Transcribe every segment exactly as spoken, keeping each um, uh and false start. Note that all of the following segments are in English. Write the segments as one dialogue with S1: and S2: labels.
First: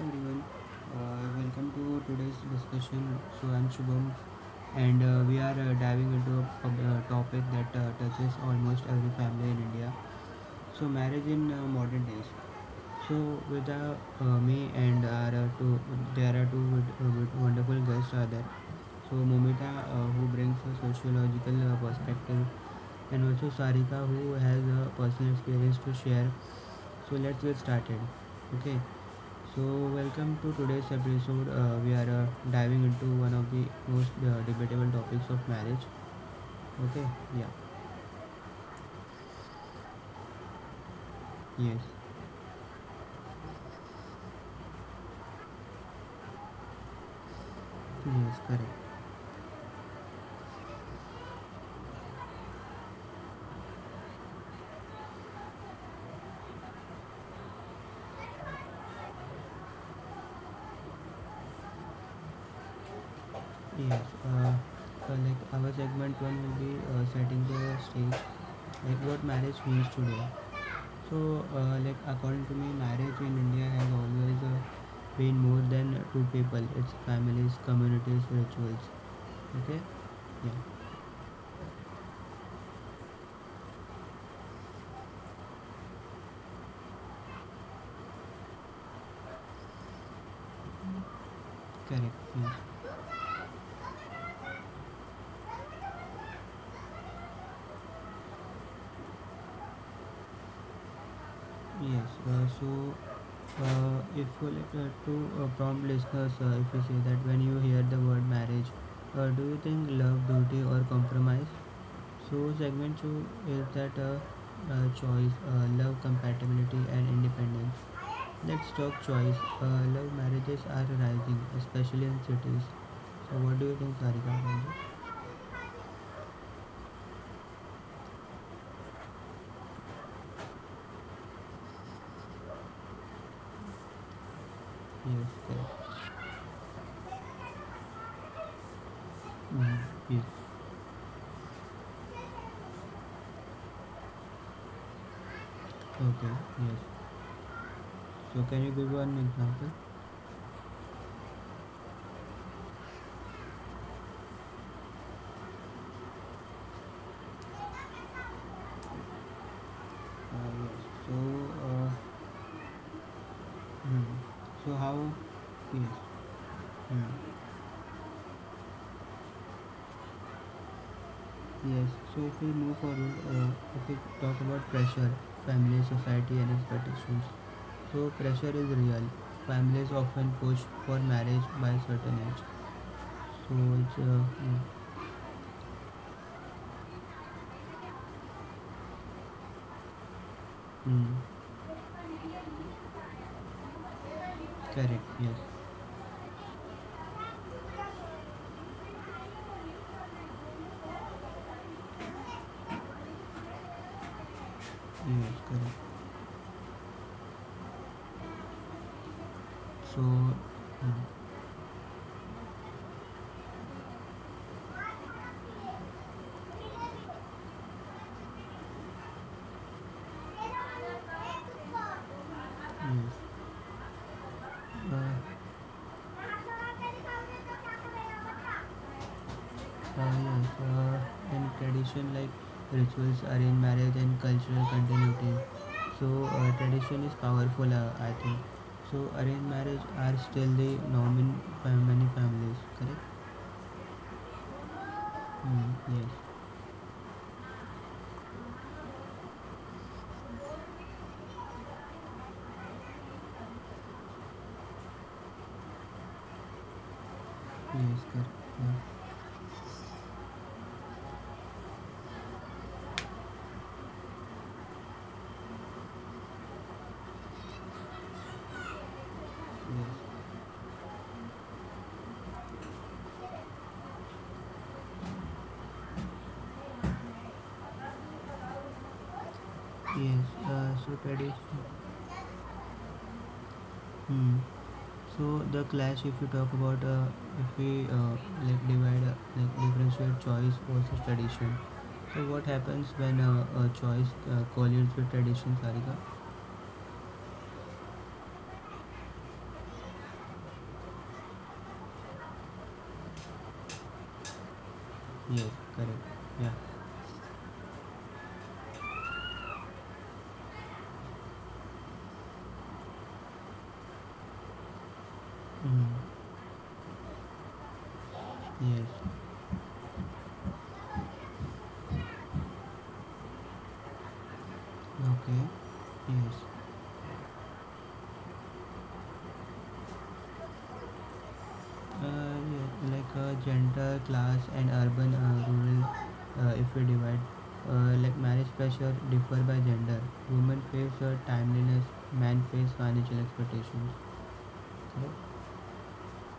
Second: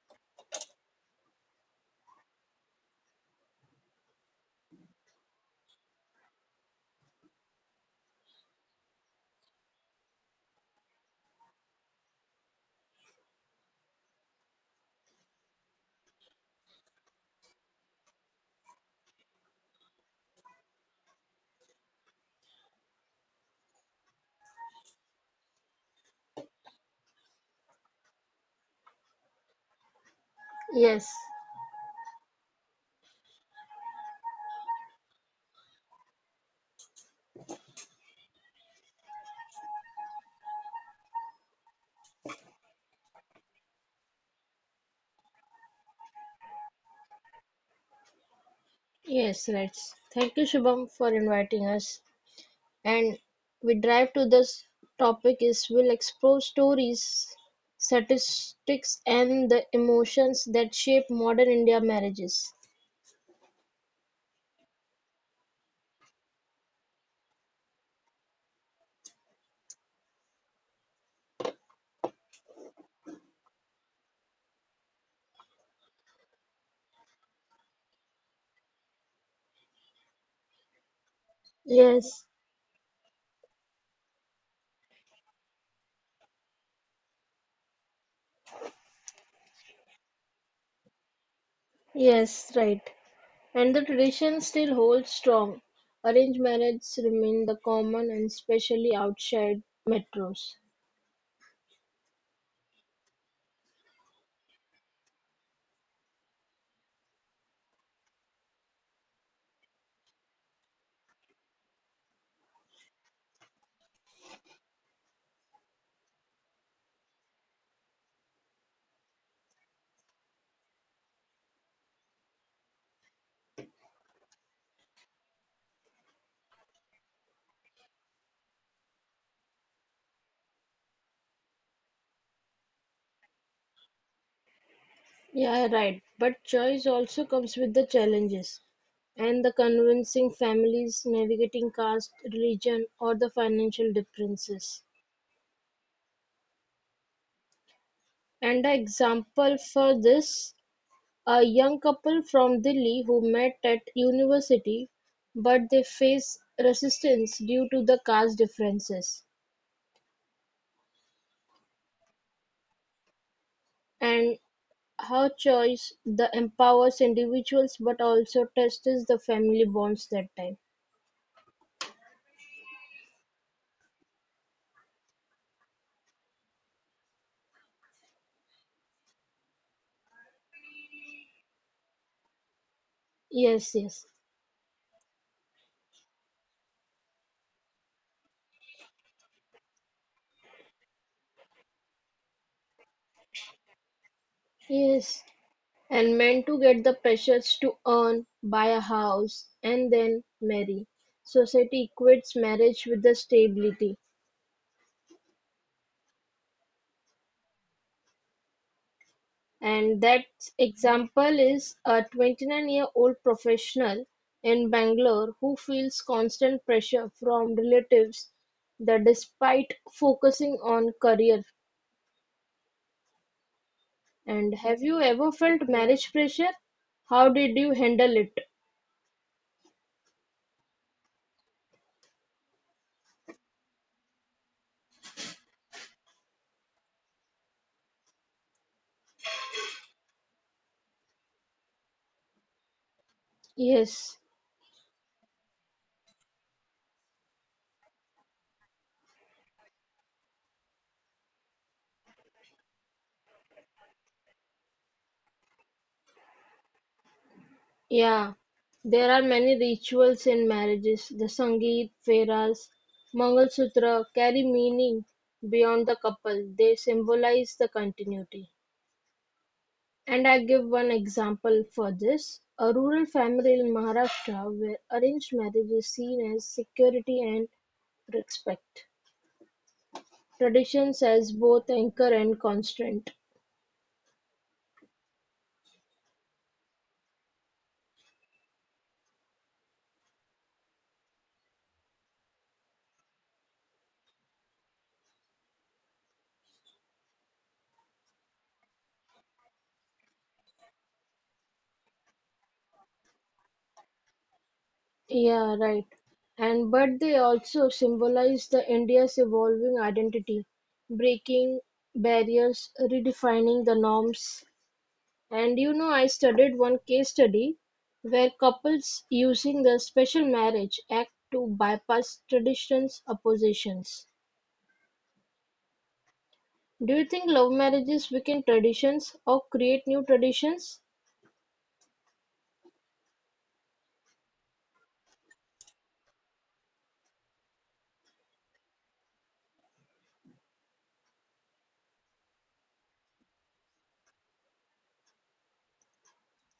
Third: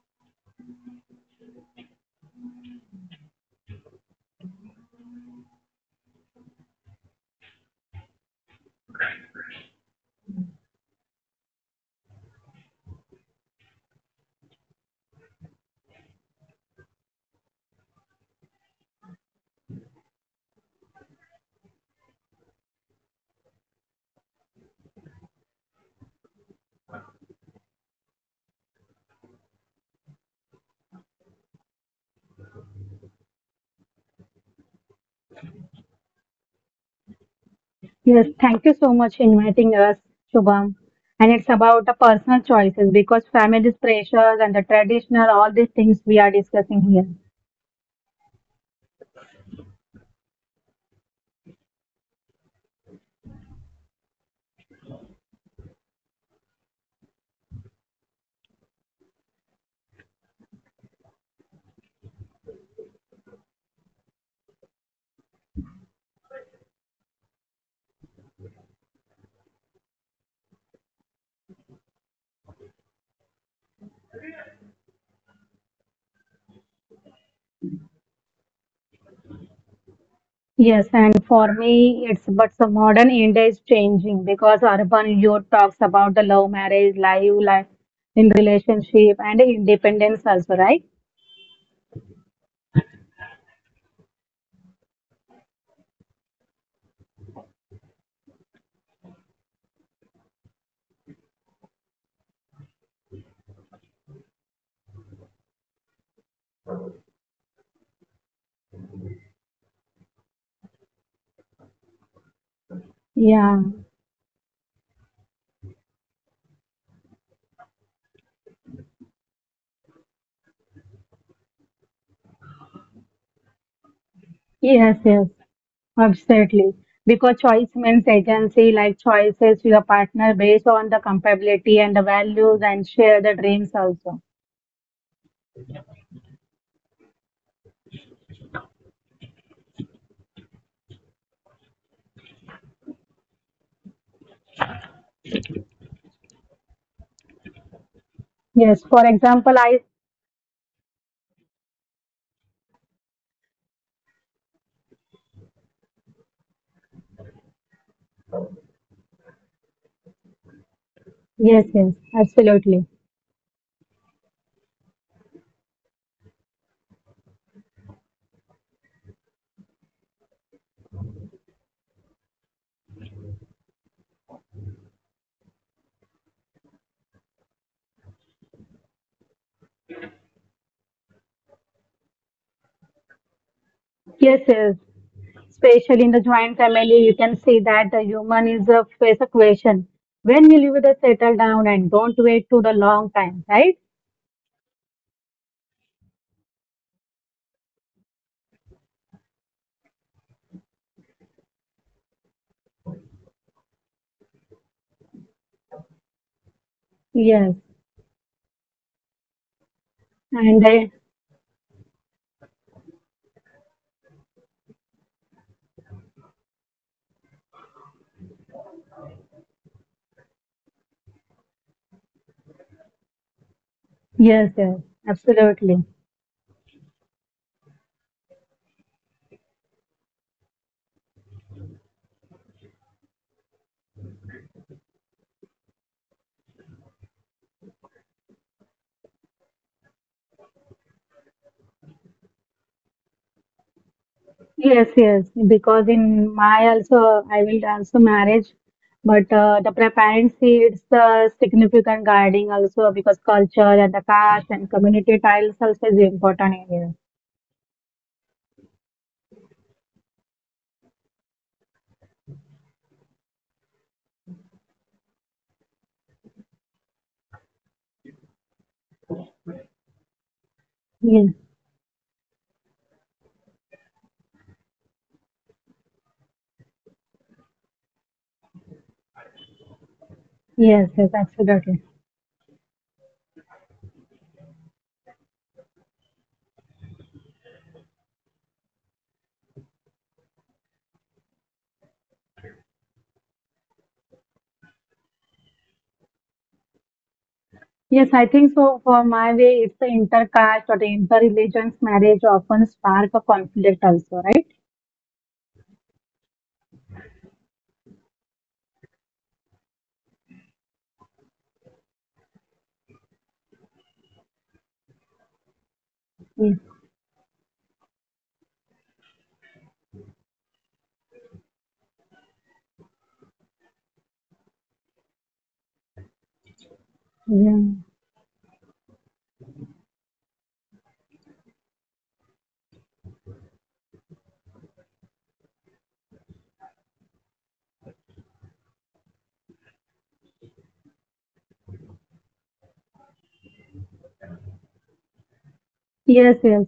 S1: everyone. Uh, welcome to today's discussion. So I'm Shubham, and uh, we are uh, diving into a pub- uh, topic that uh, touches almost every family in India. So marriage in uh, modern days. So with uh, uh, me and our uh, two, there are two good, uh, good, wonderful guests are there. So Momita, uh, who brings a sociological uh, perspective, and also Sarika, who has a personal experience to share. So let's get started. Okay. So, welcome to today's
S2: Yes,
S1: episode. Uh, we are uh, diving into one of the most uh, debatable topics of marriage. Okay, yeah,
S3: Yes, thank you so much inviting us, Shubham. And it's about the
S1: yes,
S3: personal choices because family's pressures and the traditional, all these things we are discussing here.
S1: yes, correct.
S2: yes, let's. Thank you, Shubham, for inviting us. And we drive to this topic is we'll explore stories, statistics, and the emotions that shape modern India marriages.
S1: Yes, uh, uh, like our segment one will be uh, setting the stage, like what marriage means today. So, uh, like according to me, marriage in India has always uh, been more than two people. It's families, communities, rituals. Okay, yeah,
S3: Yes, and for me,
S2: Yes,
S3: it's but the modern India is changing because urban youth talks about the love marriage, life, life in relationship, and independence also, right?
S1: correct.
S2: yes,
S1: Yes.
S2: right. And the tradition still holds strong. Arranged marriages remain the common and especially outside metros.
S1: Yes, uh, so uh, if uh, like uh, to uh, prompt listeners, uh, if you say that when you hear the word marriage, uh, do you think love, duty, or compromise? So segment two
S3: Yeah.
S1: is that uh, uh, choice, uh, love, compatibility, and independence. Let's talk choice. Uh, love marriages are rising, especially in cities. So what do you think, Sarika, about
S3: Yes,
S1: this?
S3: yes. Absolutely. Because choice means agency, like choices your partner based on the compatibility and the values and share the dreams also.
S1: Yes,
S2: Yeah, right.
S1: correct.
S2: But choice also comes with the challenges and the
S1: Mhm,
S2: convincing
S1: yes.
S2: families navigating caste, religion, or the financial differences.
S1: Okay. Yes.
S2: And
S1: So
S2: an
S1: can
S3: Yes,
S1: you
S3: for
S1: give one
S2: example
S3: example, I,
S1: example?
S2: for this a young couple from Delhi who met at university but they face resistance due to the caste differences
S1: Uh, yes. So.
S3: yes, yes,
S1: Uh,
S3: absolutely.
S1: Hmm.
S2: and
S1: So
S2: how
S1: how?
S2: choice
S1: Yes.
S2: the empowers
S1: Hmm.
S2: individuals but also tests the family bonds that time.
S1: Yes. So if we move forward, uh, if we talk about pressure, family, society, and expectations. So pressure is real. Families often push for marriage by certain age.
S2: Yes,
S1: So
S2: yes,
S1: it's
S3: Yes,
S1: uh,
S3: yes.
S1: mm,
S3: Especially in the joint family, you can see that the human is a face a question. When will you the
S1: mm,
S3: settle down and don't wait to the long time, right?
S2: yes.
S1: correct. Yes.
S2: And meant to get the pressures to earn, buy a house, and then marry. Society equates marriage with the stability.
S1: Yes. Correct.
S3: Yes.
S2: And
S1: So
S2: that
S1: mm,
S3: And I,
S2: example is a twenty-nine year old professional in Bangalore who feels constant pressure from relatives that despite focusing on career.
S1: yes.
S3: yes,
S2: And
S3: yes,
S2: have you
S1: Uh,
S2: ever felt
S3: absolutely.
S2: marriage pressure? How did you handle it?
S1: Finance uh, and tradition like rituals, arranged marriage, and cultural continuity. So uh, tradition is powerful, uh, I think. So arranged marriage are still the norm in fa- many families, correct?
S2: Yes.
S3: Yes, yes, because
S1: Mm,
S3: in
S1: yes,
S3: my also I will also marriage, but uh, the pra- parents see it's the significant guiding also because culture and the caste and community ties also is important in here.
S1: yes,
S2: Yeah,
S1: correct.
S2: there are
S1: Yes,
S2: many rituals in marriages. The Sangeet, Fairas, Mangalsutra carry meaning beyond the couple. They symbolize the continuity. And I
S1: yes.
S2: give one
S3: Yes,
S2: example for this. A rural family in Maharashtra where arranged marriage is seen as security and respect.
S1: Yes.
S3: yes,
S1: Uh,
S2: Traditions
S3: yes,
S1: so
S2: as
S1: tradition.
S2: both
S3: absolutely.
S2: anchor and constant.
S1: Hmm. So the clash, if you talk about, uh, if we uh, like divide, uh, like differentiate choice versus tradition. So what happens when uh, a choice uh, collides with tradition, Sarika?
S3: Yes, I think so. For my way, it's the intercaste or the interreligious marriage often spark a conflict also, right?
S2: Yeah,
S1: Yes,
S2: right.
S1: correct. Yeah.
S2: And but they also symbolize the India's evolving identity, breaking barriers, redefining the norms. And you know, I
S1: Mm.
S3: Yes.
S2: studied one case study where couples
S1: Yes.
S2: using the special marriage act to bypass traditions oppositions.
S1: Okay. Yes.
S2: Do you think
S3: Yeah.
S2: love marriages weaken traditions or create new traditions?
S1: Uh, yeah, like uh, gender, class, and urban, uh, rural. Uh, if we divide, uh, like marriage pressure differ by gender. Women face uh, timeliness, men face financial expectations. Correct.
S3: Yes, yes.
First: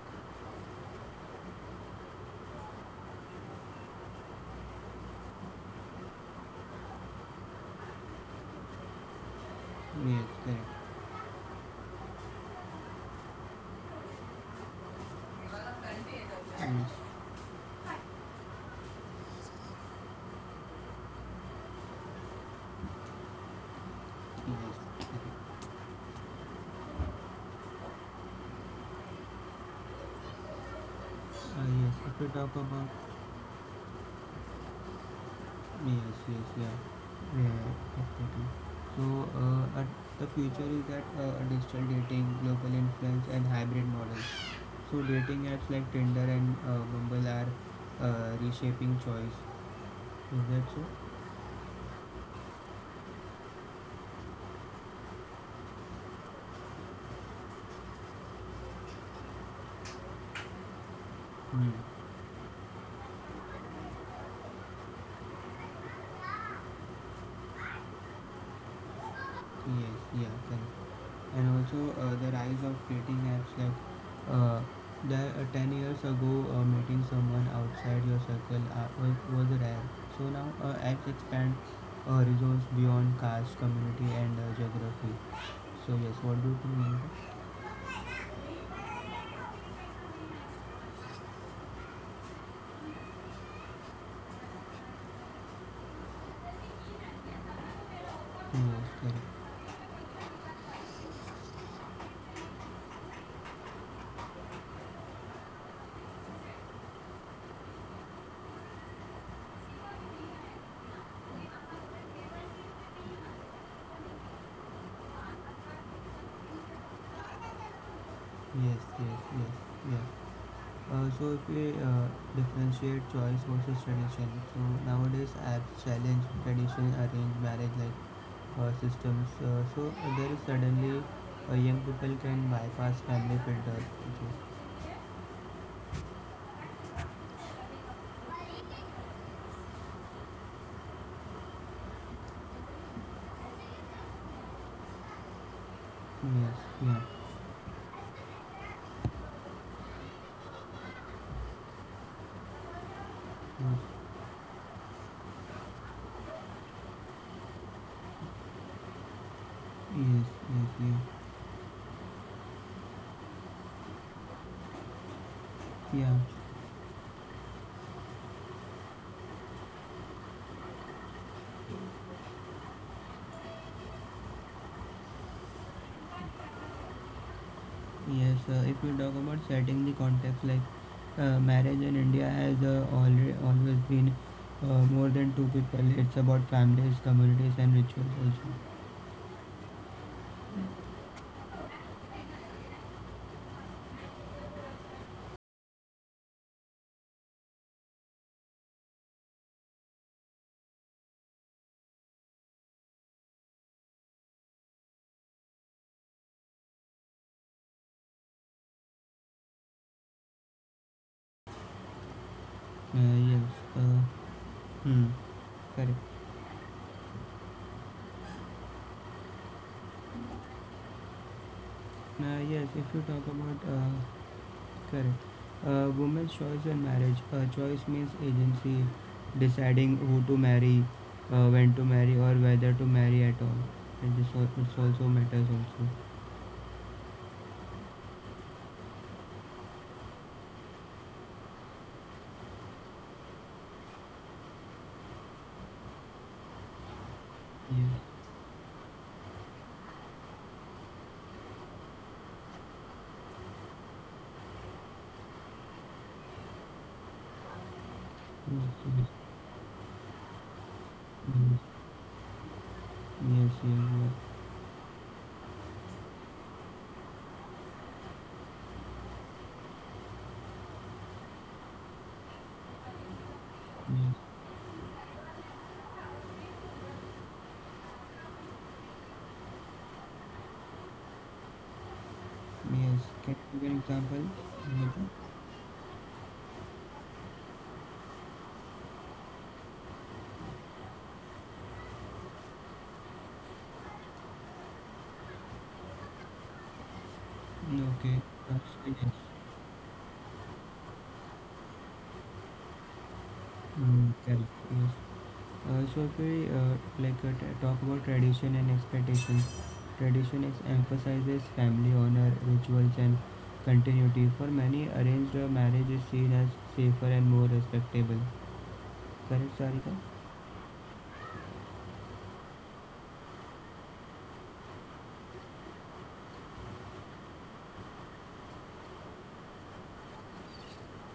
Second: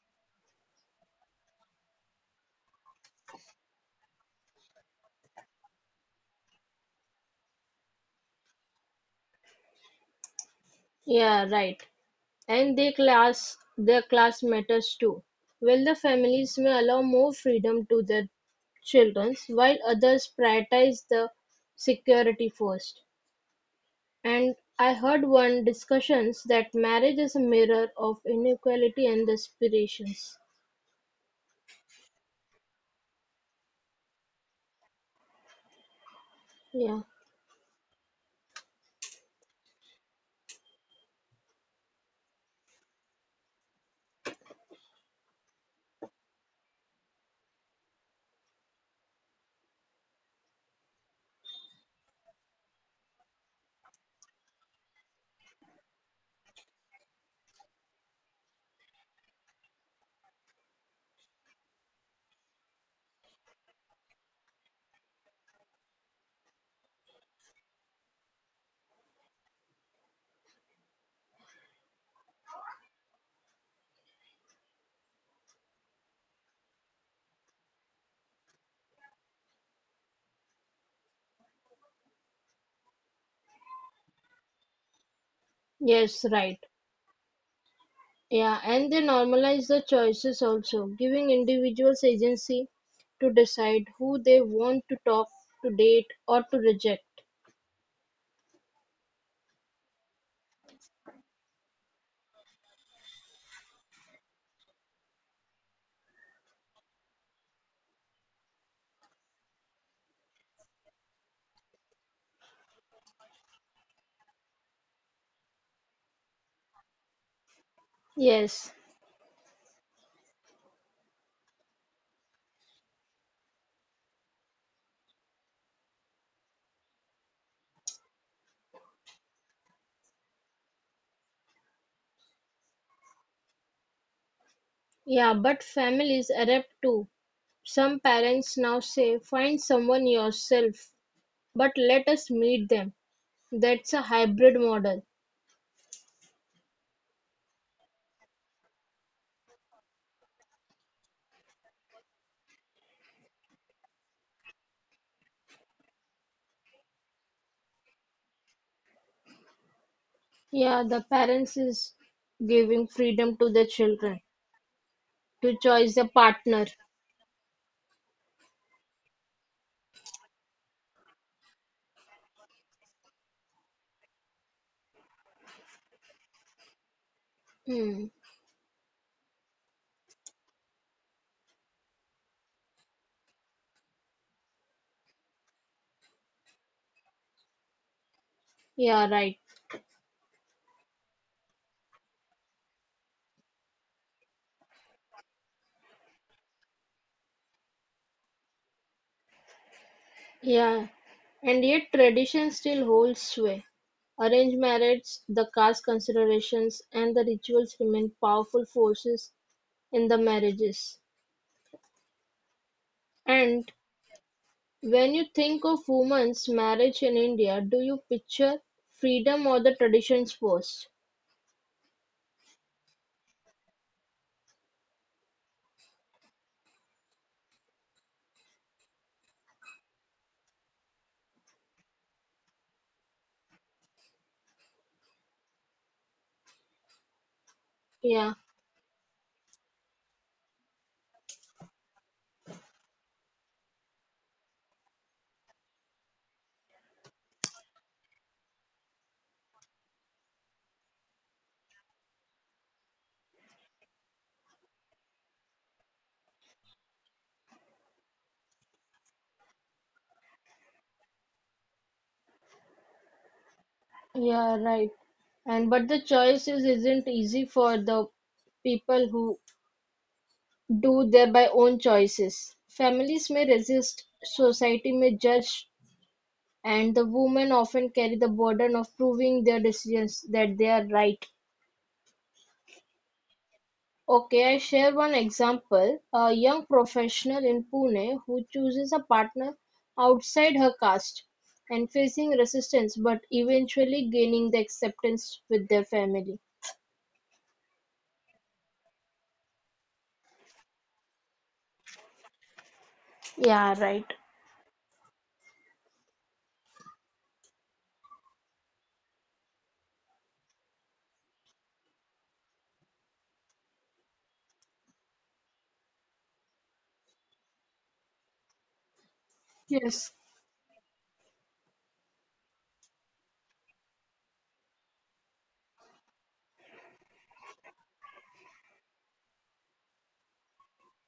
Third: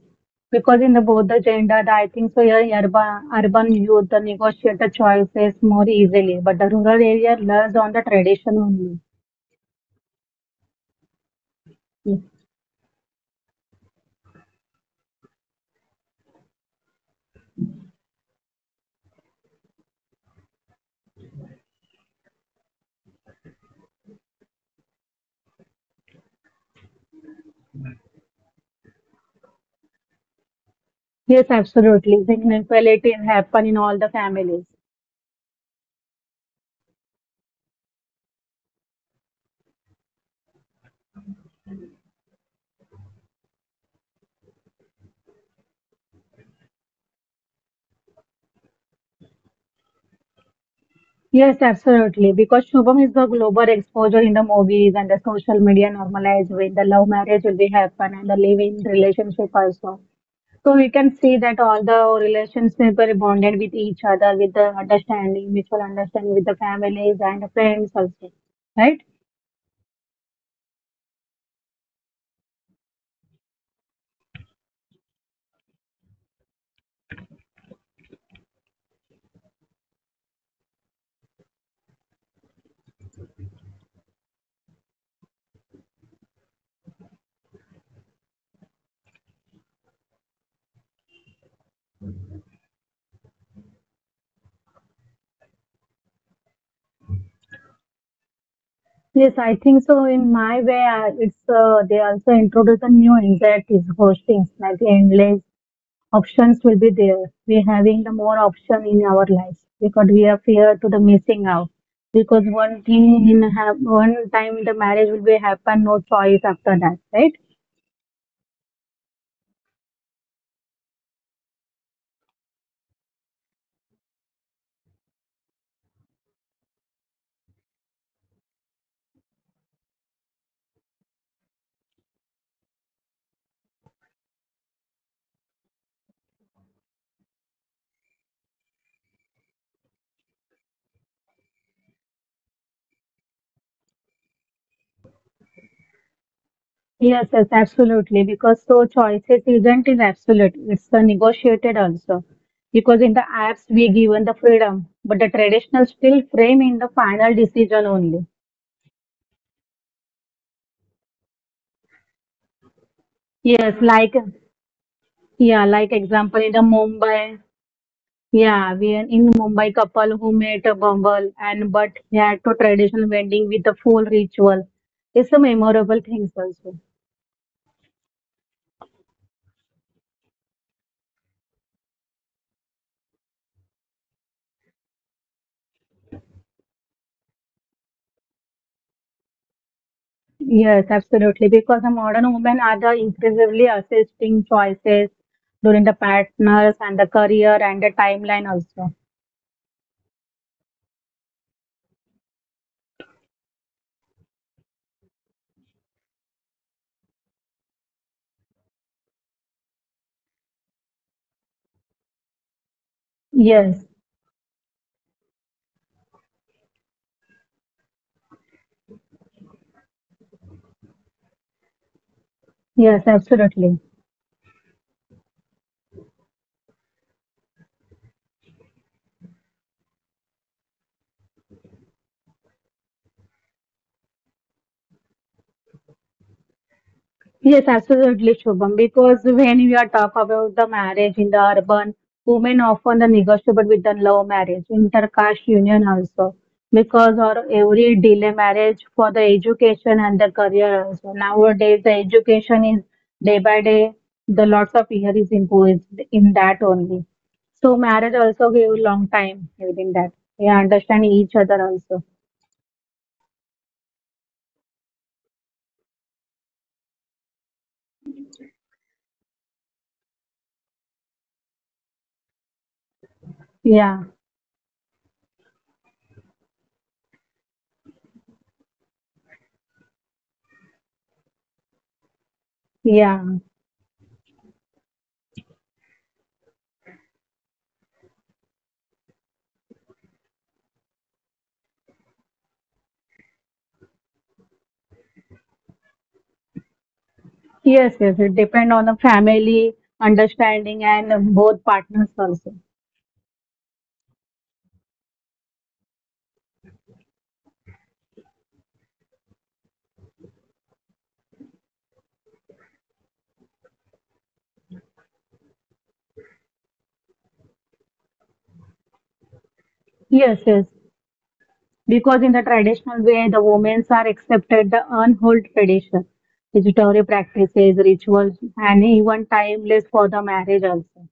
S3: Because in the both the gendered, I think so. Yeah, urban urban youth the negotiate the choices more easily, but the rural area learns on the tradition only.
S1: Yes, correct.
S2: Yeah, right.
S3: Mm.
S2: And their class their class matters too. While the families
S1: Yes,
S2: may
S1: yes.
S2: allow more freedom to their children, while others prioritize the security first. And I heard one discussions that marriage is a mirror of inequality and aspirations.
S3: Yes,
S1: Uh, yes, if we
S3: absolutely. The
S1: talk about,
S3: inequality happen in all the families.
S1: yes, yes, yeah,
S2: Yeah.
S1: yeah, exactly. So uh, at the future is that uh, digital dating, global influence, and hybrid models. So dating apps like Tinder and uh, Bumble are uh, reshaping choice. Is that so?
S3: Yes, absolutely. Because Shubham is the global exposure in the movies and the social media normalized with the love marriage will be happen and the live-in relationship also. So we can see that
S1: Hmm.
S3: all the relationships were bonded with each other, with the understanding, mutual understanding with the families and friends also, right?
S1: Yes, yeah, correct. And also uh, the rise of dating apps like uh, that, uh, ten years ago, uh, meeting someone outside your circle uh, was, was rare. So now uh, apps expand uh, horizons beyond caste community and uh, geography. So yes,
S2: Yes,
S1: what do you
S2: right.
S1: think?
S2: Yeah, and they normalize the choices also, giving individuals agency to decide who they want to talk, to date, or to reject.
S1: Yes, correct.
S3: Yes, I think so. In my way, I- it's uh, they also introduce a new insight is hosting, like endless options will be there. We're having the more option in our lives because we are fear to the missing out. Because one thing in have one time the marriage will be happen, no choice after that, right?
S2: Yes,
S1: Yes, yes, yes, yes. Uh, so if we uh, differentiate choice versus tradition, so nowadays apps challenge tradition, arrange marriage like uh, systems. Uh, so uh, there is suddenly uh, young people can bypass family filter. So,
S2: yeah, but families adapt too. Some parents now say, find someone yourself, but let us meet them. That's a hybrid model.
S1: yes, yeah,
S3: Yes, yes, absolutely. Because so choices isn't in absolute, it's a negotiated also. Because in the
S1: yes,
S3: apps we given the freedom, but the traditional still frame in the final decision only.
S1: yes,
S2: Yeah,
S1: yes,
S2: the parents is giving freedom to the
S3: Yes, like
S2: children to
S3: yeah,
S1: yeah,
S3: like
S2: choose a
S1: yeah.
S3: example in the
S2: partner.
S3: Mumbai, yeah, we are in Mumbai couple who made a bumble and but had to traditional wedding with the full ritual. It's a memorable things also.
S2: Hmm.
S1: Yes, uh, if we talk about setting the context, like uh, marriage in India has uh, alre always been uh, more than two people. It's about families, communities, and rituals also.
S2: Yeah, right.
S3: Yes, absolutely. Because the modern women are the increasingly assisting choices during the partners and the career and the timeline also.
S2: Yeah, and yet tradition still holds sway. Arranged marriage, the caste considerations, and the rituals remain powerful forces in the marriages.
S1: Uh, yes.
S2: And
S3: Yes,
S1: uh, Hmm.
S2: when you think
S1: Correct.
S2: of women's marriage in India, do you picture freedom or the traditions first?
S1: Uh, yes, if you
S3: yes,
S1: talk about
S3: absolutely.
S1: uh, correct, uh, women's choice in marriage. Uh, choice means agency, deciding who to marry, uh, when to marry, or whether to marry at all. And this al- it's also matters also.
S3: Yes, absolutely,
S2: Yeah,
S3: Shubham. Because when we are talk about the marriage in the urban, women often the negotiable with the love marriage, intercaste union also. Because or every
S1: Yes,
S3: delay marriage for the education and the career also. Nowadays, the education is day by day, the lots of year is imposed in that only. So marriage also
S1: yes,
S3: give
S1: yes, yes,
S3: long time within that. We understand each
S1: yes,
S3: other also.
S1: yes, yes,
S2: yeah, right. And but the choices isn't easy for the people who do their by own choices. Families may
S3: Yeah,
S1: yes.
S2: resist, society may judge, and the women often carry the burden of proving their decisions that they are right.
S1: Yes. Can
S3: yeah.
S1: you give an example?
S2: Okay, I share one
S1: Nita?
S2: example. A young professional in Pune who chooses a partner outside her caste and facing resistance but eventually gaining the acceptance with their family.
S1: No,
S3: Yes,
S1: okay.
S3: yes, it
S1: Uh,
S3: depend on
S1: so
S3: the
S1: yes.
S3: family understanding and both partners also.
S2: Yeah,
S1: Mm,
S2: right.
S1: correct. Yes. Uh, so if we uh, like uh, t- talk about tradition and expectations, tradition is emphasizes family honor, rituals, and continuity. For many, arranged uh, marriage is seen as safer and more respectable. Correct, Sarika?
S2: Yes.
S3: Yes, yes, because in the traditional way, the women are accepted the unhold tradition, statutory practices, rituals, and even timeless for the marriage also.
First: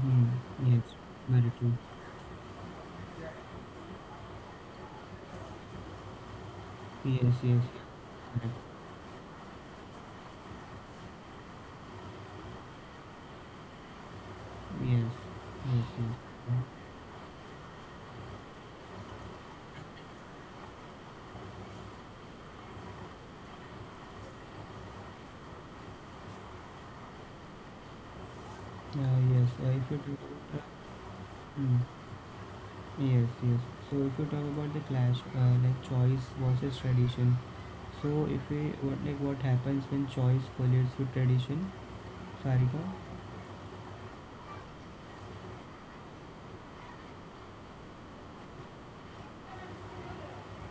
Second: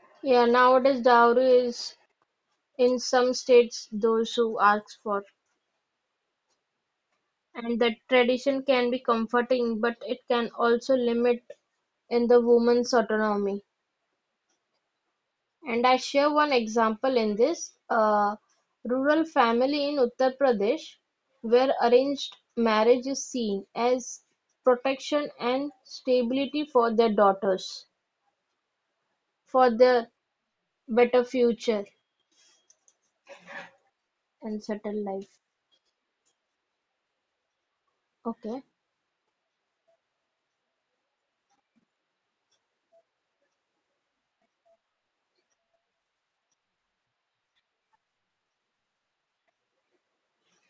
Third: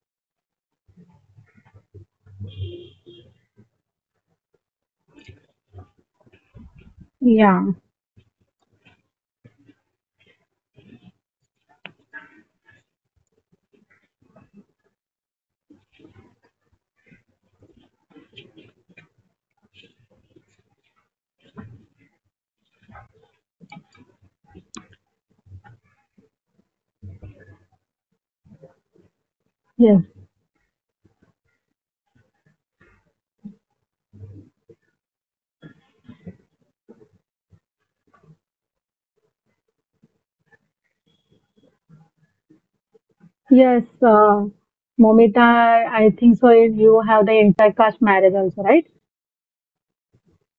S1: Hmm.
S2: Yeah,
S1: Yes.
S2: nowadays
S1: Very
S2: dowry
S1: true.
S2: is in some states those who ask for.
S1: Yes. Yes.
S3: Yeah,
S2: And that
S1: Correct.
S2: tradition can be comforting, but it can also limit in the woman's autonomy.
S1: Yes. Yes.
S2: And I share one
S1: Yes.
S2: example in this a rural family in Uttar Pradesh where arranged marriage is seen as protection and stability for their daughters,
S1: Uh, yes. Uh,
S2: for
S1: if you talk
S2: their
S3: yes,
S1: about uh,
S2: better
S1: hmm.
S2: future
S1: Yes, yes. So if you talk
S2: and
S1: about the
S2: settled
S1: clash,
S2: life.
S1: uh, like choice versus tradition. So if we
S2: Okay.
S1: what like what happens when choice collides with tradition, Sarika?
S3: yes. Uh, Momita, I think so. You have the intercaste marriage also, right?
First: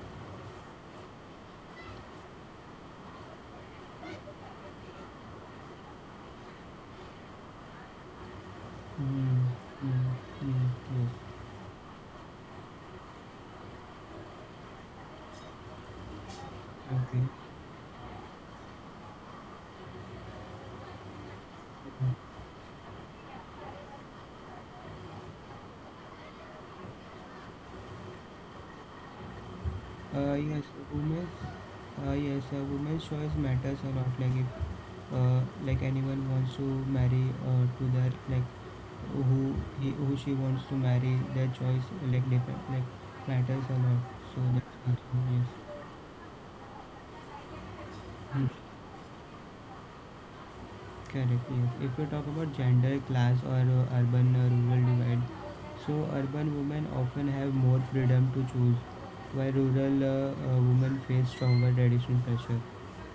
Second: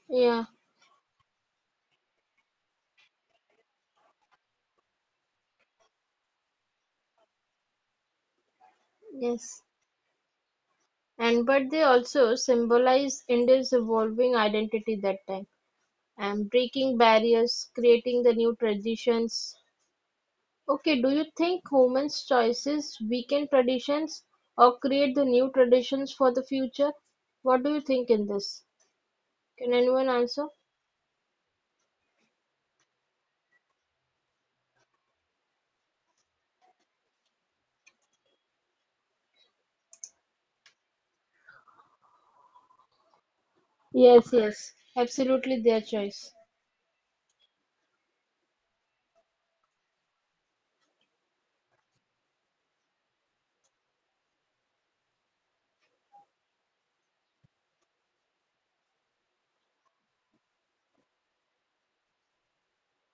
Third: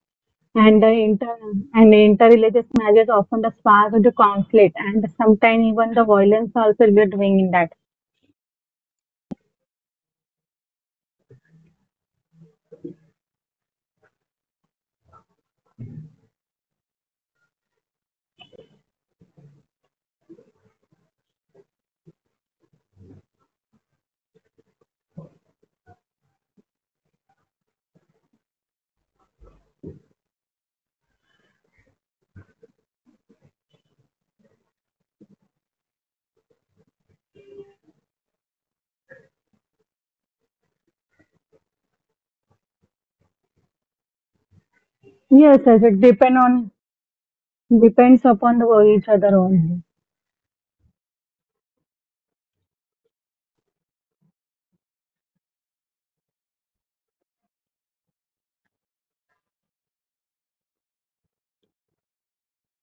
S2: Yeah,
S3: And the inter and the interreligious marriage often the spark of the conflict, and sometimes even the violence also we are doing in that.
S1: Mm,
S2: yes.
S1: mm, mm, yes.
S2: And but they also symbolize India's evolving identity that time and breaking
S1: Okay.
S2: barriers, creating the new traditions. Okay, do you think humans' choices weaken traditions or create the new traditions for the future? What do you think in this? Can anyone
S1: Uh,
S2: answer?
S1: yes, women's. Uh, yes, uh, women's choice matters a lot. Like if uh, like anyone wants to marry uh, to their like who he, who she wants to marry, their choice like dep- like matters a lot.
S2: Yes,
S1: So
S2: yes,
S1: that's good.
S2: absolutely
S3: Yes,
S2: their
S3: yes, it
S2: choice.
S3: depend on depends
S1: Yes.
S3: upon the, each other only.
S1: Correct. Yes. If we talk about gender, class, or uh, urban uh, rural divide, so urban women often have more freedom to choose, while rural uh, uh, women face stronger traditional pressure.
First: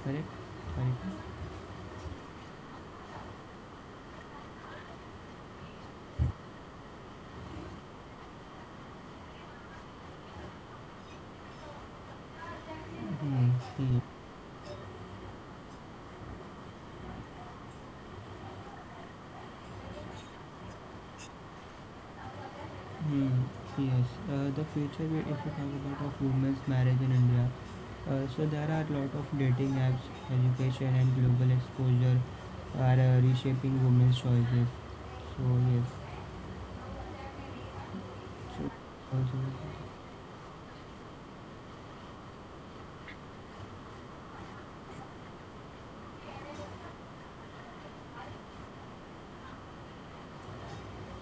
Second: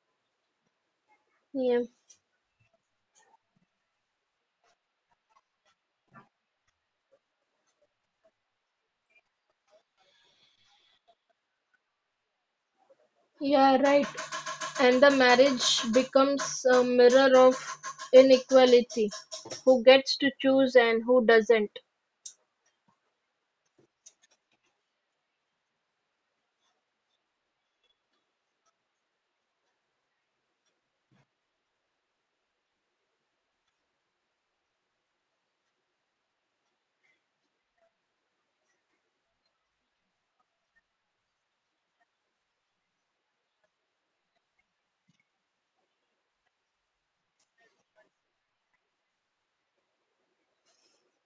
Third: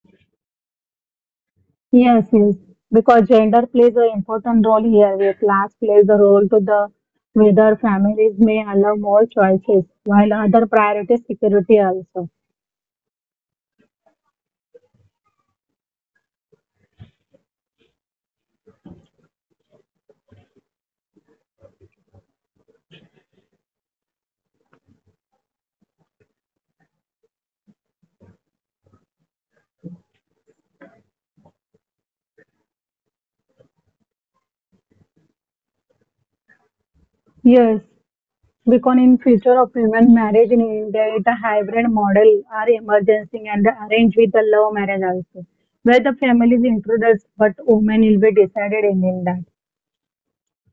S1: Correct? Correct.
S2: Yeah,
S3: Yes, yes, because gender plays an important role here, where class plays a role to the whether families may allow more choices, while other priorities security also.
S1: Hmm.
S2: yeah,
S1: See.
S2: right. And the marriage becomes a mirror of inequality. Who gets to choose and who doesn't.
S1: Hmm. Yes. Uh, the future, we- if we talk about of women's marriage in India, uh, so there are a lot of dating apps, education, and global exposure are uh, reshaping women's choices. So yes. So
S3: Yes, because
S1: also.
S3: in future of women marriage in India, it a hybrid model are emergency and arranged with the love marriage also, where the families intruders but women will be decided in, in that.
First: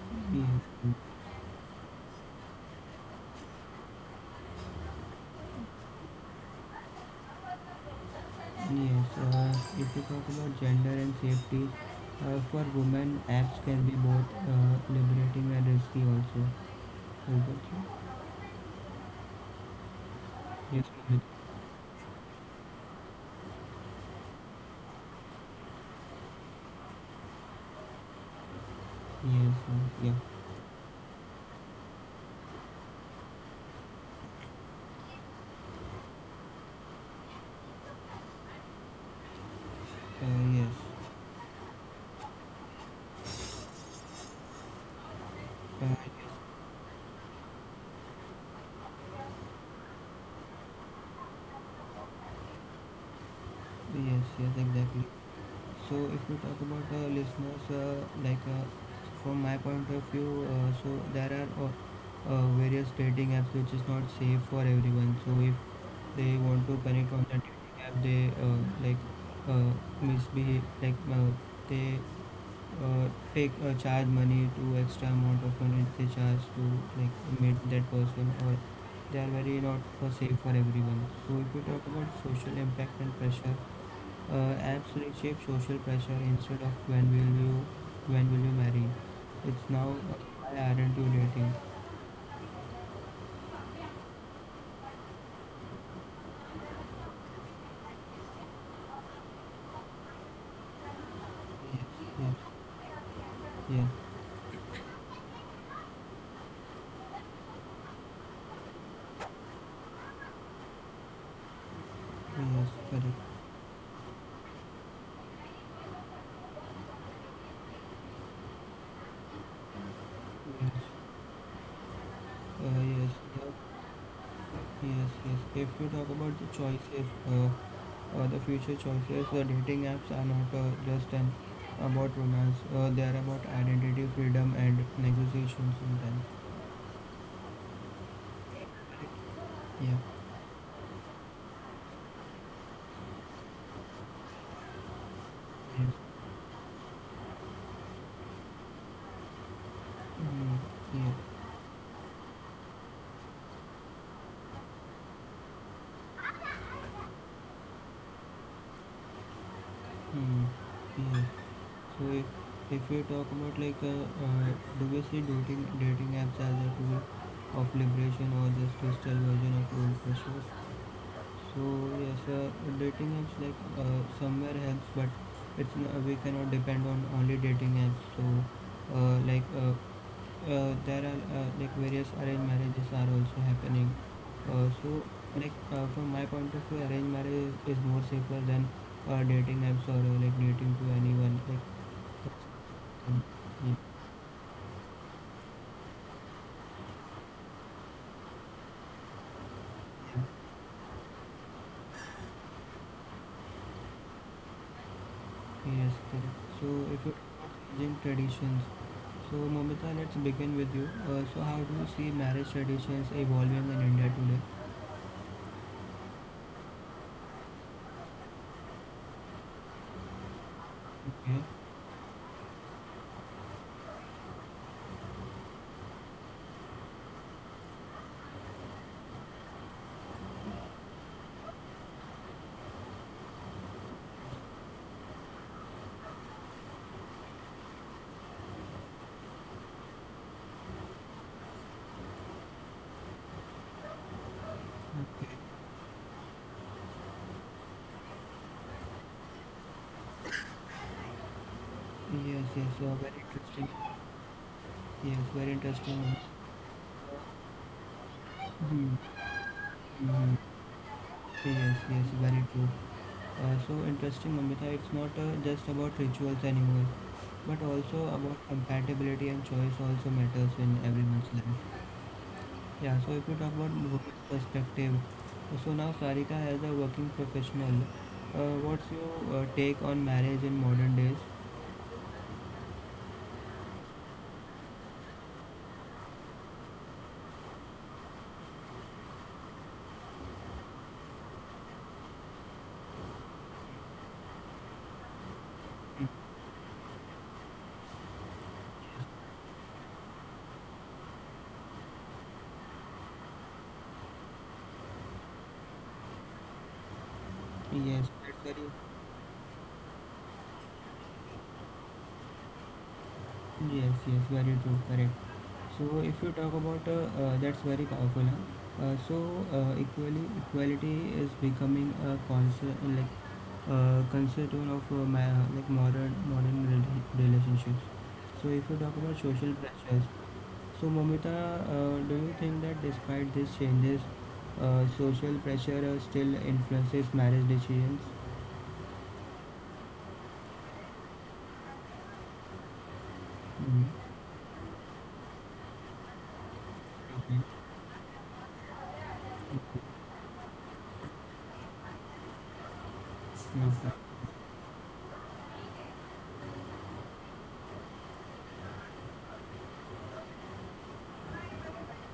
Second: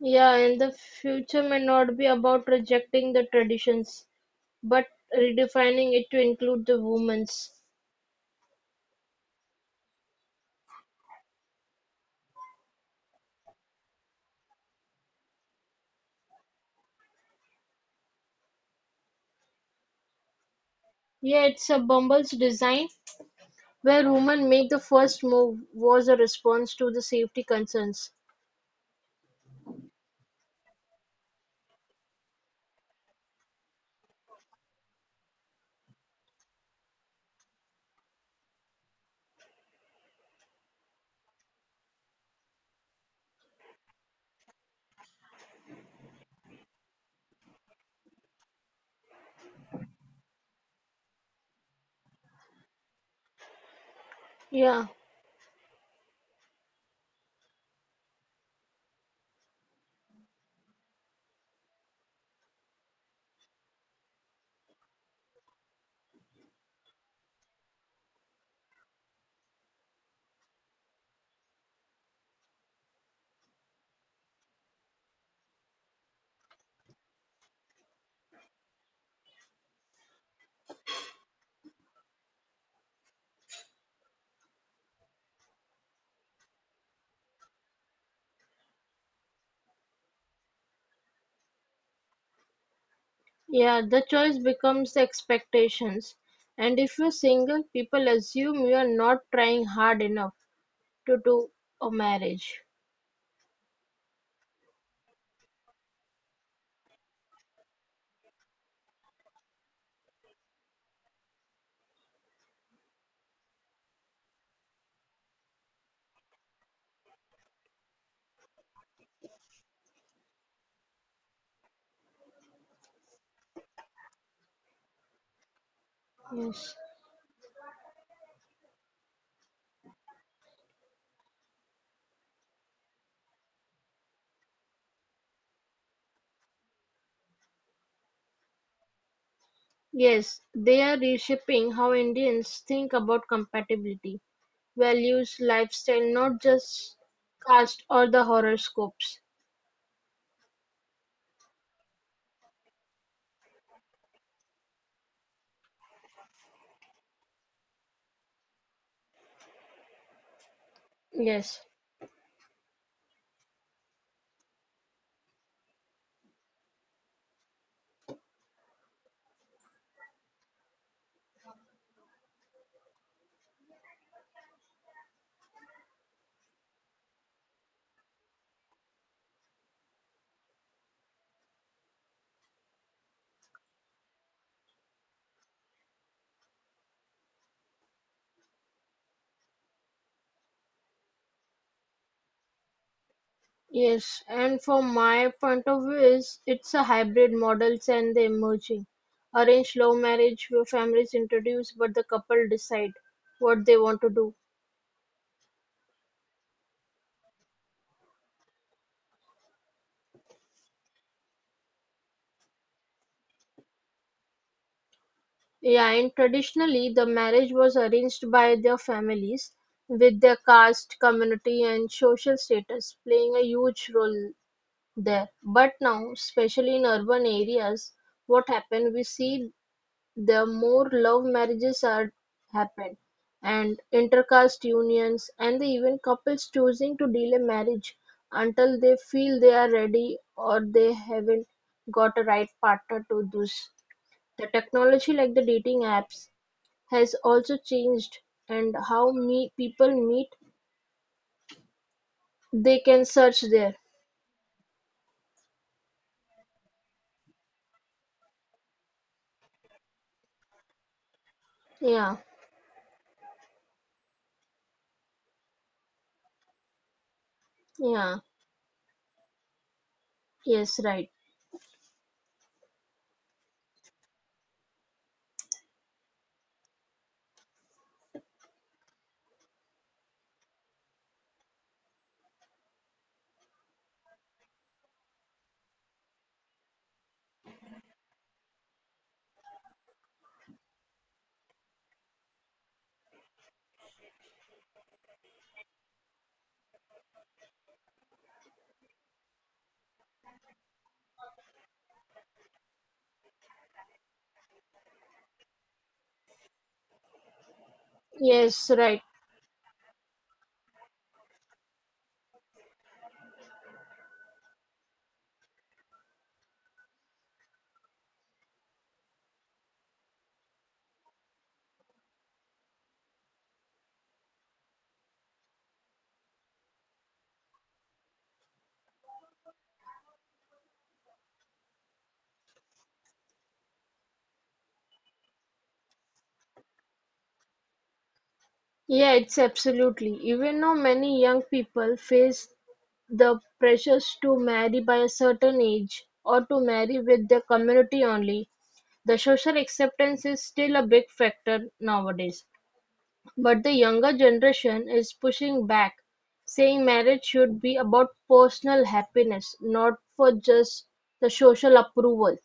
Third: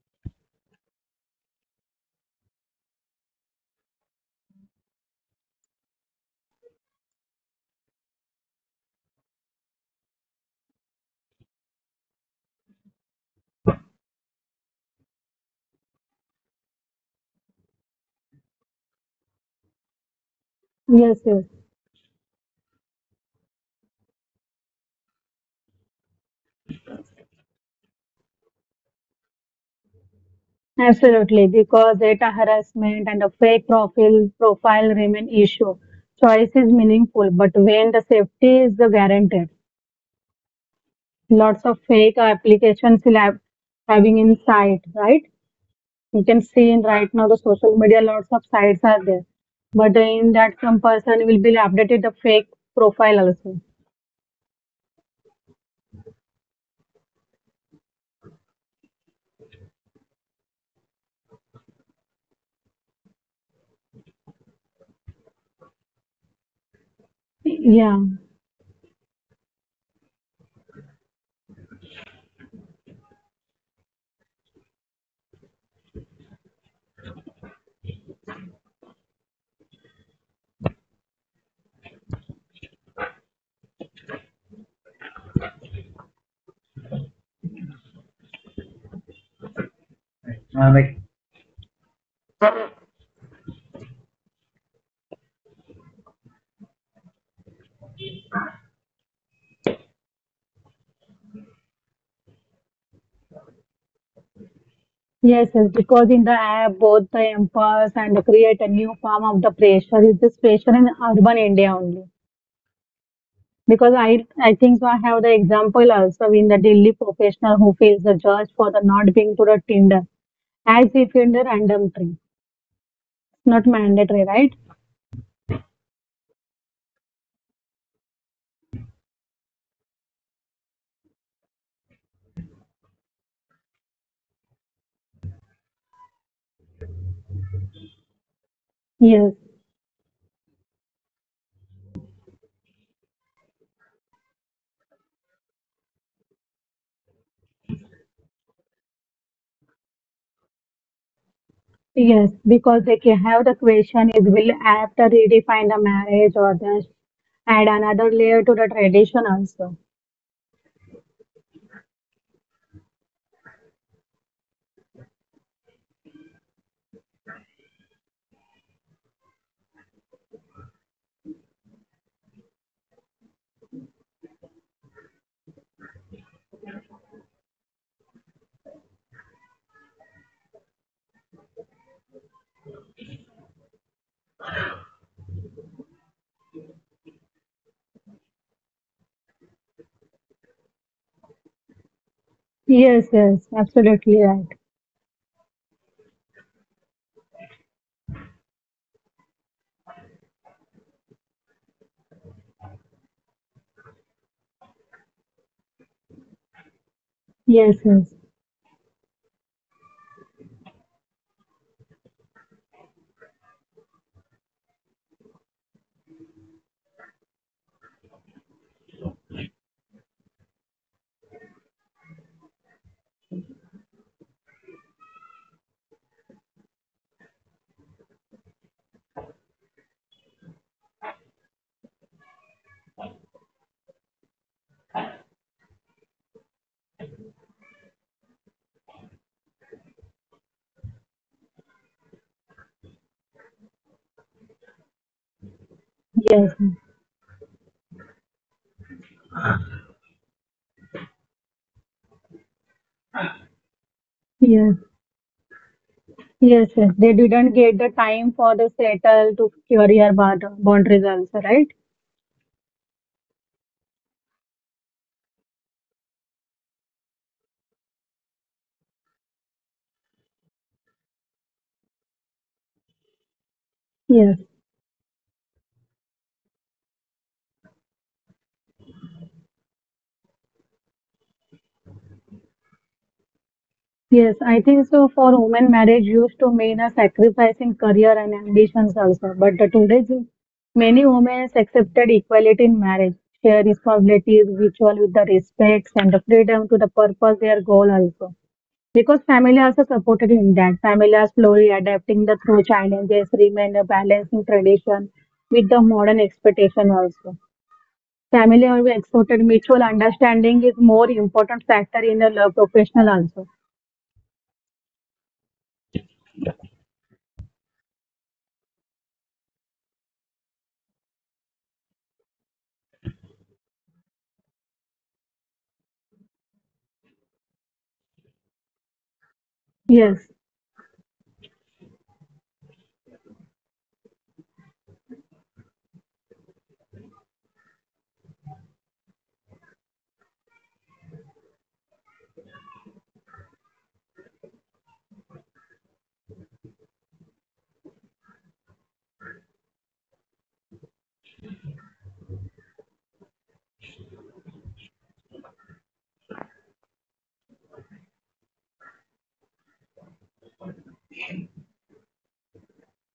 S2: Yeah, and the
S1: Yes,
S2: future may not be about rejecting the traditions, but redefining it to include the women's.
S1: yes. Uh, if you talk about gender and safety, uh, for women, apps can be both uh, liberating and risky also. Right, Gulchi?
S3: Yes,
S1: Yes,
S3: yes.
S1: Mohit.
S2: Yeah, it's a Bumble's design, where women make the first move, was a response to the safety concerns.
S1: Yes, uh, yeah,
S3: Absolutely, because data harassment and a fake profile profile remain issue. Choice is meaningful, but when the safety is the guaranteed,
S1: uh, yes,
S3: lots of fake applications will have having in sight, right? You can
S1: uh,
S3: see in right
S1: yes,
S3: now the social media, lots of sites are there, but in that some person will be updated the fake profile also.
S1: yes, yes,
S2: Yeah,
S1: exactly. So if we talk about the uh, listeners, uh, like uh, from my point of view, uh, so there are uh, uh, various dating apps which is not safe for everyone. So if they want to connect
S3: Yeah,
S1: on the dating app, they uh, like uh, misbehave, like uh, they uh, take uh, charge money to extra amount of money they charge to like meet that person, or they are very not for safe for everyone. So if we talk about social impact and pressure, uh, apps reshape social pressure instead of when will you when will you marry. It's now uh, why aren't you dating?
S2: yeah, the choice becomes the expectations. And if you're single, people assume you are not trying hard enough to do a
S1: Yes, yes,
S2: marriage.
S1: yeah,
S3: yes, yes, because in the app, both the employers and create a new form of the pressure is this pressure in urban India only.
S1: yes,
S3: Because
S1: correct.
S3: I, I think so I have the example also in the Delhi professional who feels the judge for the not being to the Tinder as if in the
S1: Yes,
S3: random tree. Not
S1: uh, yes,
S3: mandatory,
S1: yeah,
S3: right?
S1: yes, yes. If you talk about the
S2: Yes.
S1: choices, uh, uh, the future choices, the dating apps are not uh, just an about romance. Uh, they are about identity, freedom, and negotiation sometimes.
S3: Yes,
S1: Yeah.
S2: Yes, they are reshaping how Indians think about compatibility, values,
S1: Yes.
S2: lifestyle, not just caste or the horoscopes.
S1: Mm, yeah.
S3: yes, because they can have the question is will app to redefine the marriage or just add another layer to the tradition also.
S1: Mm, yes.
S2: Yes.
S1: So if, if we talk about like uh, uh, do we see dating dating apps as a tool of liberation or just digital version of old pressures? So yes, uh, dating apps like uh, somewhere helps, but it's n- we cannot depend on only dating apps. So uh, like uh, uh, there are uh, like various arranged marriages are also happening. Uh, so like uh, from my point of view, arranged marriage is, is more safer than uh, dating apps or uh, like dating to anyone like.
S3: Yes, yes, absolutely right.
S2: Yes, and from my point of view is it's a hybrid models and the emerging. Arranged love
S1: Yes,
S2: marriage where families introduce but the couple decide what they want to do.
S1: correct. So
S3: Yes,
S1: if you
S3: yes,
S1: talk Indian traditions, so Momita, let's begin with you. Uh, so how do you see marriage traditions evolving in India today?
S2: Yeah, and traditionally the marriage was arranged by their families with their caste,
S1: Okay.
S2: community and social status playing a huge role there. But now, especially in urban areas, what happened we see the more love marriages are happen, and intercaste unions, and the even couples choosing to delay marriage until they feel they are ready or they haven't got a right partner to this. The technology,
S1: Okay.
S2: like the dating
S3: yes, yes,
S2: apps, has also changed, and how me people meet,
S1: Yes, yes.
S2: they
S1: So
S2: can
S1: very
S2: search
S1: interesting.
S2: there.
S3: yes,
S1: Yes, very interesting.
S3: yes, yes. They didn't get the time for the settle to
S1: Mm-hmm.
S3: career bound-
S1: Mm-hmm.
S3: boundaries also, right?
S1: Yes, yes.
S2: Yeah,
S1: Very true. Uh, so interesting, Mamita. It's not uh, just about rituals anymore, but also
S2: yeah,
S1: about compatibility and choice also matters in
S2: yes, right.
S1: everyone's life. Yeah, so if you talk about
S3: Yes.
S1: women's perspective, so now Sarika as a working professional, uh, what's your uh, take on marriage in modern days?
S3: Yes, I think so. For women, marriage used to mean a sacrificing career and ambitions also. But the today's many women accepted equality in marriage, share responsibilities, ritual with the respects and the freedom to the purpose their goal also. Because family also supported in that. Family are slowly adapting the through challenges, remain a balancing tradition with the modern expectation also. Family
S1: Yes,
S3: always
S1: that's
S2: Yes,
S3: exported
S1: very.
S2: right.
S3: mutual understanding is more important factor in the love professional also.
S1: Yes, yes, very true, correct. So if you talk about uh, uh, that's very powerful. Huh? Uh, so uh, equally equality is becoming a concern like uh, concern of uh, my, like modern modern rela- relationships. So if you talk about
S3: Yes.
S1: social pressures, so Momita, uh, do you think that despite these changes, uh, social pressure uh, still influences marriage decisions?
S2: Yeah, it's absolutely. Even though many young people face the
S1: Hmm.
S2: pressures to marry by a certain age, or to marry with their
S1: Okay.
S2: community only, the social acceptance is still a big factor nowadays. But the younger
S1: Okay.
S2: generation is pushing back, saying marriage should be about personal happiness, not for just the social approval.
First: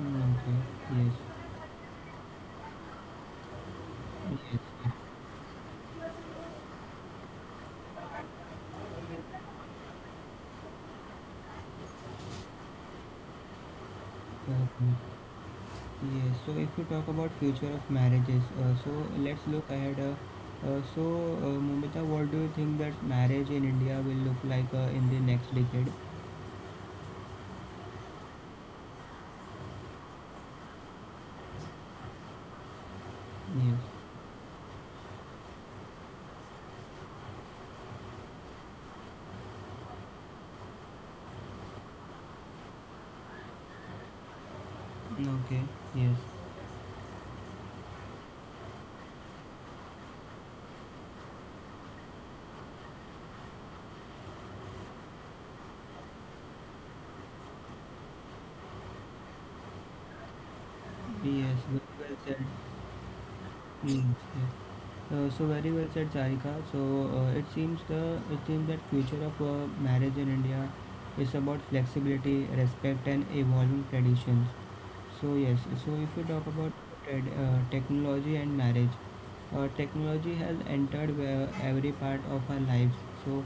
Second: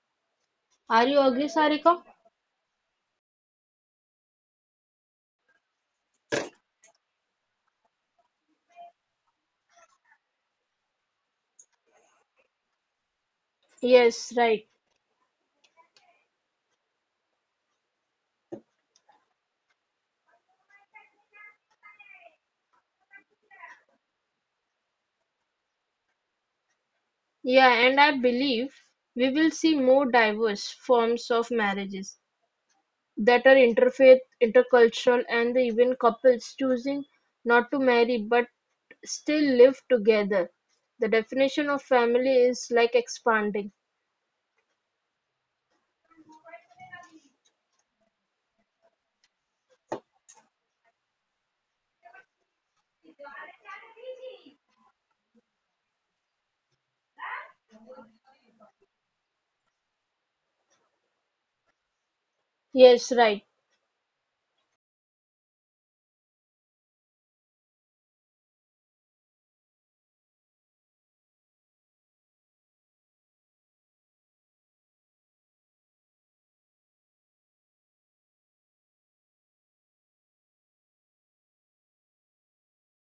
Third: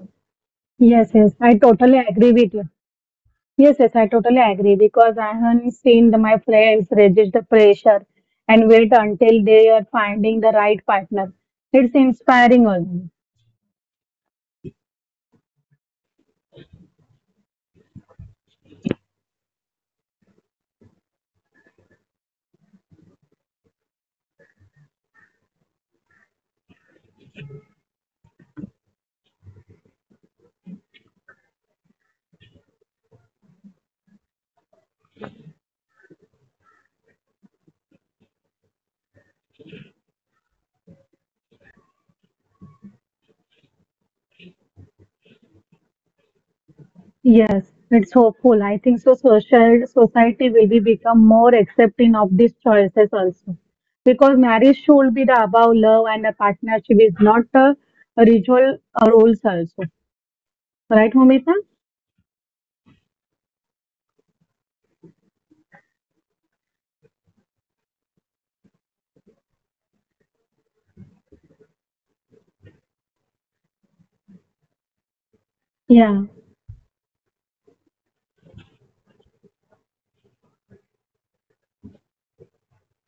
S1: Mm, okay.
S2: Are
S3: Yes,
S1: Yes.
S2: you
S3: yes,
S2: agree,
S3: I totally
S2: Sarika?
S3: agree with you. Yes, yes, I totally
S1: Yes,
S3: agree because I have seen the, my friends resist the pressure and wait until they are finding the right partner. It's inspiring also.
S2: Yes, right.
S1: exactly. Yes, so if we talk about future of marriages, uh, so let's look ahead. Uh, uh, so, uh, Mumita, what do you think that marriage in India will look like uh, in the next decade?
S2: Yeah, and I believe we will see more diverse forms of marriages that are
S1: Yes.
S2: interfaith, intercultural, and even couples choosing not to marry but still live together. The definition of family is like expanding.
S1: Okay. Yes.
S3: Yes, it's hopeful. I think so social society will be become more accepting of these choices also. Because marriage should be the about love and the partnership is not a ritual uh, rules also. Right,
S1: Yes.
S3: Momita?
S1: Very well said.
S2: Yes, right.
S1: Yes. Yes. Uh, so very well said, Sarika. So uh, it seems the it seems that future of uh, marriage in India is about flexibility, respect, and evolving traditions. So yes, so if we talk
S3: Yeah.
S1: about trad- uh, technology and marriage, uh, technology has entered where every part of our lives. So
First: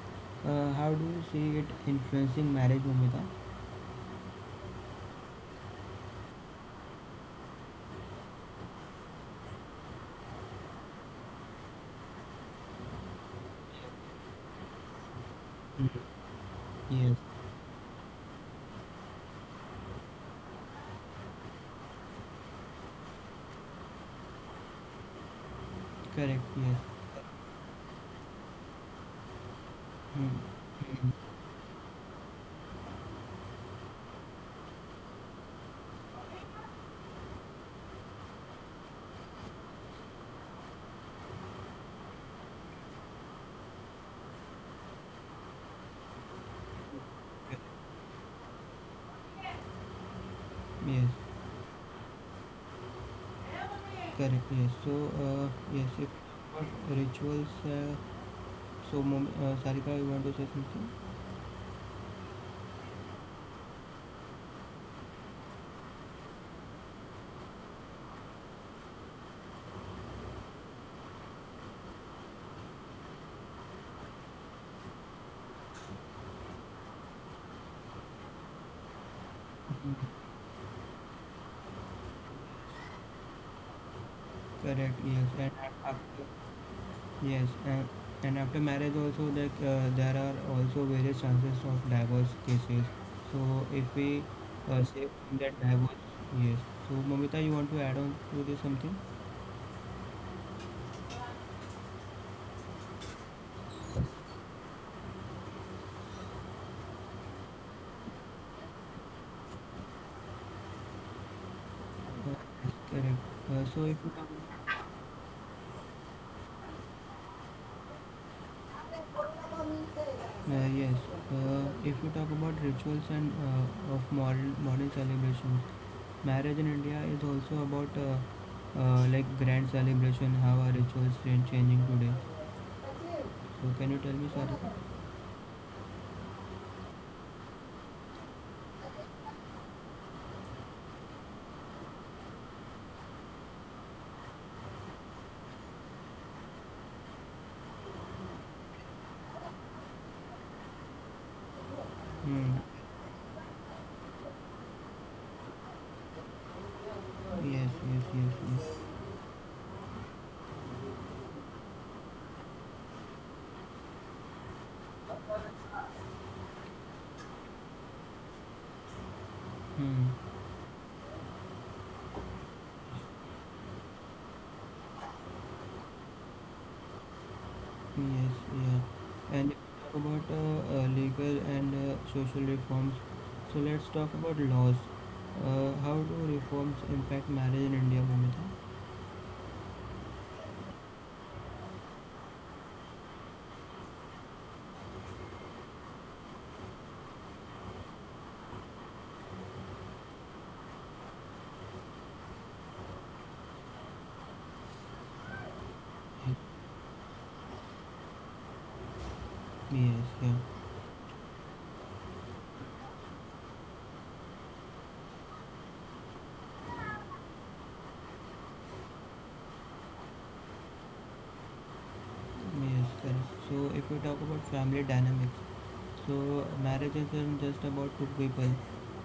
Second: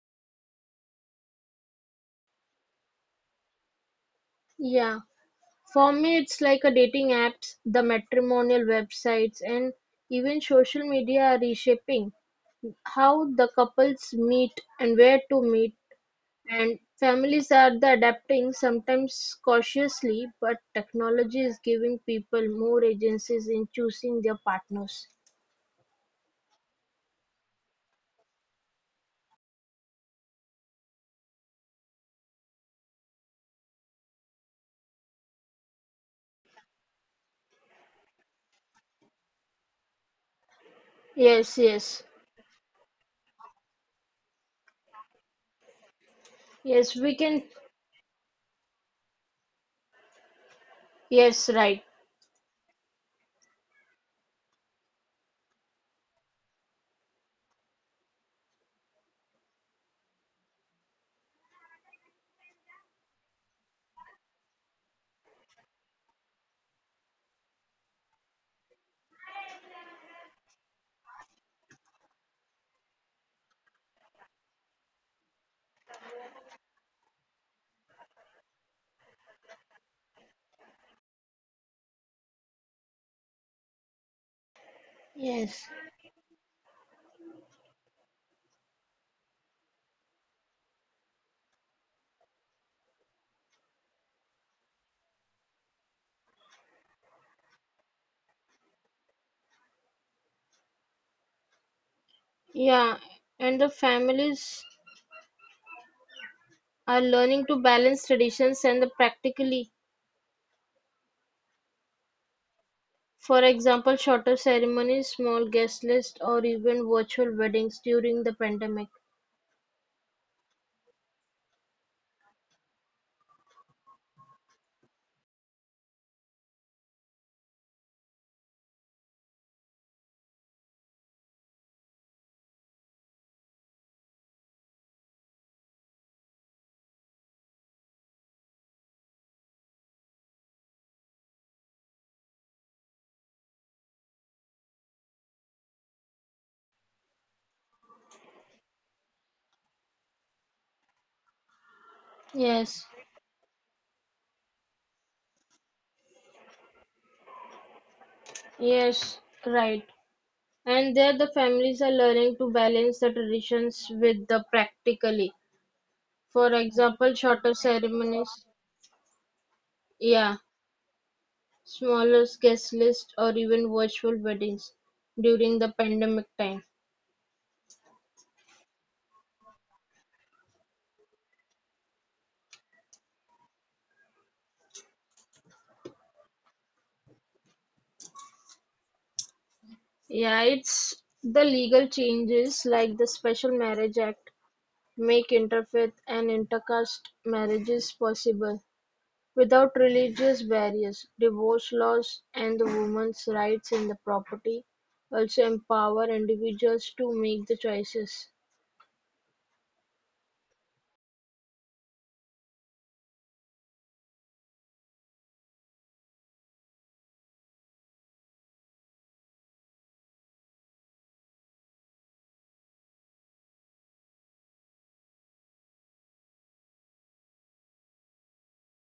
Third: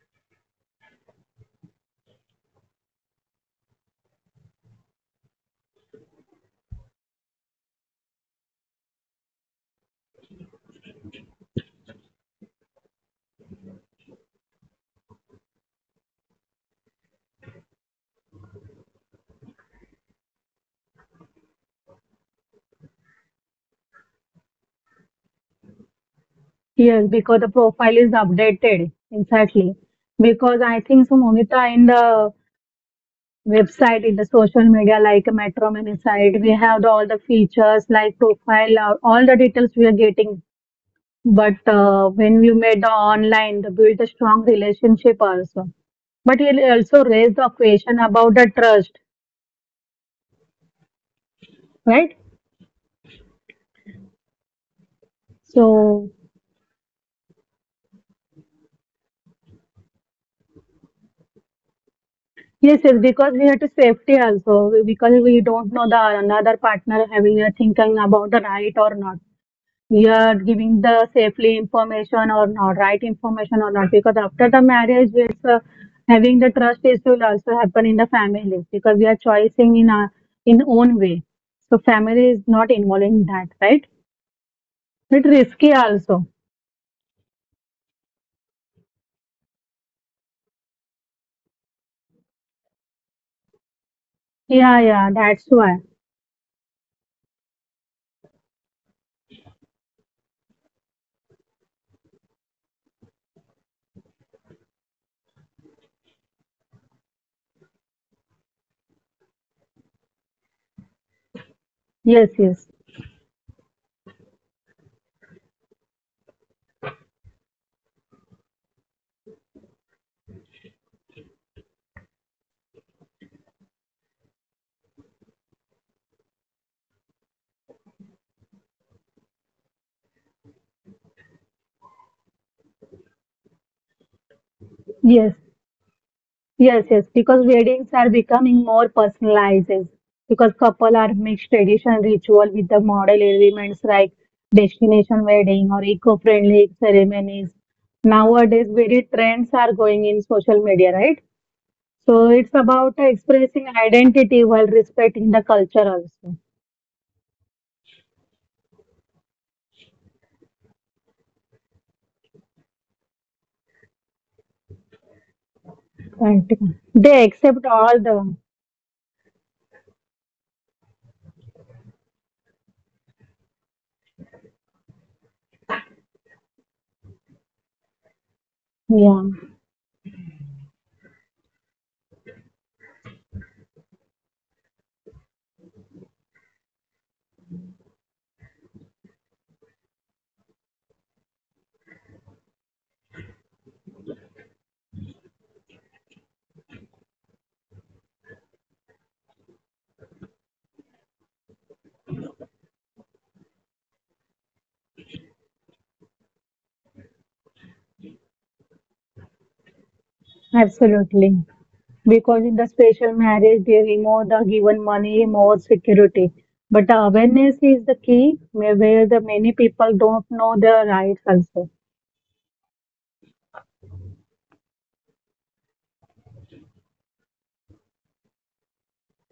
S1: uh, how do you see it influencing marriage, Mumita?
S2: Yeah. For me, it's like a dating apps, the matrimonial websites, and even social media are reshaping how the couples meet and where to meet. And
S1: Yes,
S2: families are the adapting, sometimes cautiously, but technology is giving people more agencies in choosing their partners.
S1: correct. Yes,
S3: Yes, because the profile is updated. Exactly. Because I think so, Momita, in the website, in the social media, like Metro Mini site, we have the, all the features like profile, uh, all the details we are getting.
S2: Yes,
S3: But
S2: yes.
S3: uh, when we made the online, the build a strong relationship also. But it
S2: Yes, we
S3: also
S2: can.
S3: raised the question about the trust,
S1: yes,
S2: Yes, right.
S3: right?
S1: correct. Yes. So uh, yes, if we
S3: So
S1: talk about rituals. Uh, So, Mom- uh, Sarika, you want to say something?
S3: yes, yes, because we have to safety also because we don't know the another partner having a thinking about the right or not. You are giving the safely information or not right information or not because after the marriage it's uh, having the trust is will also happen in the family because we are choosing in our in own way, so family is not involved in that, right?
S1: Correct.
S3: Bit
S1: Yes. And
S3: risky
S2: Yes.
S3: also.
S1: after, yes. And, and after marriage, also that uh, there are also various chances of divorce cases. So, if we
S3: Yeah,
S1: uh,
S3: yeah,
S1: say
S3: that's
S1: that
S3: why.
S1: divorce, yes. So, Mamita, you want to add on to this something?
S2: Yeah, and the families are learning to balance traditions and the practically.
S3: Yes,
S1: Uh,
S3: yes,
S1: yes, correct.
S2: For
S1: Uh, so, if
S2: example,
S1: you talk
S2: shorter ceremonies, small guest list, or even virtual weddings during the pandemic.
S1: Uh, yes, uh, if we talk about rituals and uh, of modern modern celebrations, marriage in India is also about uh, uh, like grand celebration. How are rituals cha- changing today? So can you tell me, Sarika?
S3: yes. Yes, yes, because weddings are becoming more personalized because couple are mixed tradition ritual with the model elements like destination wedding or eco-friendly ceremonies. Nowadays, very trends are going in social media, right? So it's
S1: Hmm.
S3: about
S2: Yes,
S3: expressing identity while respecting the culture also.
S1: Yes, yes, yes, yes.
S2: yes, right. And there the families are learning to balance the traditions with the practically.
S3: And
S2: For example,
S3: they
S2: shorter
S3: accept all the,
S2: ceremonies,
S1: Hmm.
S2: yeah, smaller guest list, or even virtual weddings during the pandemic time.
S1: Yes, yeah.
S3: yeah.
S1: And if we talk about uh, uh, legal and uh, social reforms, so let's talk about laws. Uh, how do reforms impact marriage in India, Bhumika?
S2: Yeah, it's the legal changes like the Special Marriage Act make interfaith and intercaste marriages possible. Without religious barriers, divorce laws and the women's rights in the property also empower
S1: Yes,
S2: individuals to make the choices.
S1: yes, yeah.
S3: Absolutely. Because in the special marriage, they remove the given money, more security. But the awareness is the key, may- where the many people don't know their rights also.
S1: Yes, correct. So if we talk about family dynamics, so marriage isn't just about two people,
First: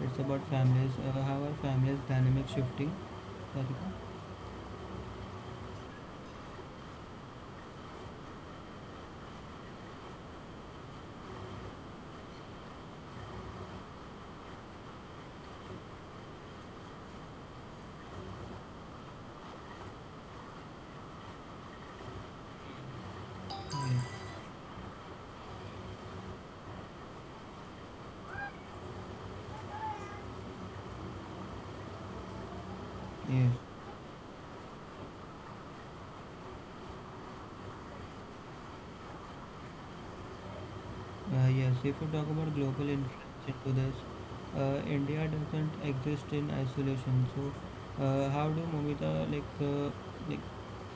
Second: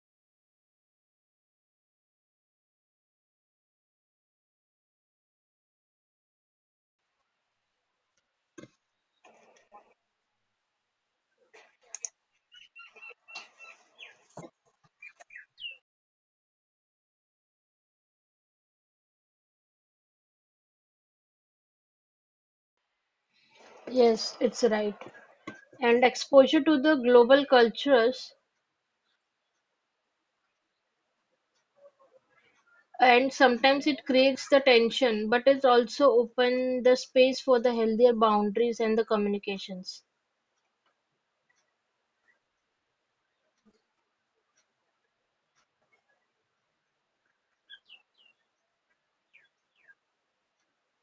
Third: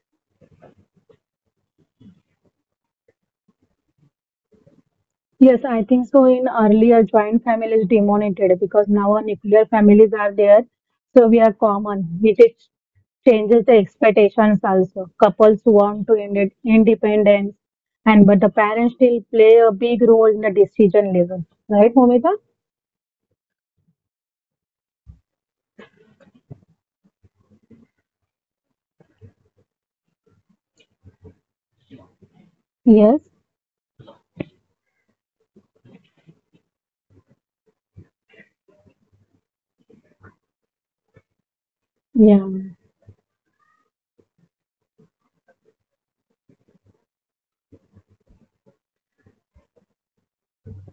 S1: it's about families. Uh, how are families dynamics shifting? Sarika?
S3: Yes, I think so. In earlier, joint families demonetized because now our nuclear families are there, so we are common, which is changes the expectations also. Couples want to ind independence, and but the parents still play a big role in the decision level, right, Momita?
S2: Yes, it's right. And exposure to the global cultures,
S3: Yes.
S2: and
S1: Yes.
S2: sometimes it creates the tension, but it's also open the space for the healthier boundaries and the communications.
S1: Uh, yes, if we talk
S3: Yeah,
S1: about global influence into this, uh, India doesn't exist in isolation. So, uh, how do Momita like uh, like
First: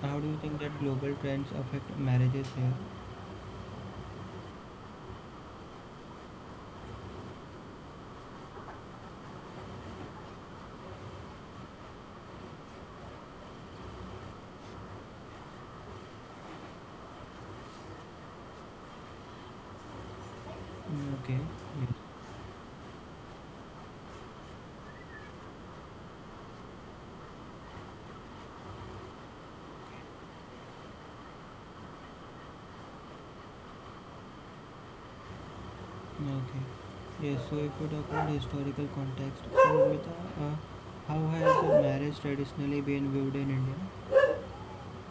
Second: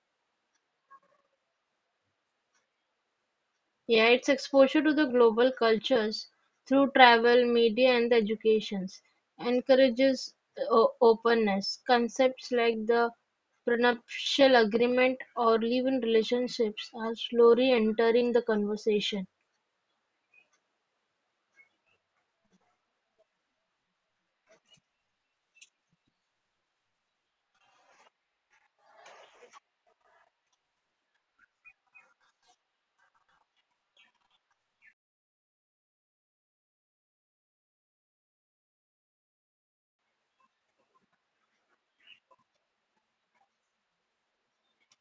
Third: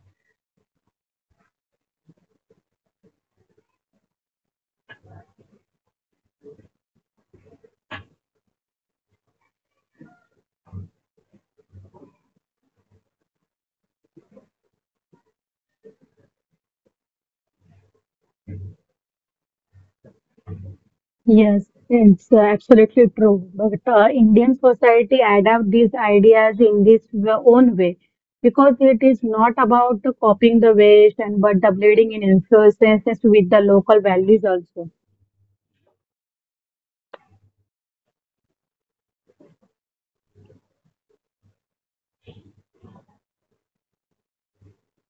S1: how do you think that global trends affect marriages here?
S2: Yeah, it's exposure to the global cultures through travel, media, and the educations encourages o- openness. Concepts like the prenuptial agreement or live-in relationships are slowly entering the conversation.
S1: Mm, okay,
S3: yes,
S1: yes,
S3: it's uh, absolutely true. But uh, Indian society adapt these ideas in this w- own way because it is not about copying the West and but the blending in influences with the local values also.
S1: okay, yes. So, if we talk about historical context, so Momita, uh, how has marriage traditionally been viewed in India?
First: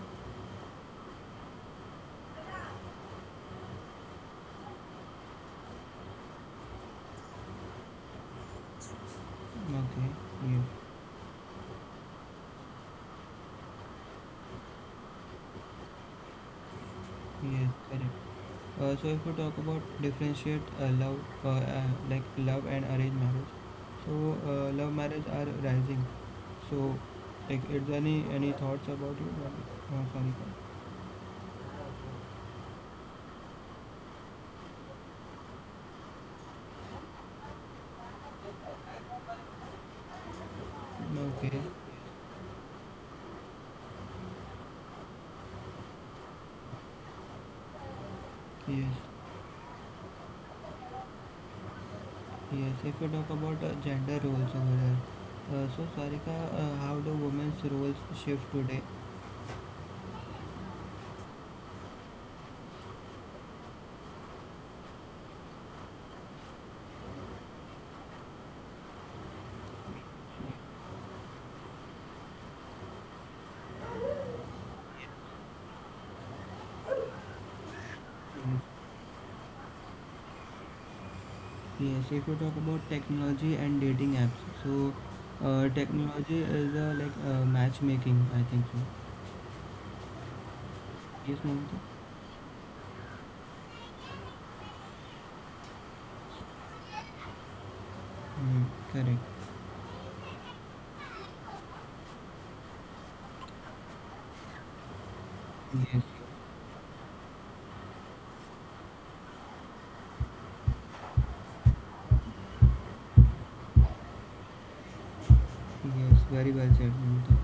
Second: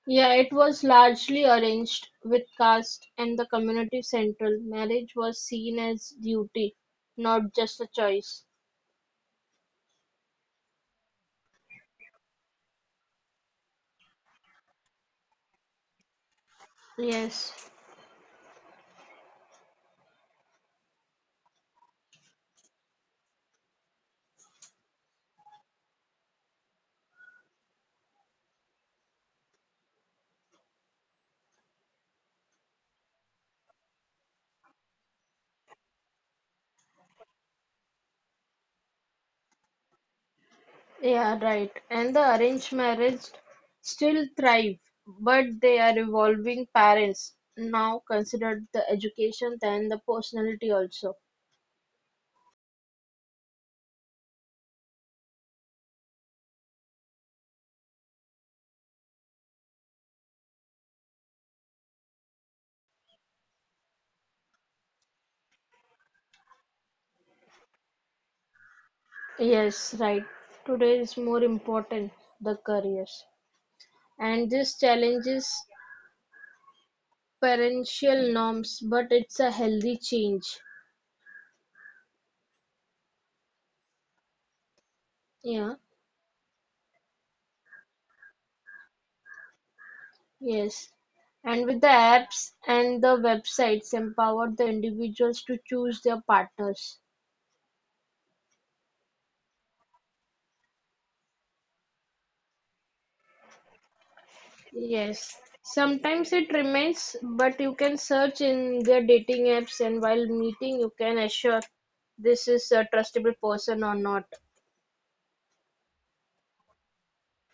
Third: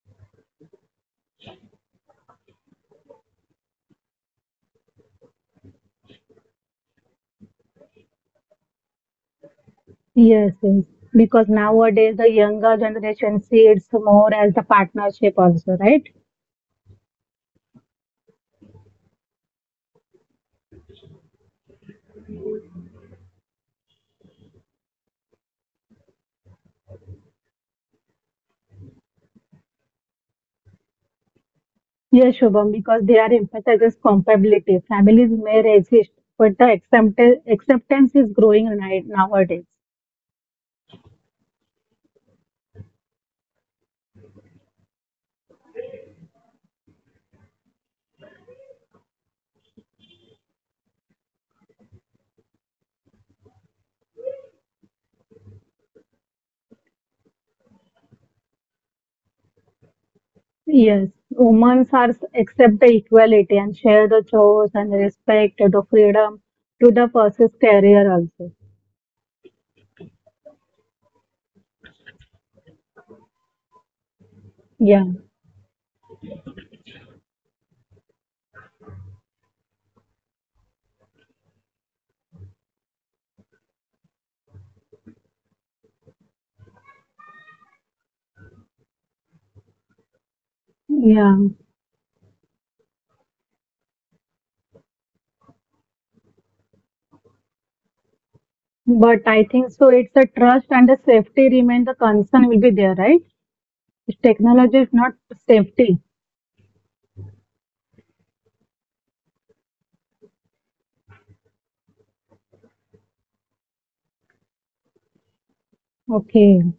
S2: Yeah, it was largely arranged with caste and the community central. Marriage was seen as duty, not just a choice.
S1: Okay,
S3: Yes,
S1: yes.
S3: yes, because nowadays the younger generation sees more as the partnership also, right?
S2: Yes.
S1: Yes, correct. Uh, so if we talk about differentiate uh, love, uh, uh, like love and arranged marriage, so uh, love marriage are rising. So, like, is there any any thoughts about you? Oh, sorry.
S3: Yes, Shubham, because they are emphasizes compatibility. Families may exist, but the acceptance acceptance is growing ni- nowadays.
S2: Yeah,
S1: Okay.
S2: right. And the arranged marriage still thrive, but they are evolving parents now consider the
S1: Yes.
S2: education than the personality also.
S1: Yes. If we talk about uh, gender roles over there, uh, so Sarika, uh, how do women's roles shift today?
S3: Yes, women are accept the equality and share the chores and respect the freedom to the person's career also.
S2: Yes, right. Today is more important the careers. And this
S3: Yeah,
S2: challenges parental norms,
S1: Yes.
S2: but it's a healthy change.
S1: Yes, if you talk about technology and dating apps, so
S2: Yeah,
S1: uh, technology is uh, like uh, matchmaking, I think so.
S2: yes.
S1: Yes,
S2: And with the
S3: yeah.
S1: Mamta.
S2: apps and the websites empower the individuals to choose their partners.
S1: Hmm, correct.
S3: But I think so. It's a trust and the safety remain the concern will be there, right? If
S2: Yes,
S3: technology is not
S1: Yes.
S2: sometimes it
S3: safety.
S2: remains, but you can search in the dating apps and while meeting, you can assure this is a trustable person or not.
S1: Yes. Very well said,
S3: Okay.
S1: Mamta.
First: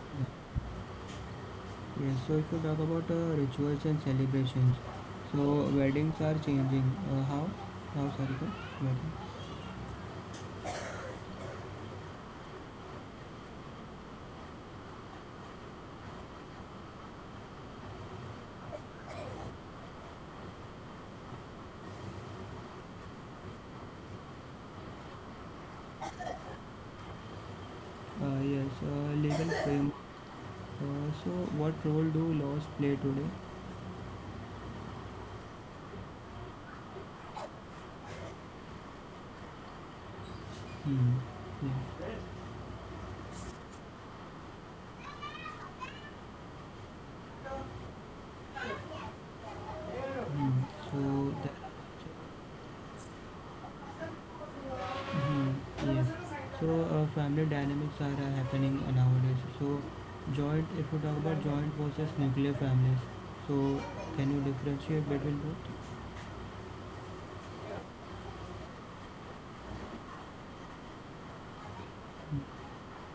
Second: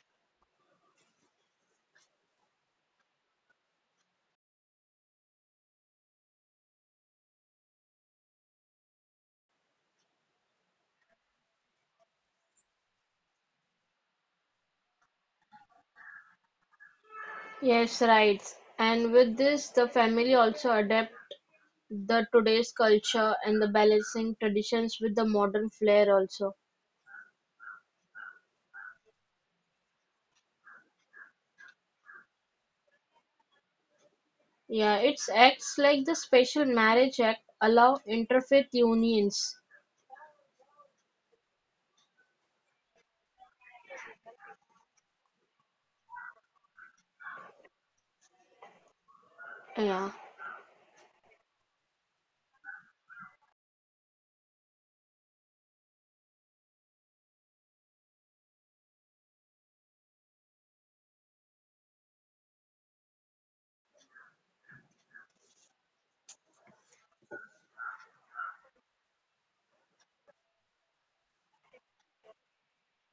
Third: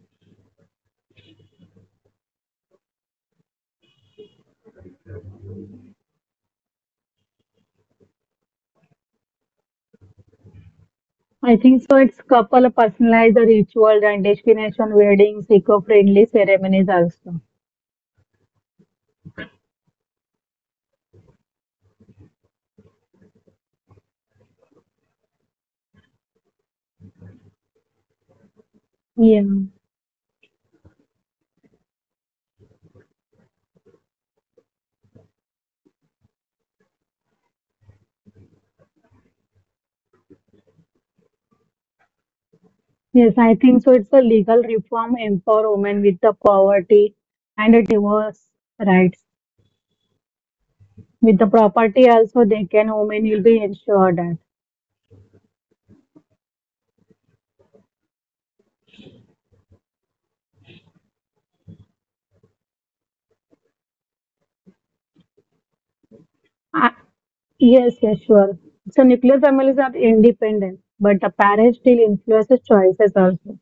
S1: Yes. So if you talk about uh, rituals and celebrations, so weddings are changing. Uh, how? How? Sorry, sir. Wedding.
S3: I think so. It's couple personalized the rituals and destination weddings, eco-friendly ceremonies also.
S2: Yes, right. And with this, the family also adapt the today's culture and the balancing traditions with the modern flair also.
S1: Uh, yes. Uh,
S3: Yeah.
S1: legal frame. Uh, so what role do laws play today?
S2: Yeah, it's acts like the Special Marriage Act allow interfaith unions.
S1: Hmm. Yes.
S3: Yes, I think so. It's a legal reform empower women with the poverty and the divorce rights.
S2: Yeah,
S1: Hmm.
S3: With the
S1: So that.
S3: property also, they can women will be ensured that.
S1: Mhm, yes. So uh, family dynamics are uh, happening nowadays. So joint, if you talk about joint versus nuclear families, so can you differentiate between both?
S3: Ah, yes, yes, sure. So nuclear families are independent, but the parents still influences choices also.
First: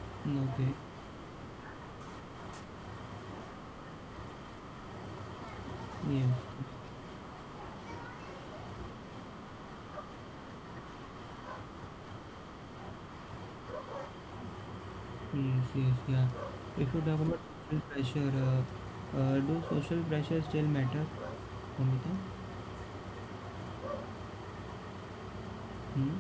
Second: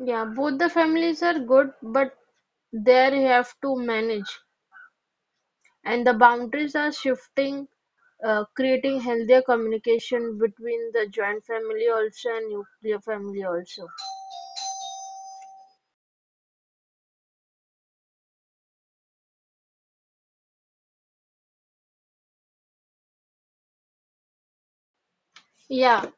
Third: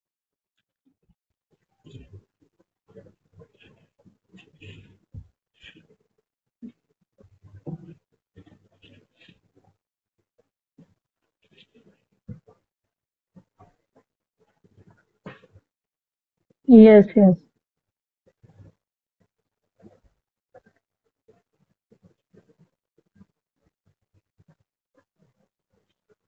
S2: yeah,
S1: Mm,
S2: both the
S1: okay.
S2: families are good, but there you have to manage. And the
S1: Yes.
S2: boundaries are shifting, uh, creating healthier communication between the joint family also and nuclear family also.
S1: Yes. Yes. Yeah. If you
S3: Yes,
S1: talk
S3: yes.
S1: about social pressure, uh, uh, do social pressure still matter, Amita?
S2: Yeah,
S1: Hmm?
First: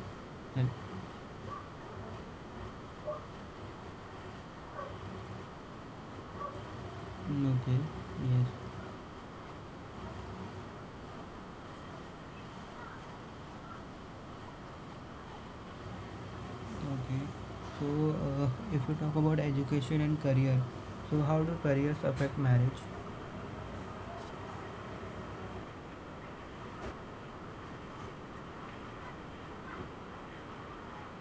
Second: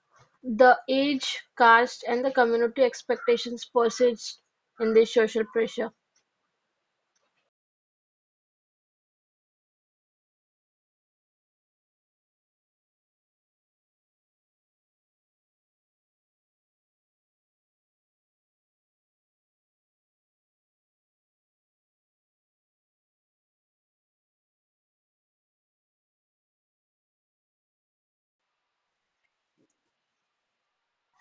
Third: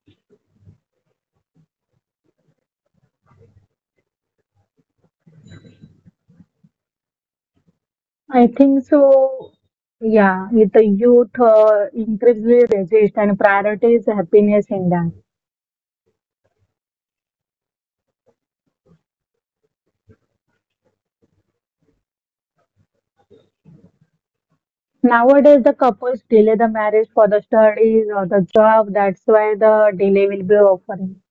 S1: Hel-
S2: the age, caste, and the community expectations persist in this social pressure.
S1: mm, okay.
S3: I
S1: Yes.
S3: think so. Yeah, with the youth uh, increasingly resist and prioritize happiness in that.
S1: Okay. So uh, if you talk about education and career, so how do careers affect marriage?
S3: Nowadays, the couples delay the marriage for the studies or the job. That's why the delay will be offering.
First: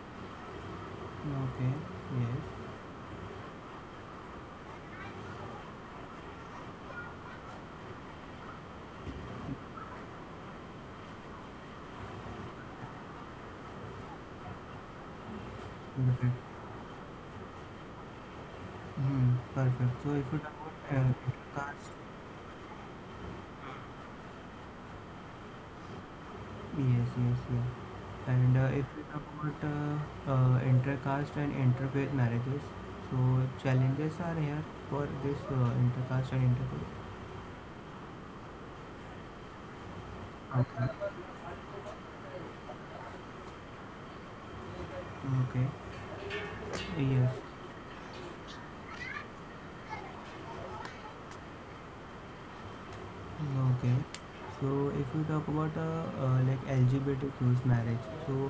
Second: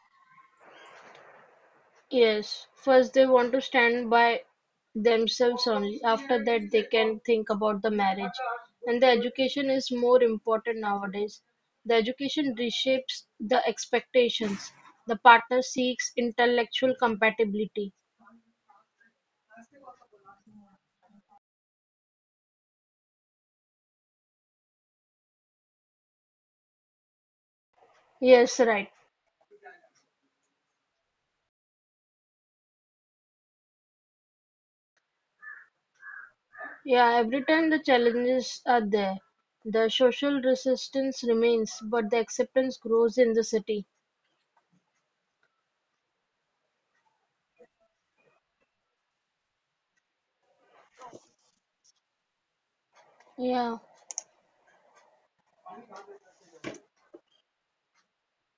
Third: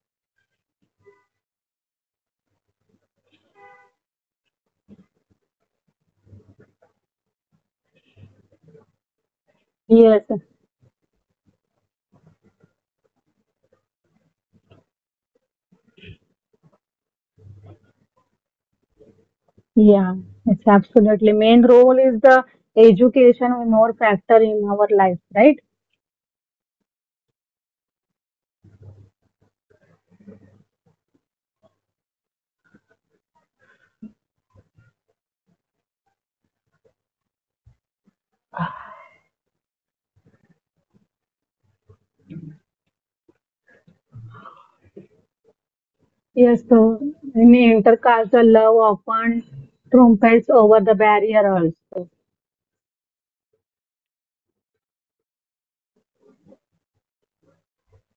S1: Okay.
S2: Yes,
S1: Yes.
S2: first they want to stand by themselves only. After that, they can think about the marriage. And the education is
S3: Yes,
S2: more important nowadays. The education reshapes the expectations. The partner seeks
S1: Mhm.
S2: intellectual compatibility.
S1: Hmm. Perfect.
S3: yeah,
S1: So if we talk
S3: it's
S1: about uh,
S3: absolutely. Main
S1: intercaste,
S3: role is the education and more factor in our life, right?
S1: yes, yes, yes.
S2: Yes,
S1: And uh, if
S2: right.
S1: we talk about uh, uh, intercaste and interfaith marriages, so challenges are here for this uh, intercaste and interfaith.
S2: Yeah, every time the challenges are there, the social
S1: Okay.
S2: resistance remains, but the acceptance grows in the city.
S1: Okay.
S3: Yes, so
S1: Yes.
S3: in intercaste, the love often trumpetes over the barrier also.
S2: Yeah.
S1: Okay. So if you talk about uh, uh, like L G B T Q's marriage, so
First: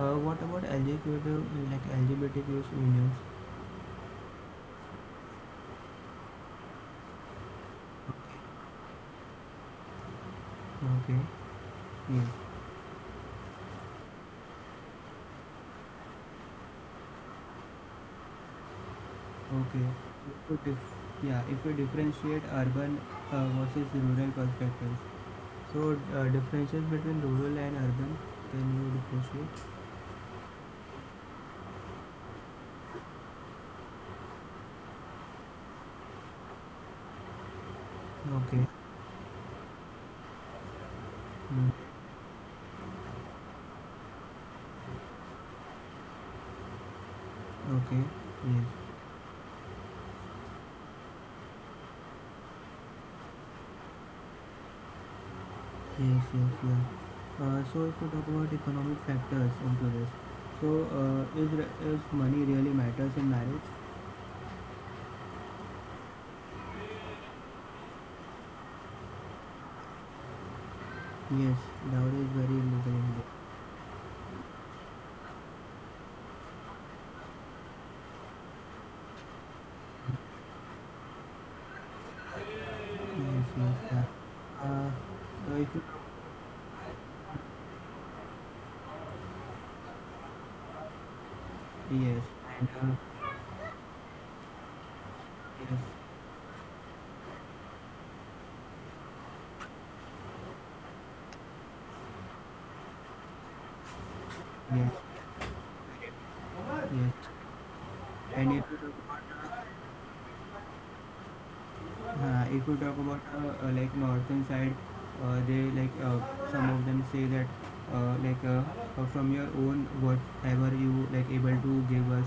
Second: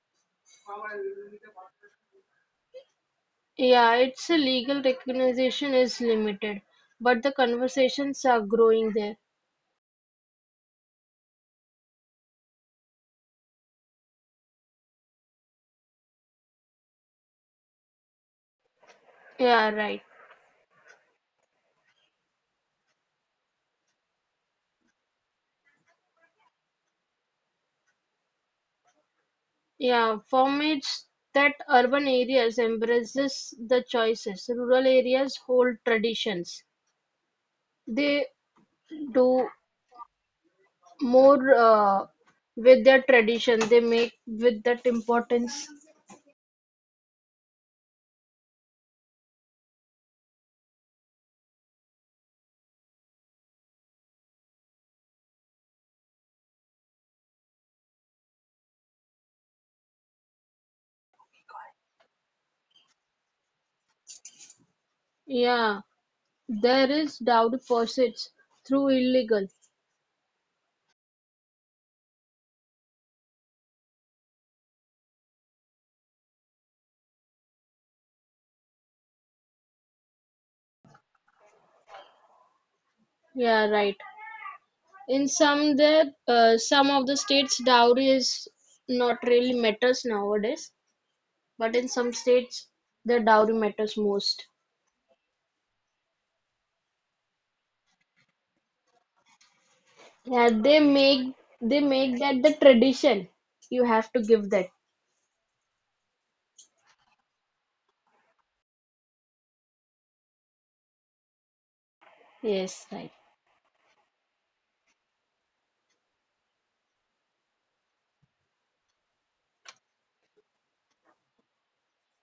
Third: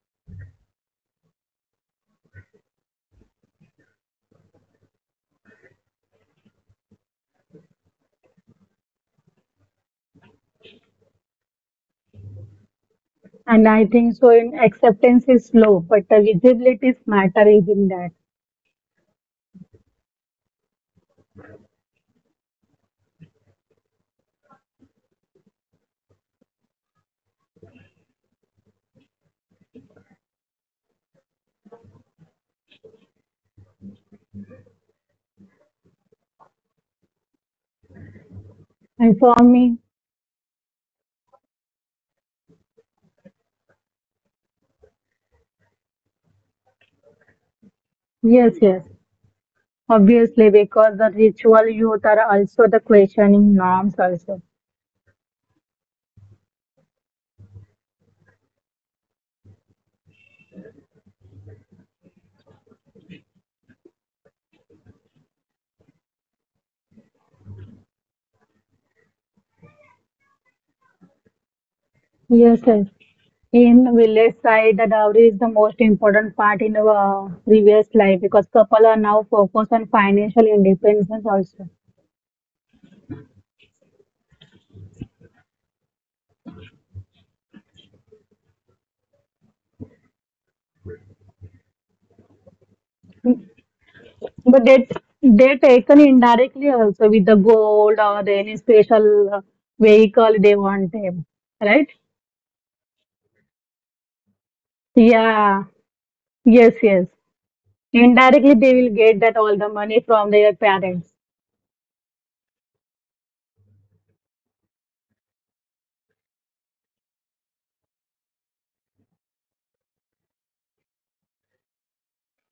S1: uh, what about L G B T like L G B T L G B T Q's unions?
S2: Yeah, its a legal recognition is limited, but the conversations are growing there.
S1: Okay. Yes.
S3: And I think so in acceptance is slow, but the visibility matter is in that.
S2: Yeah,
S1: Okay.
S2: right.
S1: So dif- yeah, if we differentiate urban uh, versus rural perspectives. So uh, differences between rural and urban, can you differentiate?
S2: Yeah, formats that urban areas embraces the choices. Rural areas hold traditions. They
S1: Okay.
S3: And for
S2: do
S3: me,
S2: more
S1: Mm,
S2: uh, with their tradition. They make with that importance.
S1: okay.
S3: yes,
S1: Yes.
S3: yes. Obviously, because the ritual youth are also the questioning norms also.
S1: Yes. Yes. Yeah. Uh, so if we talk about economic factors into this, so uh, is re- is money really matters in marriage?
S2: Yeah, there is dowry posits through illegal.
S1: Yes. Dowry is very
S3: Yes,
S1: illegal in
S3: yes.
S1: India.
S3: In village side, the dowry is the most important part in our previous life because couple are now focused on financial independence also.
S1: Yes.
S2: Yeah,
S1: Yes.
S2: right.
S1: Yeah. Uh,
S2: In
S1: so if
S2: some
S1: you,
S2: there, uh, some of the states, dowry is not really matters nowadays, but in some
S1: yes. And
S2: states, the
S1: uh,
S2: dowry matters most.
S3: But they they taken
S1: Yes.
S3: indirectly also with the gold or the any special uh, vehicle they
S2: Yeah, they
S3: want them,
S2: make they
S3: right?
S2: make that the tradition. You have to give that.
S1: Yes.
S3: Yeah, yes, yes.
S1: Yes.
S3: Indirectly,
S1: And
S3: they
S1: if
S3: will
S1: you
S3: get that
S1: talk,
S3: all the money from their parents.
S1: uh, if you
S2: Yes,
S1: talk
S2: right.
S1: about uh, uh, like northern side, uh, they like uh, some of them say that uh, like uh, uh, from your own whatever you like able to give us,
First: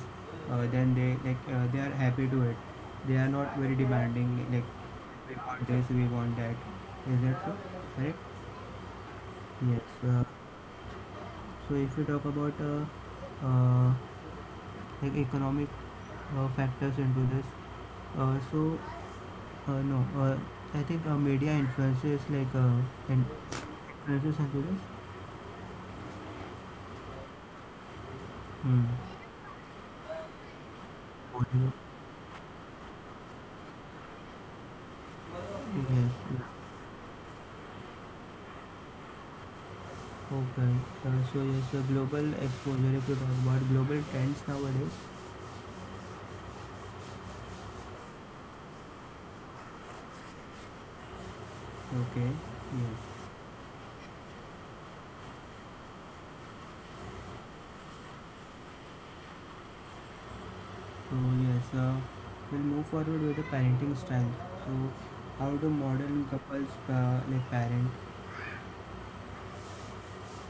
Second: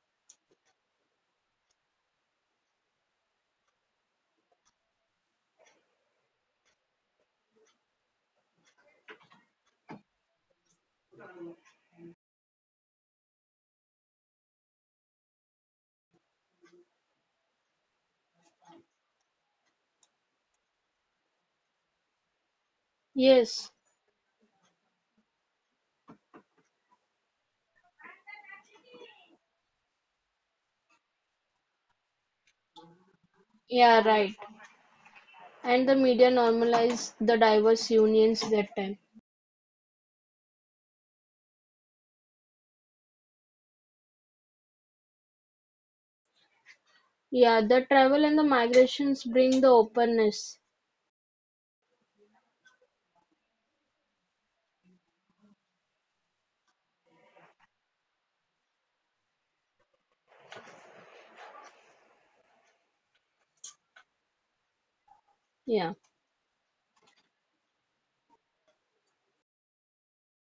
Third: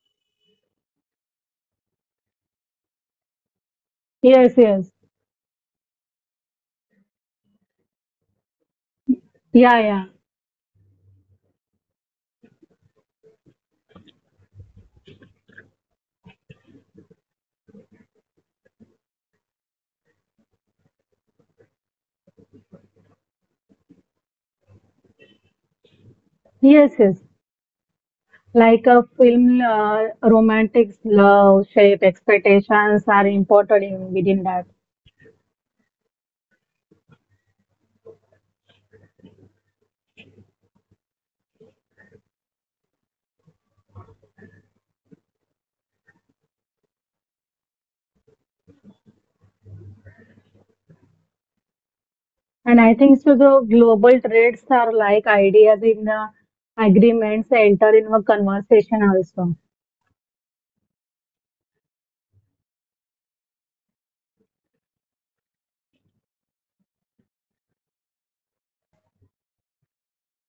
S1: uh, then they like uh, they are happy to it. They are not very demanding
S3: Yes,
S1: like
S3: yes.
S1: we want this, we want that. Is that so? Correct?
S3: Yeah,
S1: Yes.
S3: yeah.
S1: Uh, so if we talk about uh, uh, like economic uh, factors into this, uh, so Uh, no, uh, I think uh, media influences like uh, and
S2: Yes.
S1: influences and this.
S3: Yes, yes. Like
S1: Hmm.
S3: a film, uh, romantics, love,
S1: Bollywood.
S3: shape, expectations are important
S2: Yeah,
S3: in within
S2: right.
S3: that.
S2: And the
S1: Yes,
S2: media
S1: yes.
S2: normalised the diverse unions that time.
S1: Okay. Uh, so yes, the global exposure. If you talk about global trends nowadays.
S2: Yeah, the travel and the migrations bring the openness.
S1: Okay.
S3: And I think
S1: Yes.
S3: so the global trends are like ideas in the agreements enter in a conversation also.
S1: So yes, uh, we'll move forward with the parenting style. So how do
S2: Yeah.
S1: modern couples uh, like parent?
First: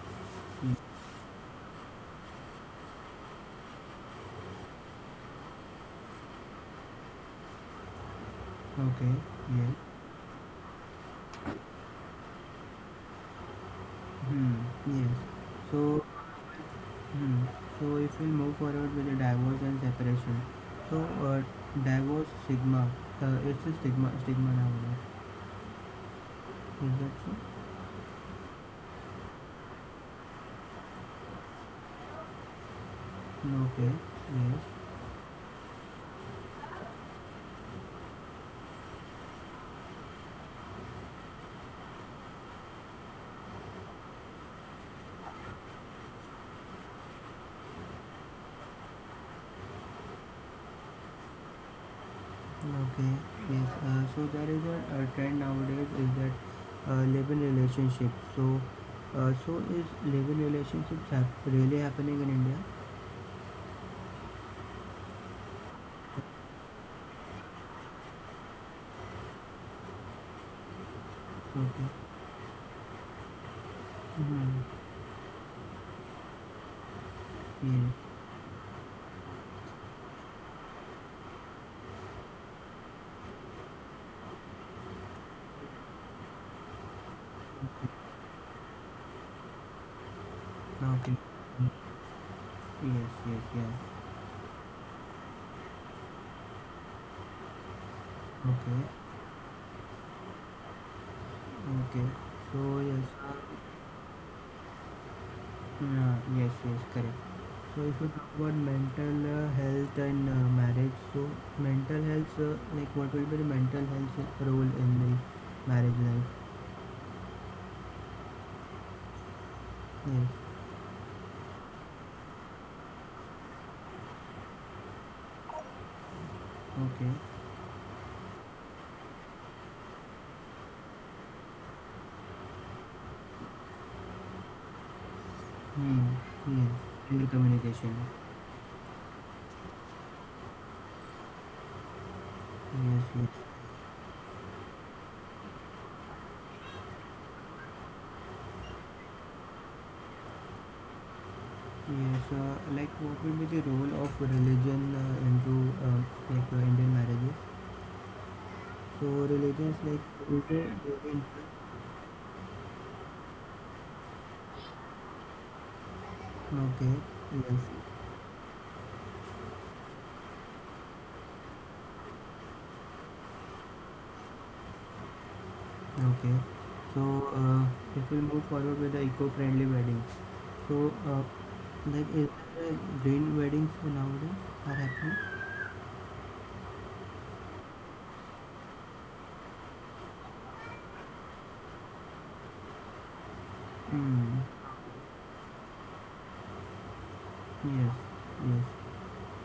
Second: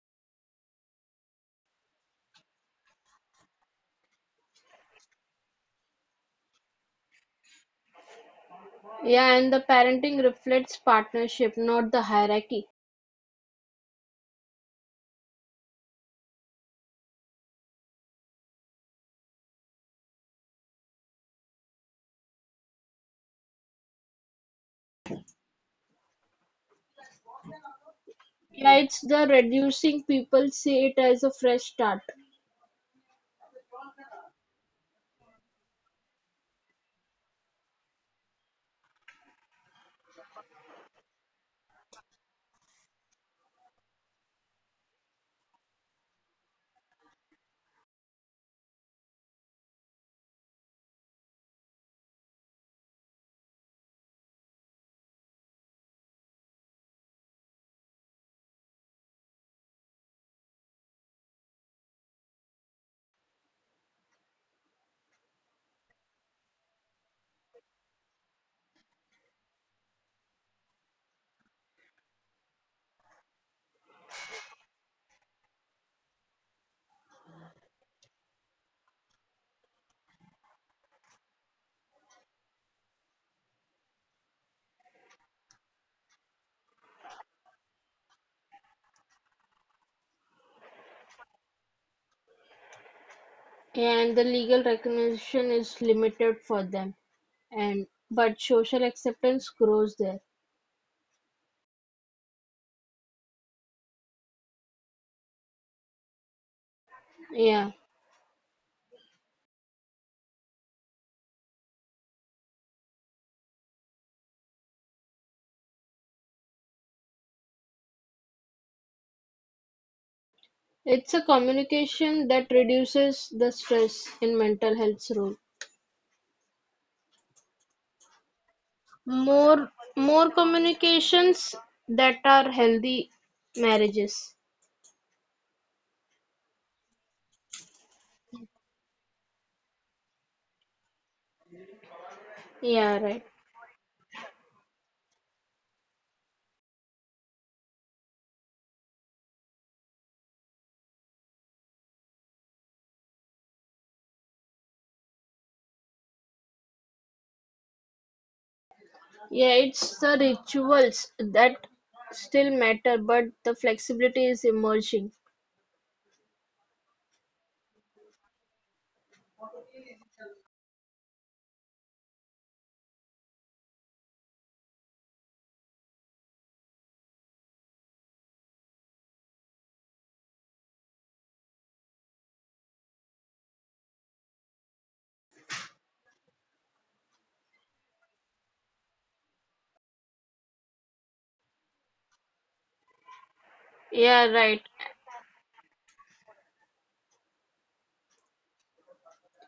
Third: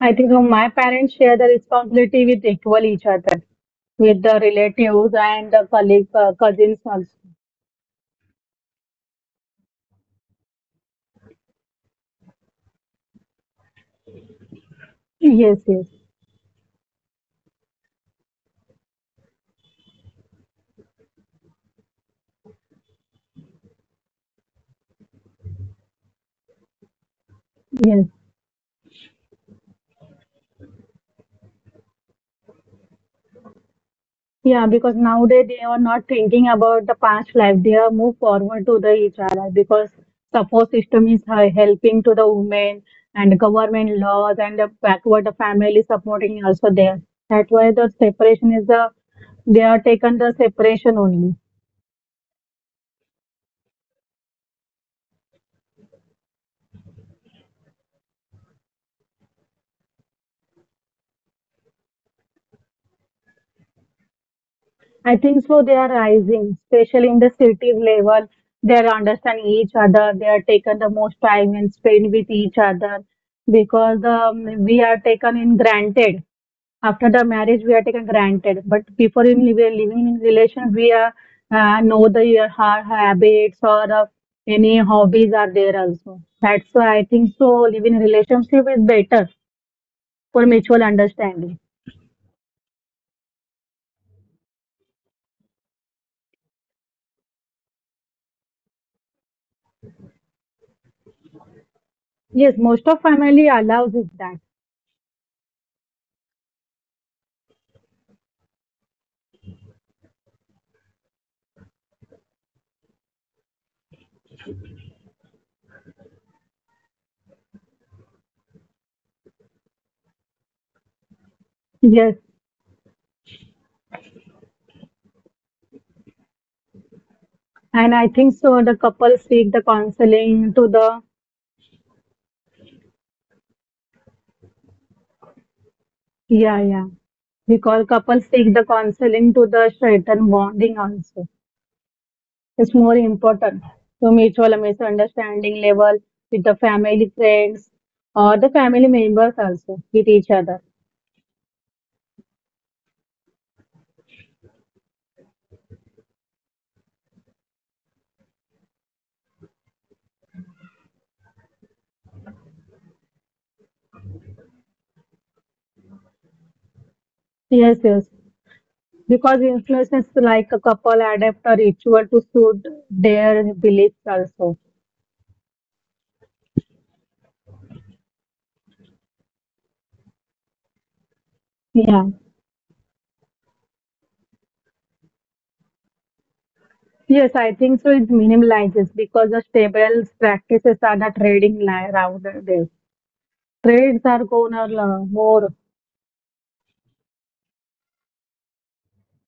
S3: I think so my parents share the responsibility with equal each other, with the relatives and the colleague, uh, cousins also.
S1: Okay.
S2: Yeah, and the
S1: Yes.
S2: parenting reflects partnership, not the hierarchy.
S1: Hmm. Yes.
S3: Yes,
S1: So.
S3: yes,
S1: Hmm. So if we move forward with the divorce and separation, so uh, divorce stigma, uh, it's a stigma stigma nowadays. Is that so?
S3: yes.
S2: Yeah, it's the reducing people see it as a fresh start,
S1: No, okay. Yes.
S3: Yeah, because nowadays they are not thinking about the past life. They are move forward to the each other because support system is he- helping to the women and government laws and the backward the family supporting also there. That's why the separation is the they are taken the separation only.
S1: Okay. Yes. Uh, so there is a, a trend nowadays is that uh, live-in relationships. So, uh, so is live-in relationships hap- really happening in India?
S3: I think so they are rising, especially in the city level. They are understand each other. They are taken the most time and spend
S1: Okay.
S3: with each other because um,
S1: Mm-hmm.
S3: we are taken in granted after the marriage we
S1: Yeah.
S3: are taken granted but before in we are living in relation we are uh, know the your ha- habits or uh, any hobbies are there also, that's why I think so living relationship is better for mutual
S1: Okay.
S3: understanding.
S1: Hmm. Yes. Yes. Yeah.
S2: and the legal recognition is limited for them, and but social
S1: Okay.
S2: acceptance grows there.
S1: Okay.
S3: Yes,
S1: So
S3: most of
S1: yes, uh,
S3: family allows it that.
S1: yeah, yes, yes, correct.
S2: Yeah,
S1: So if you talk about mental uh, health and uh, marriage, so mental health, uh, like what will be the mental health role in the marriage life? Yes,
S2: it's a
S3: Yes,
S2: communication that reduces the stress in mental health's role.
S1: okay.
S3: and I think so the couples seek the
S2: More more
S3: counseling to the.
S2: communications that are healthy marriages.
S1: Hmm.
S3: Yeah,
S1: Yes,
S3: yeah,
S1: in the
S3: we call
S1: communication.
S3: couples seek the counseling to the strengthen bonding also. It's more
S2: Yeah,
S1: Yes,
S2: right.
S1: yes.
S3: important to mutual all misunderstanding level with the family, friends, or the family members also with each other.
S1: Yes, uh, like what will be the role of religion uh, into uh, like uh, Indian marriages? So
S2: Yeah,
S1: religions
S2: it's
S1: like
S2: the
S1: is a very
S2: rituals
S1: important-
S2: that still matter, but the flexibility is emerging.
S1: okay, yes.
S3: Yes, yes. Because influences like a couple adapt a ritual to suit their beliefs also.
S1: Okay, so uh, if we move forward with the eco-friendly weddings, so uh,
S3: Yeah.
S1: like is there uh, green weddings nowadays are happening?
S3: Yes, I think so. It minimizes because the stable practices are the trading li- rather there.
S2: Yeah,
S3: Trades
S1: Hmm.
S3: are
S2: right.
S3: going to more.
S1: Yes. Yes.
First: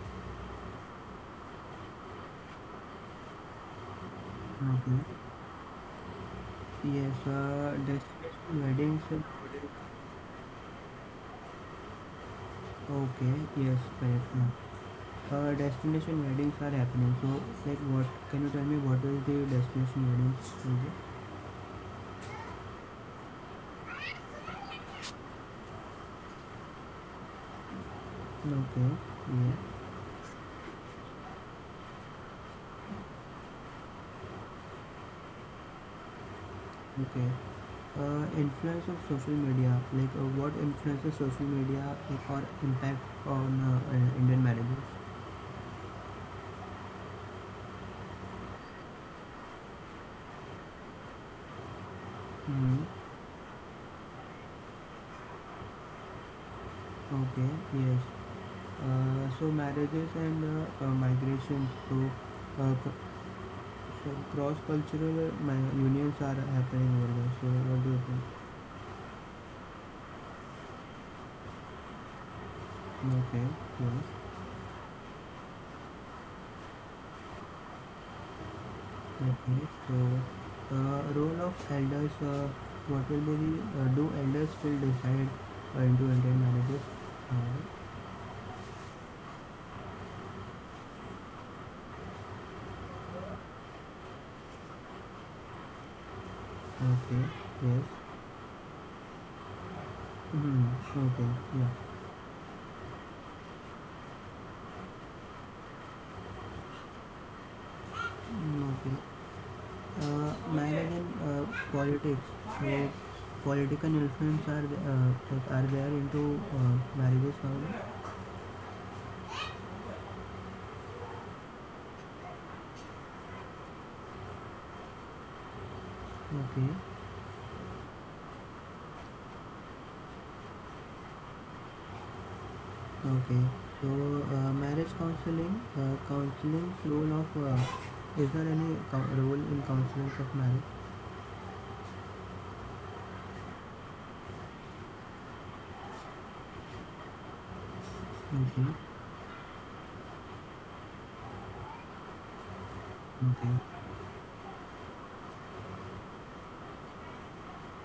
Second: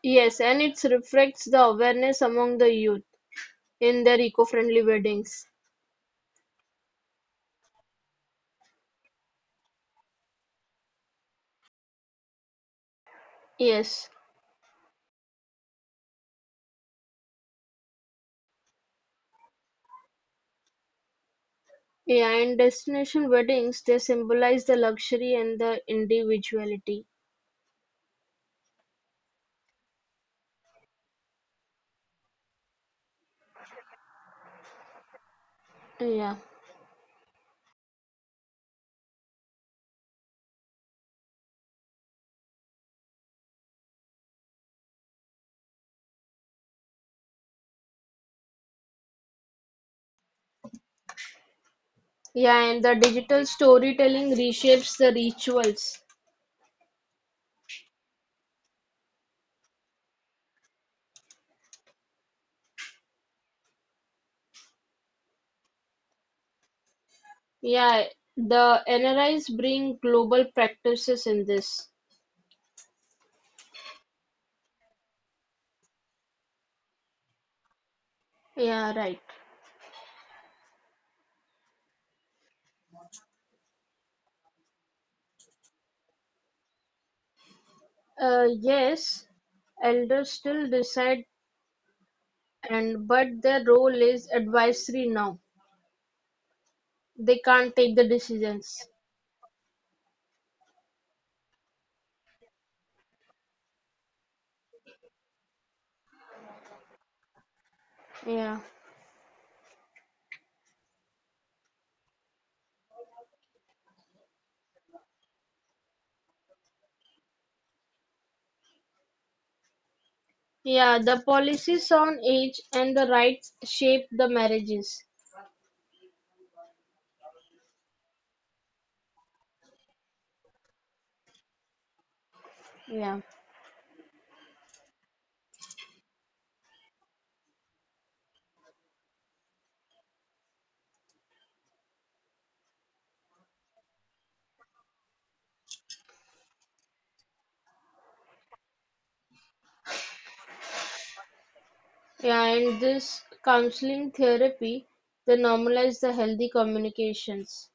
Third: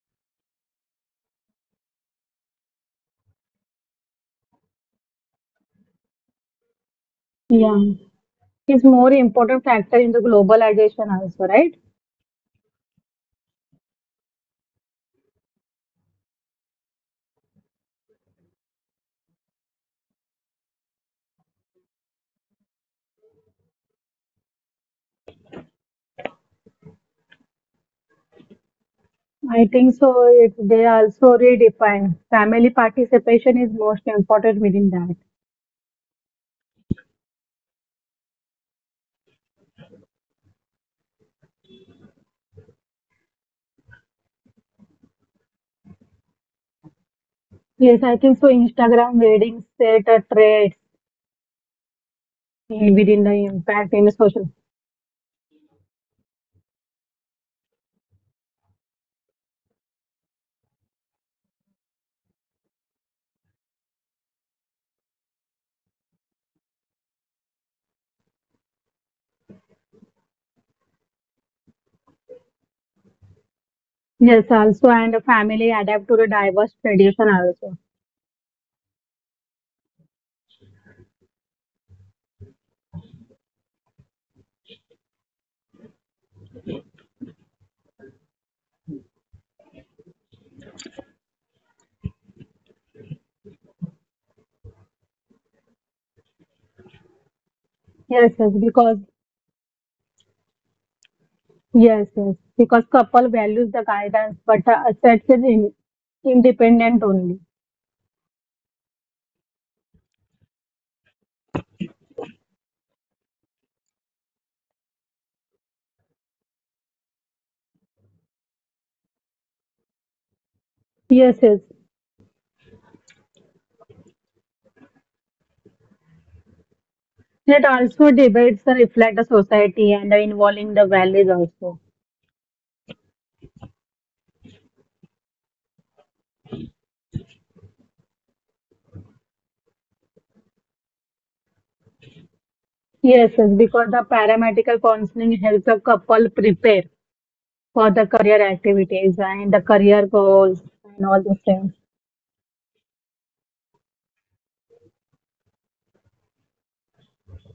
S2: Yes, and it reflects the awareness among the youth in their eco-friendly
S1: Okay.
S2: weddings.
S1: Yes.
S3: Yeah.
S1: Uh, destination
S3: It's more
S1: weddings. Are
S3: important factor in the globalization also, right?
S1: okay. Yes.
S2: Yes.
S1: Correct, ma'am. Uh, destination weddings are happening. So like, what can you tell me? What is the destination weddings project?
S2: Yeah, and destination weddings, they symbolize the luxury and the individuality.
S1: Okay. Yeah.
S3: I think so it, they also redefine family participation is most important within that.
S2: Yeah.
S1: Okay. Uh, influence of social media, like uh, what influences social media like, or impact on uh, uh, Indian marriages?
S3: Yes, I think so. Instagram ratings set a traits
S2: Yeah,
S1: Hmm.
S2: and the
S3: in, within the
S2: digital
S3: impact in the
S2: storytelling
S3: social.
S2: reshapes the rituals.
S1: Okay, yes. Uh, so marriages and uh, uh, migrations, so, uh, c- so cross-cultural mi- unions are happening over there. So what do you
S2: Yeah,
S1: think?
S2: the N R Is bring global practices in this.
S1: Okay, yes.
S3: Yes, also, and the family adapt to the diverse tradition also.
S2: Yeah, right.
S1: Okay. So uh, role of elders, uh, what will be the, uh, do elders still decide uh, into Indian marriages? Uh,
S2: Uh, yes, elders still decide and but their role is advisory now.
S1: Okay.
S2: They can't
S1: Yes.
S2: take
S3: Yes,
S2: the
S3: yes, because
S2: decisions.
S1: Hmm. Okay. Yeah.
S3: yes, yes, because couple values the guidance, but uh, sets is in, independent only.
S2: Yeah.
S1: Mm, okay. Uh, mine again. Uh, politics. So, political influence are the- uh, like are there into uh, marriages now?
S3: Yes,
S2: Yeah,
S3: yes.
S2: the policies on age and the rights shape the marriages.
S1: Okay.
S3: It also debates the reflect the society and the involving the values also.
S2: Yeah.
S1: Okay. So, uh, marriage counseling. Uh, counseling's role of uh, is there any co- role in counseling of marriage?
S3: Yes, yes, because the paramedical counseling helps a couple prepare for the career
S1: Okay.
S3: activities and the career goals and all those things.
S2: Yeah, and this
S1: Okay.
S2: counseling therapy they normalize the healthy communications.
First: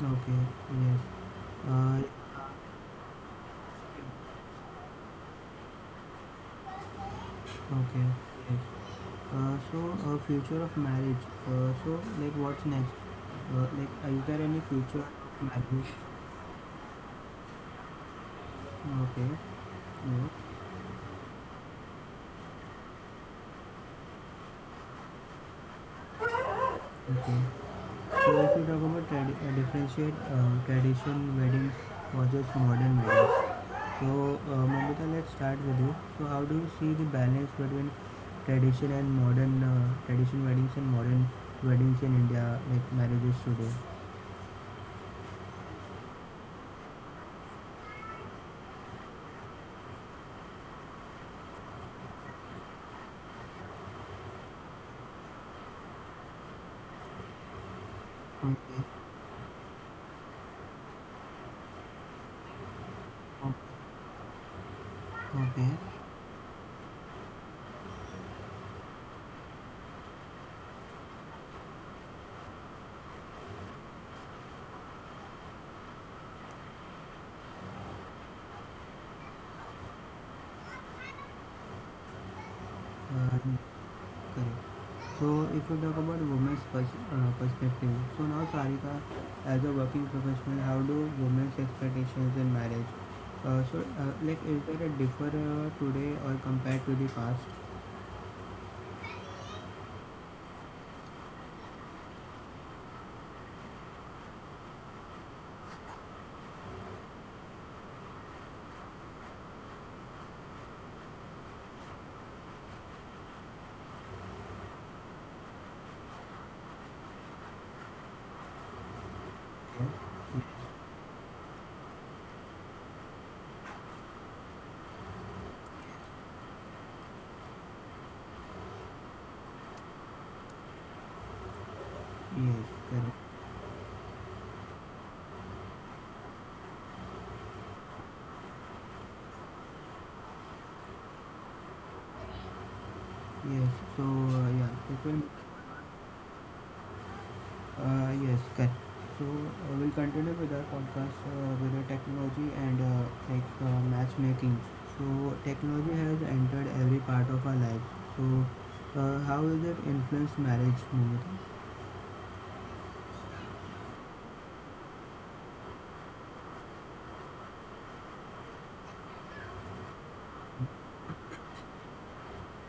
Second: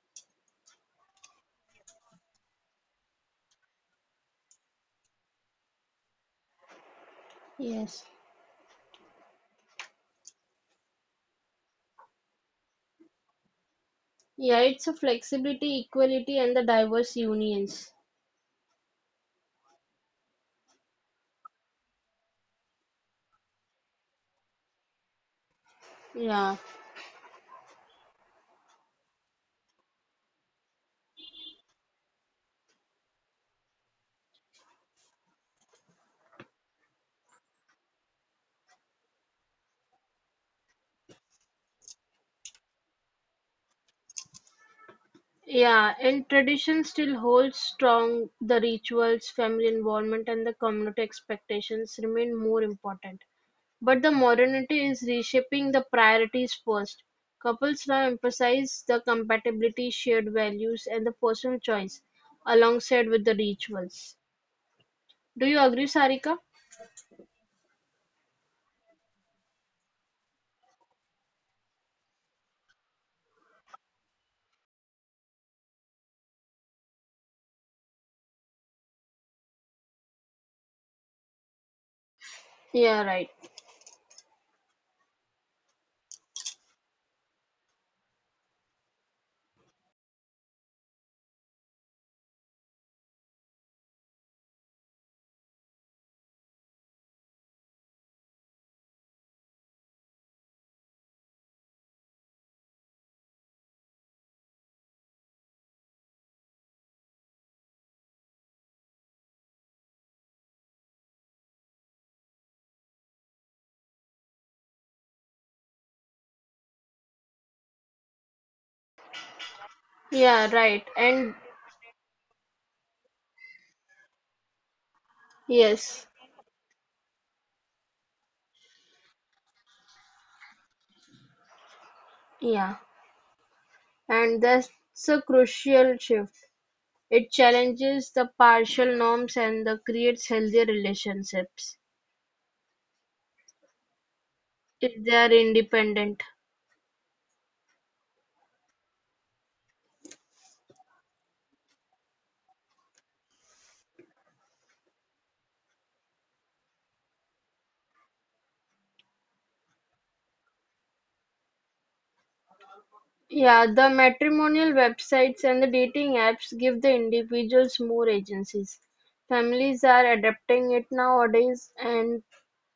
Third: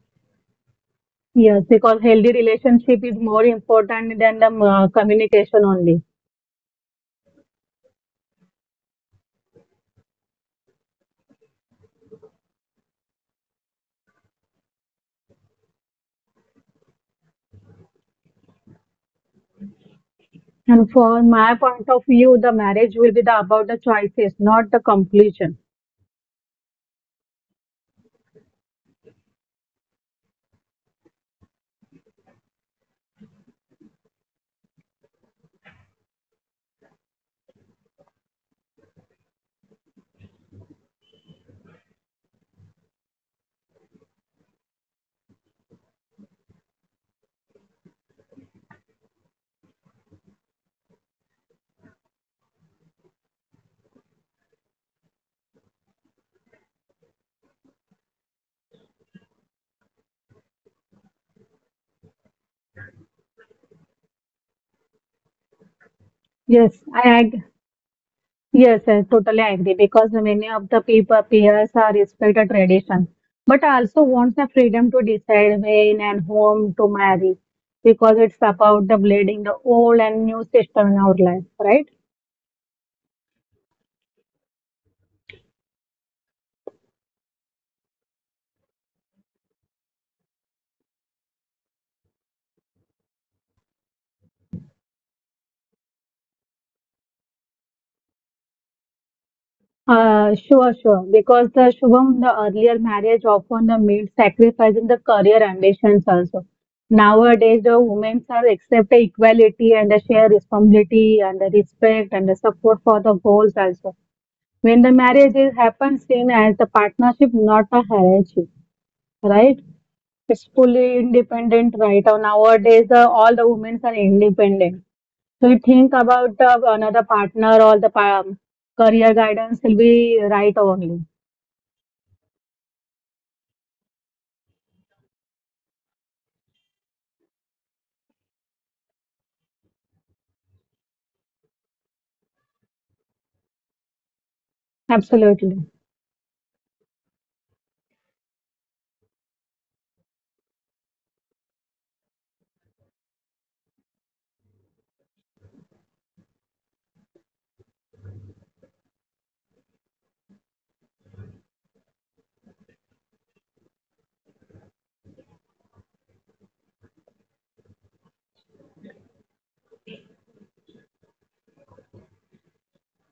S1: Okay. Yes.
S3: Yes,
S1: Uh,
S3: because healthy relationship is more important than the uh, communication only.
S2: Yes.
S1: okay. Yes. Uh, so, uh, Future of marriage. Uh, so, like, what's next? Uh, like, is there
S2: Yeah,
S1: any
S2: it's a
S1: future of
S2: flexibility,
S1: marriage?
S2: equality, and the diverse unions.
S1: Okay. No.
S3: And from my point of view, the marriage will be the about the choices, not the completion.
S2: Yeah.
S1: Okay. So, if you talk about tradi- uh, differentiate uh, tradition weddings versus modern weddings. So, uh, Mamita, let's start with you. So, how do you see the balance between tradition and modern uh, tradition weddings and modern weddings in India, like marriages today?
S2: Yeah, and tradition still holds strong. The rituals, family involvement, and the community expectations remain more important. But the modernity is reshaping the priorities first. Couples now
S1: Okay.
S2: emphasize the compatibility, shared values, and the personal choice alongside with the
S1: Okay.
S2: rituals. Do you
S1: Okay.
S2: agree, Sarika?
S3: Yes, I ag Yes, I totally agree because many of the people peers are respected tradition, but also wants the freedom to decide when and whom to marry because it's about the blending the old and new system in our life, right?
S2: Yeah, right.
S1: Uh, Correct. So if we talk about women's pers- uh, perspective, so now Sarika, as a working professional, how do women's expectations in marriage? Uh, so uh, like is there a differ uh, today or compared to the past?
S3: Uh, sure, sure. Because the Shubham, the earlier marriage often the meant sacrificing the career ambitions also. Nowadays, the women are accept the equality and the share responsibility and the respect and the support for the goals also when the marriage is happens same as the partnership, not a hierarchy, right? It's fully
S2: Yeah, right.
S3: independent
S2: And
S3: right now. Nowadays uh, all the women are independent, so you think about uh,
S2: yes,
S3: another partner or the pa- career guidance will be right only.
S1: Yes,
S2: yeah.
S1: correct.
S2: And that's a crucial shift. It challenges the partial norms and the creates healthier relationships
S1: Yes. So uh,
S2: if
S1: yeah, it
S2: they
S3: Absolutely.
S1: will.
S2: are independent.
S1: Uh, yes, correct. So uh, we'll continue with our podcast uh, with the technology and uh, like uh, matchmaking. So technology has entered every part of our life. So uh, how will that influence marriage, Mumita?
S2: Yeah, the matrimonial websites and the dating apps give the individuals more agencies. Families are adapting it nowadays, and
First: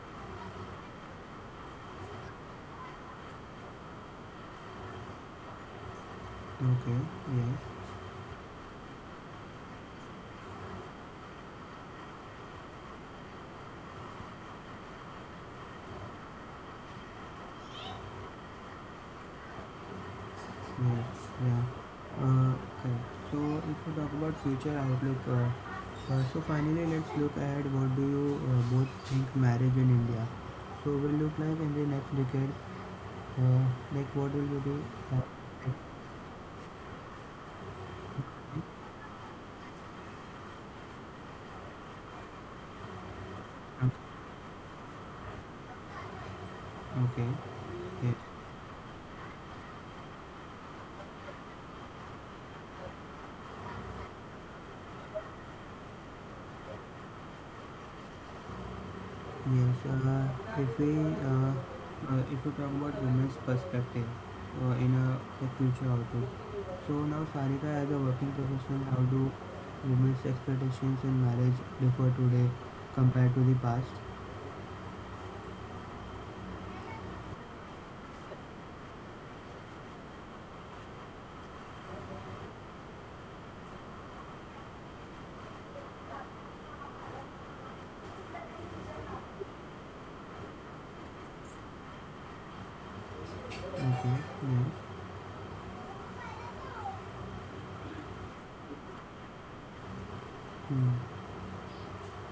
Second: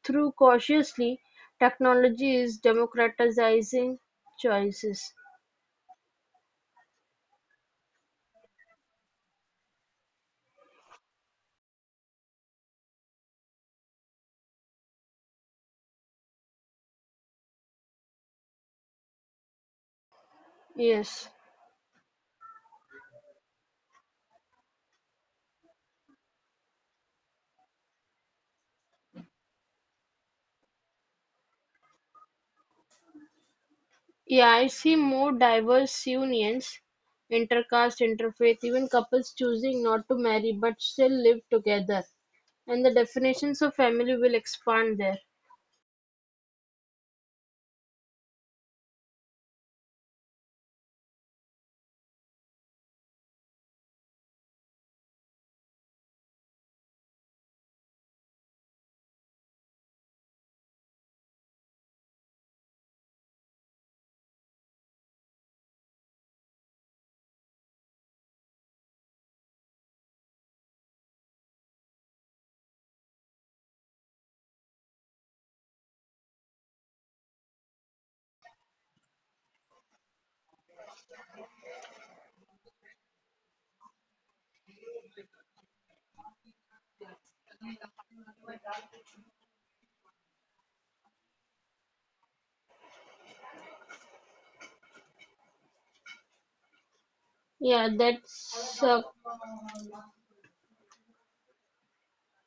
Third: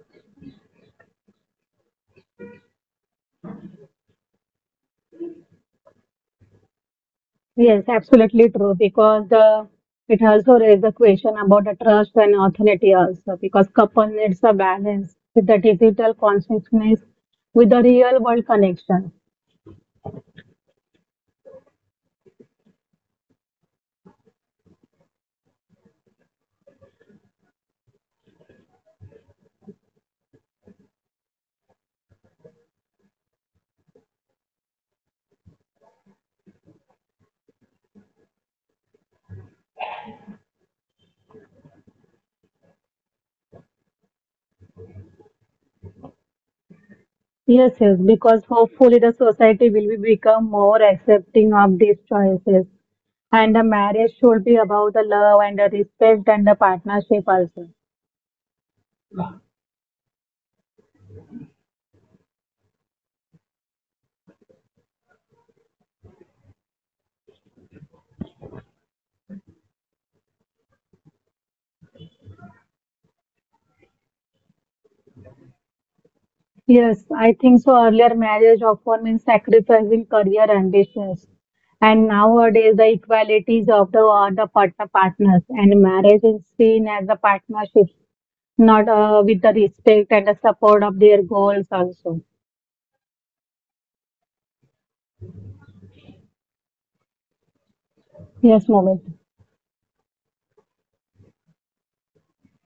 S2: through cautiously, technology is democratizing choices.
S1: Okay. Yes.
S3: Yes, absolutely true, because the it also raises the question about the trust and authority also because couple needs a balance with the digital consciousness with the real world connection.
S2: Yes.
S1: Yes. Yeah. Uh, Correct. So if we talk about future outlook, uh, uh, so finally let's look ahead. What do you uh, both think marriage in India? So will look like in the next decade. Uh, like
S2: Yeah,
S1: what
S2: I
S1: will you
S2: see
S1: do?
S2: more
S1: Uh,
S2: diverse unions, intercaste, interfaith, even couples choosing not to marry but still live together. And the definitions of family
S1: Ok
S2: will expand there.
S1: okay,
S3: Yes, yes,
S1: yes.
S3: because hopefully the society will be become more accepting of these choices. And the marriage should be about the love and the respect and the partnership also.
S1: Yes, uh, if we uh, uh, if we talk about women's perspective uh, in a the future outlook. So now Sarika as a working professional, how do women's expectations in marriage differ today compared to the past?
S3: Yes, I think so. Earlier marriage often means sacrificing career ambitions. And nowadays the equalities of the, uh, the partner partners and marriage is seen as a partnership, not uh, with the respect and the support of their goals also.
S1: Okay, yes.
S2: Yeah,
S3: Yes,
S2: that's
S3: moment.
S2: a
S1: Hmm.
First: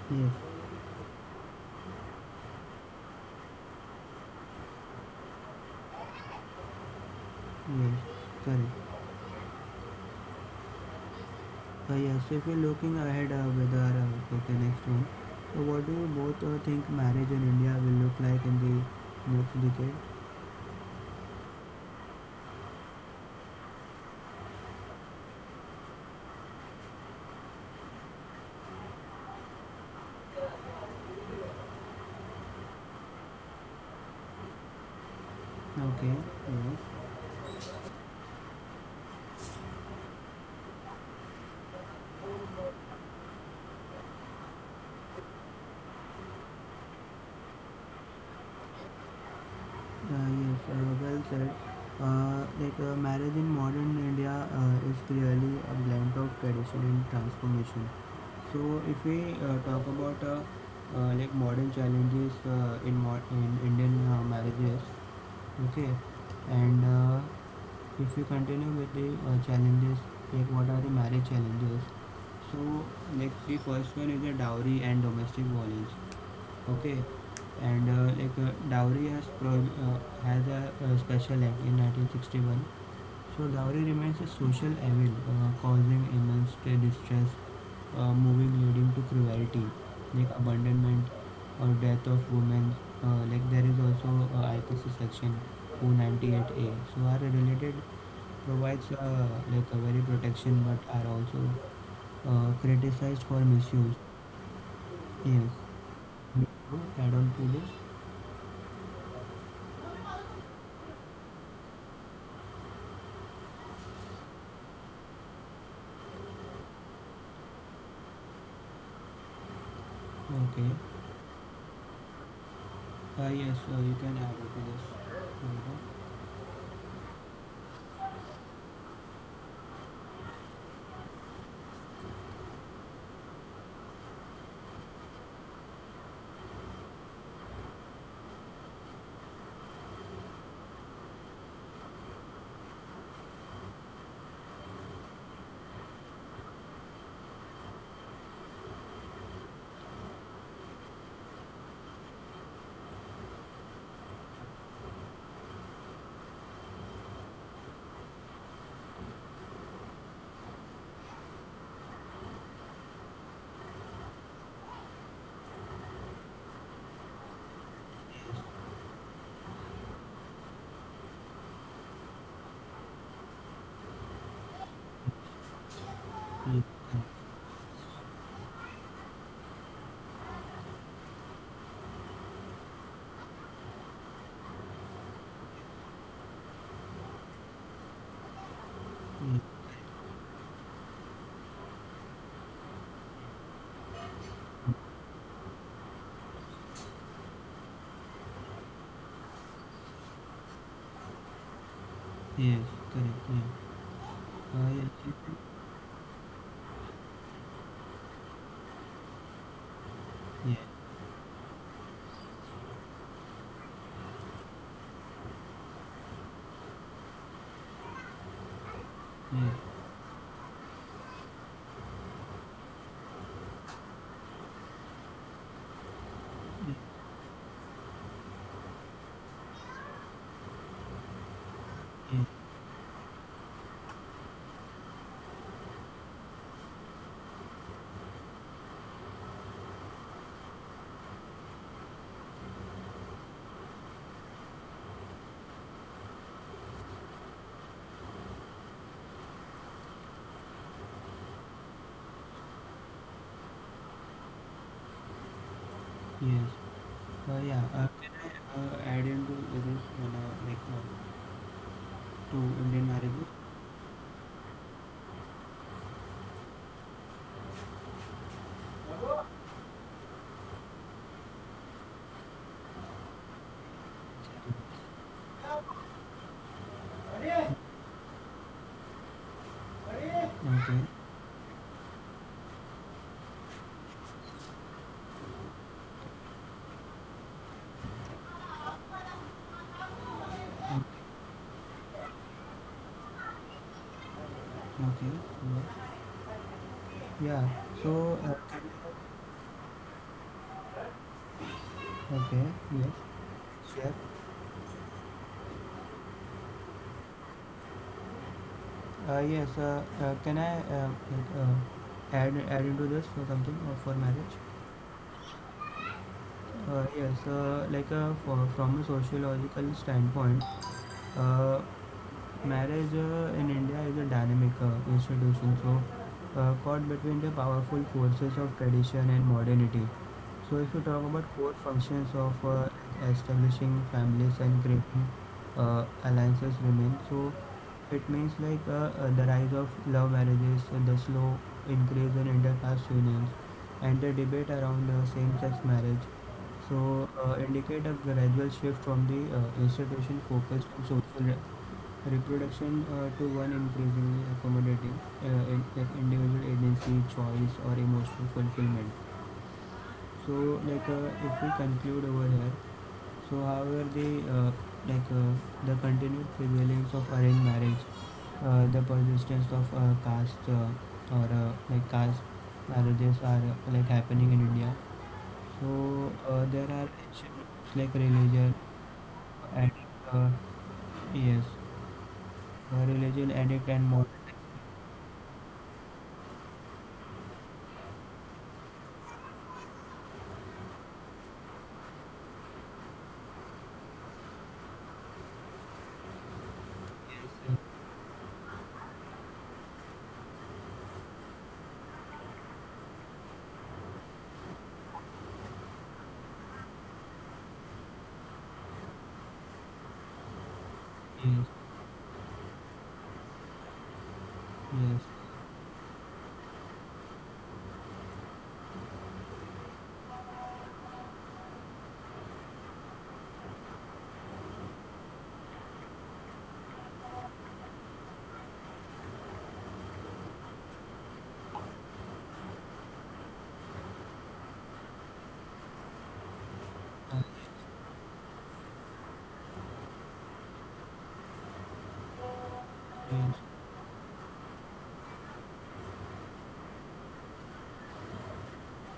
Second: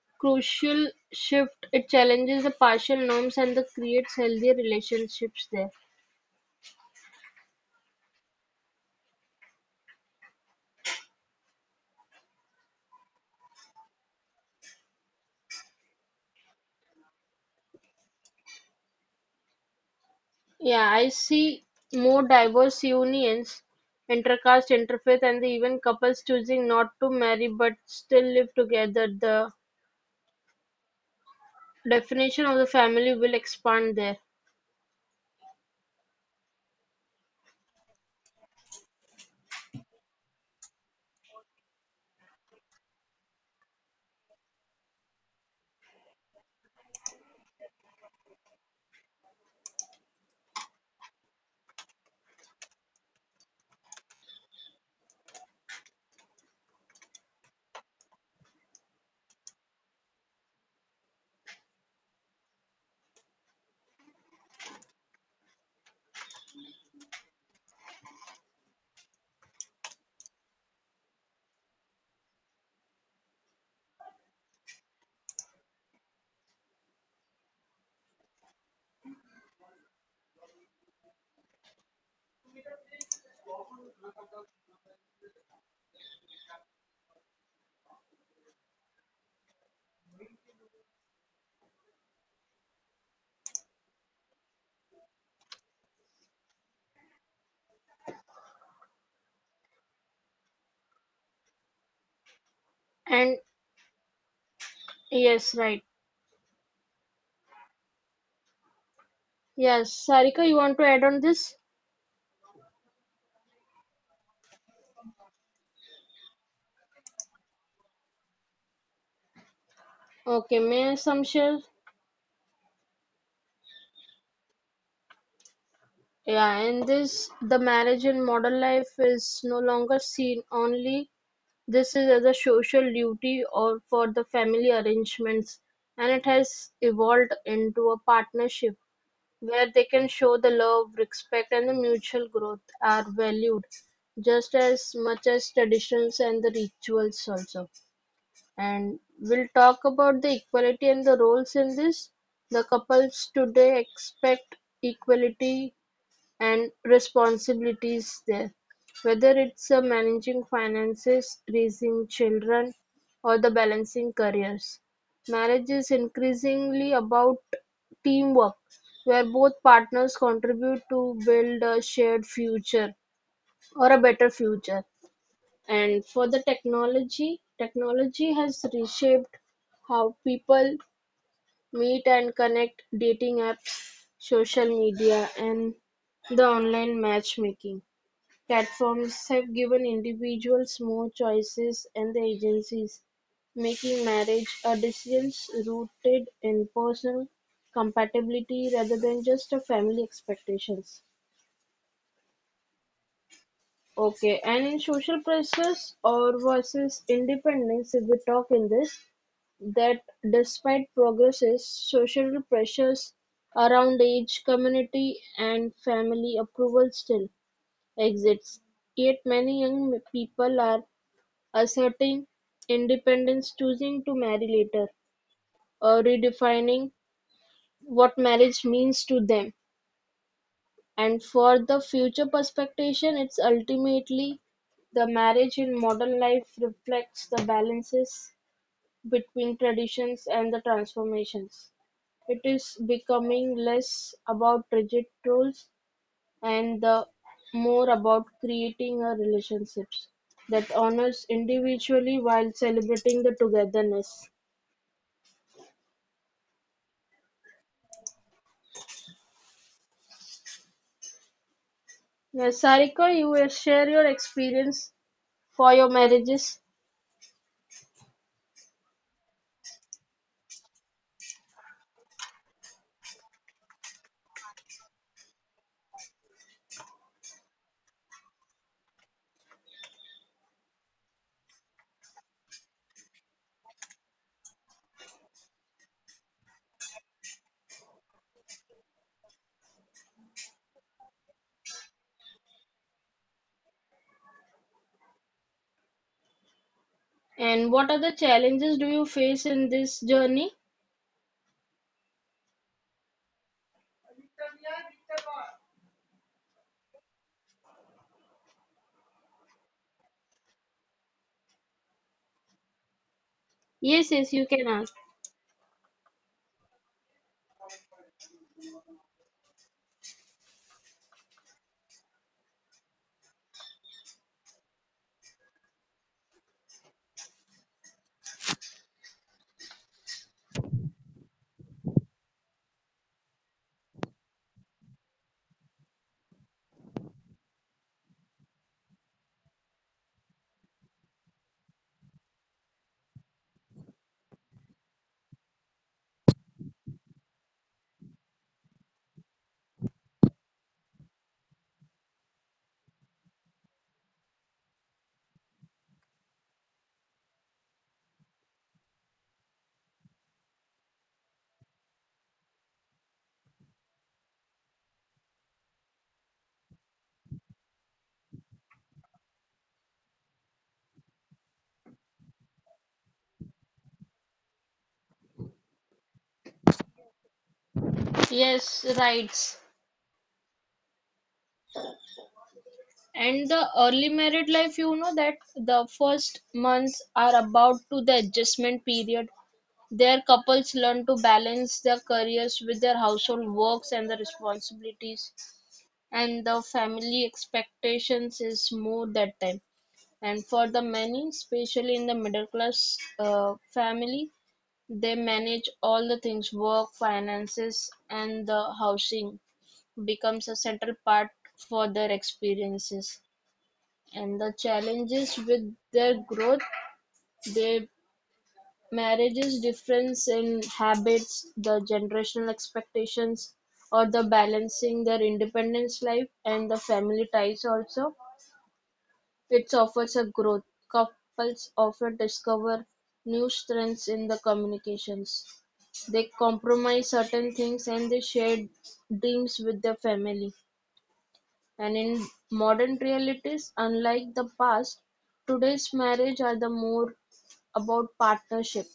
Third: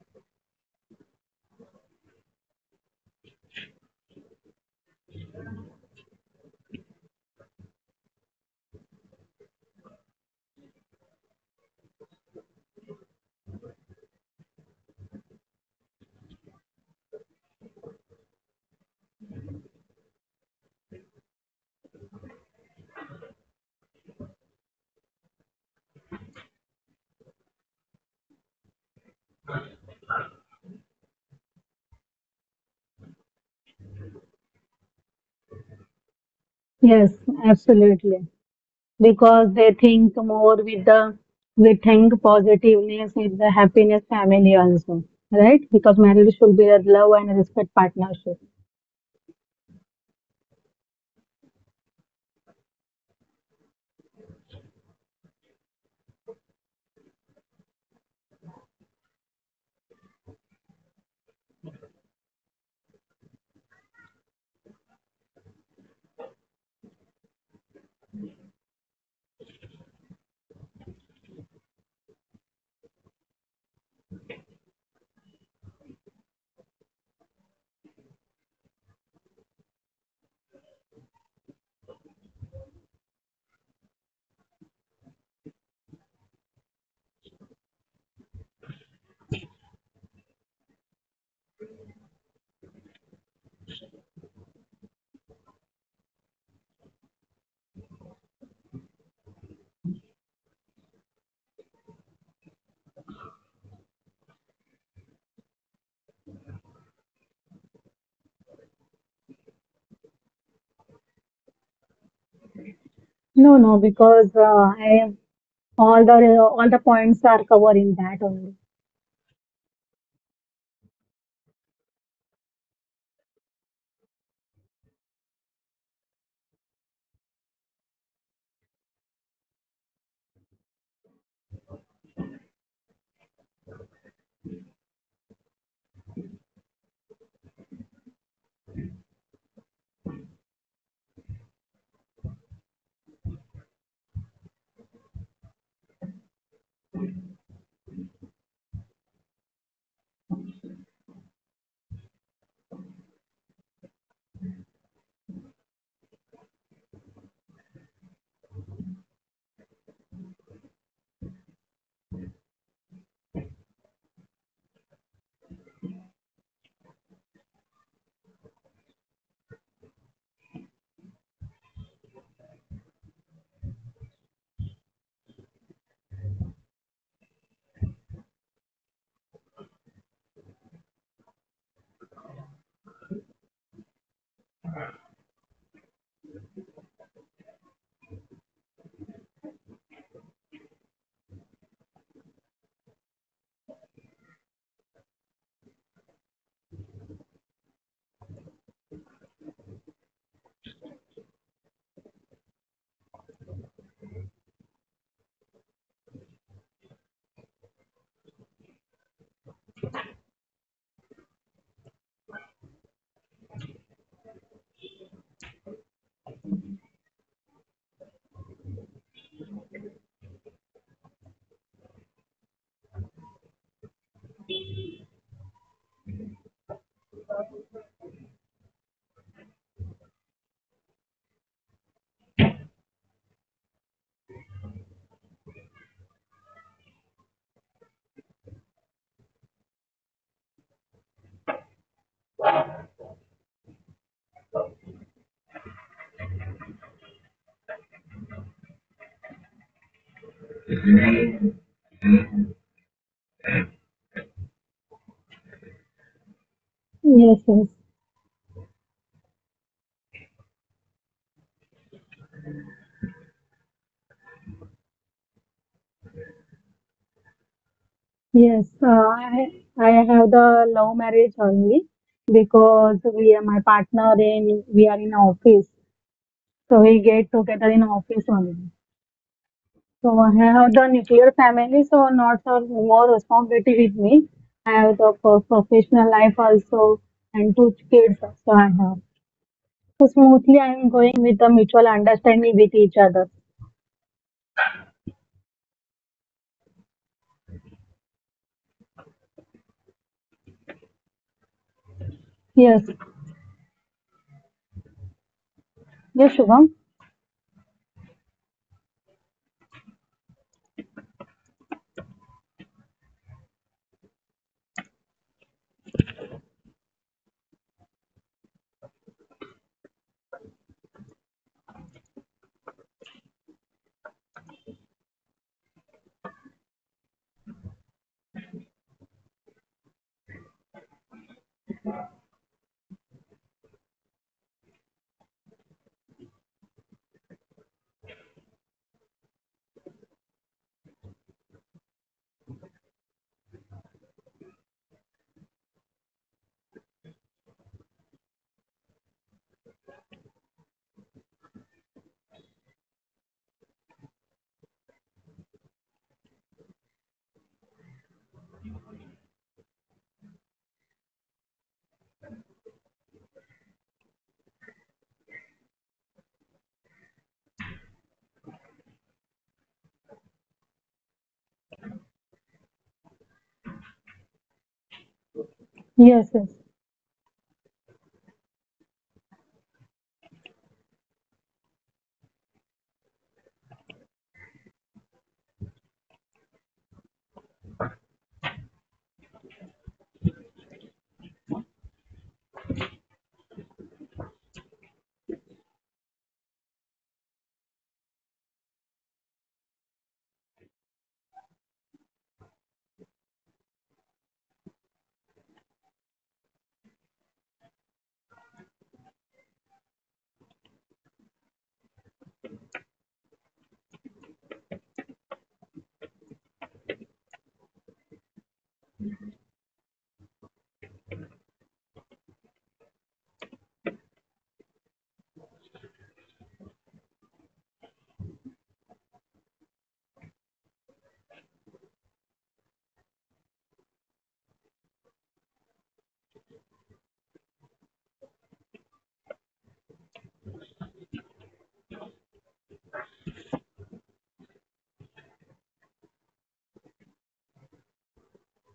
S1: Yes,
S2: crucial shift. It challenges the partial norms and the creates healthier relationships there.
S1: yes, correct. Uh, yes, so if we're looking ahead uh, with our uh, with the next one, so what do you both uh, think marriage in India will look like in the next decade?
S2: Yeah, I see more diverse unions, intercaste, interfaith, and even couples choosing not to marry but still live together. The definition of the family will expand there.
S1: Okay, yes.
S3: Yes, absolutely. Because they think more with the, we think positiveness with the happiness family also, right? Because marriage should be a love and respect partnership.
S1: Uh, yes, uh, well said. Uh, like uh, marriage in modern India uh, is clearly a blend of tradition and transformation. So, if we uh, talk about uh, uh, like modern challenges uh, in, mod- in Indian uh, marriages, okay, and uh, if we continue with the uh, challenges, like what are the marriage challenges? So, like the first one is the dowry and domestic violence. Okay, and uh, like uh, dowry has pro- uh, had a, uh special act in nineteen sixty-one. So dowry remains a social evil, uh, causing immense distress, uh, moving leading to cruelty, like abandonment or death of women. Uh, like there is also uh, I P C section two ninety-eight A. So are related provides uh, like a very protection, but are also uh, criticized for
S2: And
S1: misuse. Yes,
S2: yes, right.
S1: you add on to this.
S2: Yes, Sarika, you want to add on this?
S3: No, no, because uh, I, all the all the points are covered in that only.
S2: Okay,
S1: Okay.
S2: may I some share?
S1: Uh, yes, uh, you can add it to this number.
S2: Yeah, in this, the marriage in modern life is no longer seen only. This is as a social duty or for the family arrangements, and it has evolved into a partnership where they can show the love, respect, and the mutual growth are valued just as much as traditions and the rituals also. And we'll talk about the equality and the roles in this. The couples today expect equality and responsibilities there, whether it's a managing finances, raising children, or the balancing careers. Marriage is increasingly about teamwork, where both partners contribute to build a shared future or a better future. And for the
S1: Mm,
S2: technology, technology has reshaped how people meet and connect, dating apps, social media, and the online matchmaking platforms
S1: mm.
S2: have given individuals more choices and the agencies, making marriage a decision rooted in personal compatibility rather than just a family expectations.
S1: Yes, correct. Yeah.
S2: Okay,
S1: Uh,
S2: and in
S1: yes, you
S2: social
S1: can-
S2: pressures or versus independence, if we talk in this, that
S1: yes,
S2: despite progresses, social pressures around age, community, and family approval still exists. Yet many
S1: yes,
S2: young people are asserting independence, choosing to marry later, or redefining what marriage means to them. And for the
S1: yes,
S2: future perspective, it's ultimately the marriage in modern life reflects the balances between traditions and the transformations. It is becoming less about rigid rules and the more about creating a relationships that honors individually while celebrating the togetherness.
S1: yes. Uh,
S3: Yes,
S1: yeah.
S3: yes,
S1: Uh, can I uh, add into this one, uh, like uh, to
S2: Yes,
S1: Indian
S2: Sarika,
S1: marriages?
S2: you will share your experience for your marriages.
S3: yes, uh, I I have the love marriage only because we are my partner in we are in office, so we get together in office only. So I
S1: Okay.
S3: have the nuclear family, so not so more responsibility with me. I have the pro- professional life also, and two kids also I have. So smoothly I am
S1: o-
S3: going with the mutual understanding with each other.
S1: Okay. Yeah. Yeah.
S2: And what
S1: So.
S2: other
S1: Uh, can-
S2: challenges do you face in this journey?
S1: okay. Yes.
S3: Yes.
S1: Sure.
S3: Yes, Shubham.
S1: Uh, yes. Uh, uh, can I uh, like, uh, add add into this for something or for
S2: Yes,
S1: marriage?
S2: yes, you can ask.
S1: Uh, yes, uh, like uh, for, from a sociological standpoint, uh, marriage uh, in India is a dynamic uh, institution, so uh, caught between the powerful forces of tradition and modernity. So, if you talk about core functions of uh, establishing families and creating uh, alliances remain, so it means like uh, uh, the rise of love marriages, and the slow increase in intercaste unions, and the debate around uh, same-sex marriage so uh, indicate a gradual shift from the uh, institution focused on social re- reproduction uh, to one increasingly accommodating uh, in, like individual agency, choice, or emotional fulfillment. So, like uh, if we conclude over here, so however the uh, like uh, the continued prevalence of arranged marriage, uh, the persistence of uh, caste uh, or uh, like caste marriages are uh, like happening in India so uh,
S3: Yes,
S1: there
S3: yes.
S1: are ancient like religion,
S2: Yes, rights.
S1: addict, uh, yes, uh, religion,
S2: And the
S1: addict, and modern.
S2: early married life, you know that the first months are about to the adjustment period. There, couples learn to balance their careers with their household works and the responsibilities, and the family expectations is more that time, and for the many, especially in the middle class uh, family, they manage all the things, work, finances, and the housing becomes a central part
S1: Yes,
S2: for their experiences and the
S1: yes,
S2: challenges with their growth, they marriage's difference in habits, the generational expectations, or the balancing their independence life and the family ties also. It offers a growth. Couples often discover new strengths in the communications. They compromise certain things and they share dreams with their family. And in modern
S1: yes,
S2: realities, unlike the past, today's marriage are the more about partnership.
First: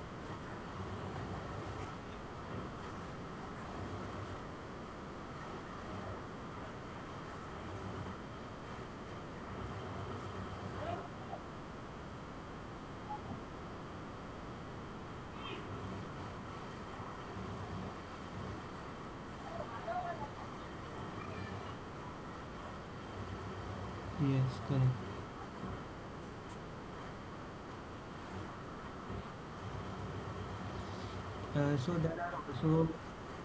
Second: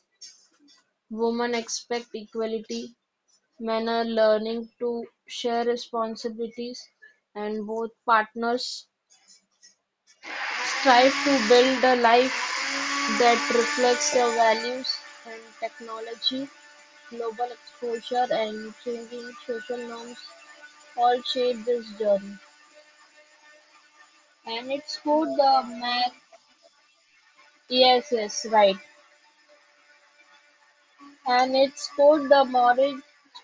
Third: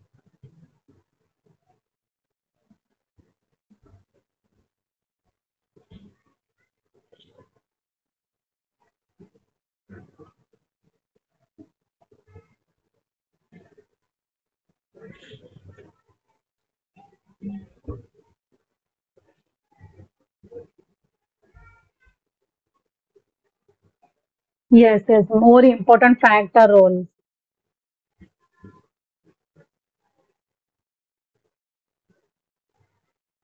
S2: Women expect equality, men are learning to share responsibilities, and both partners strive to build a life that reflects their values and technology, global exposure, and changing social norms all shape this journey.
S1: yes,
S2: And
S1: correct.
S2: it's
S3: Yes, yes.
S2: good, the
S3: More
S2: math.
S3: important factor roles.
S2: Yes, yes, right. And
S1: Uh,
S2: its
S1: so there
S2: quote,
S1: are
S2: the
S1: also
S2: marriage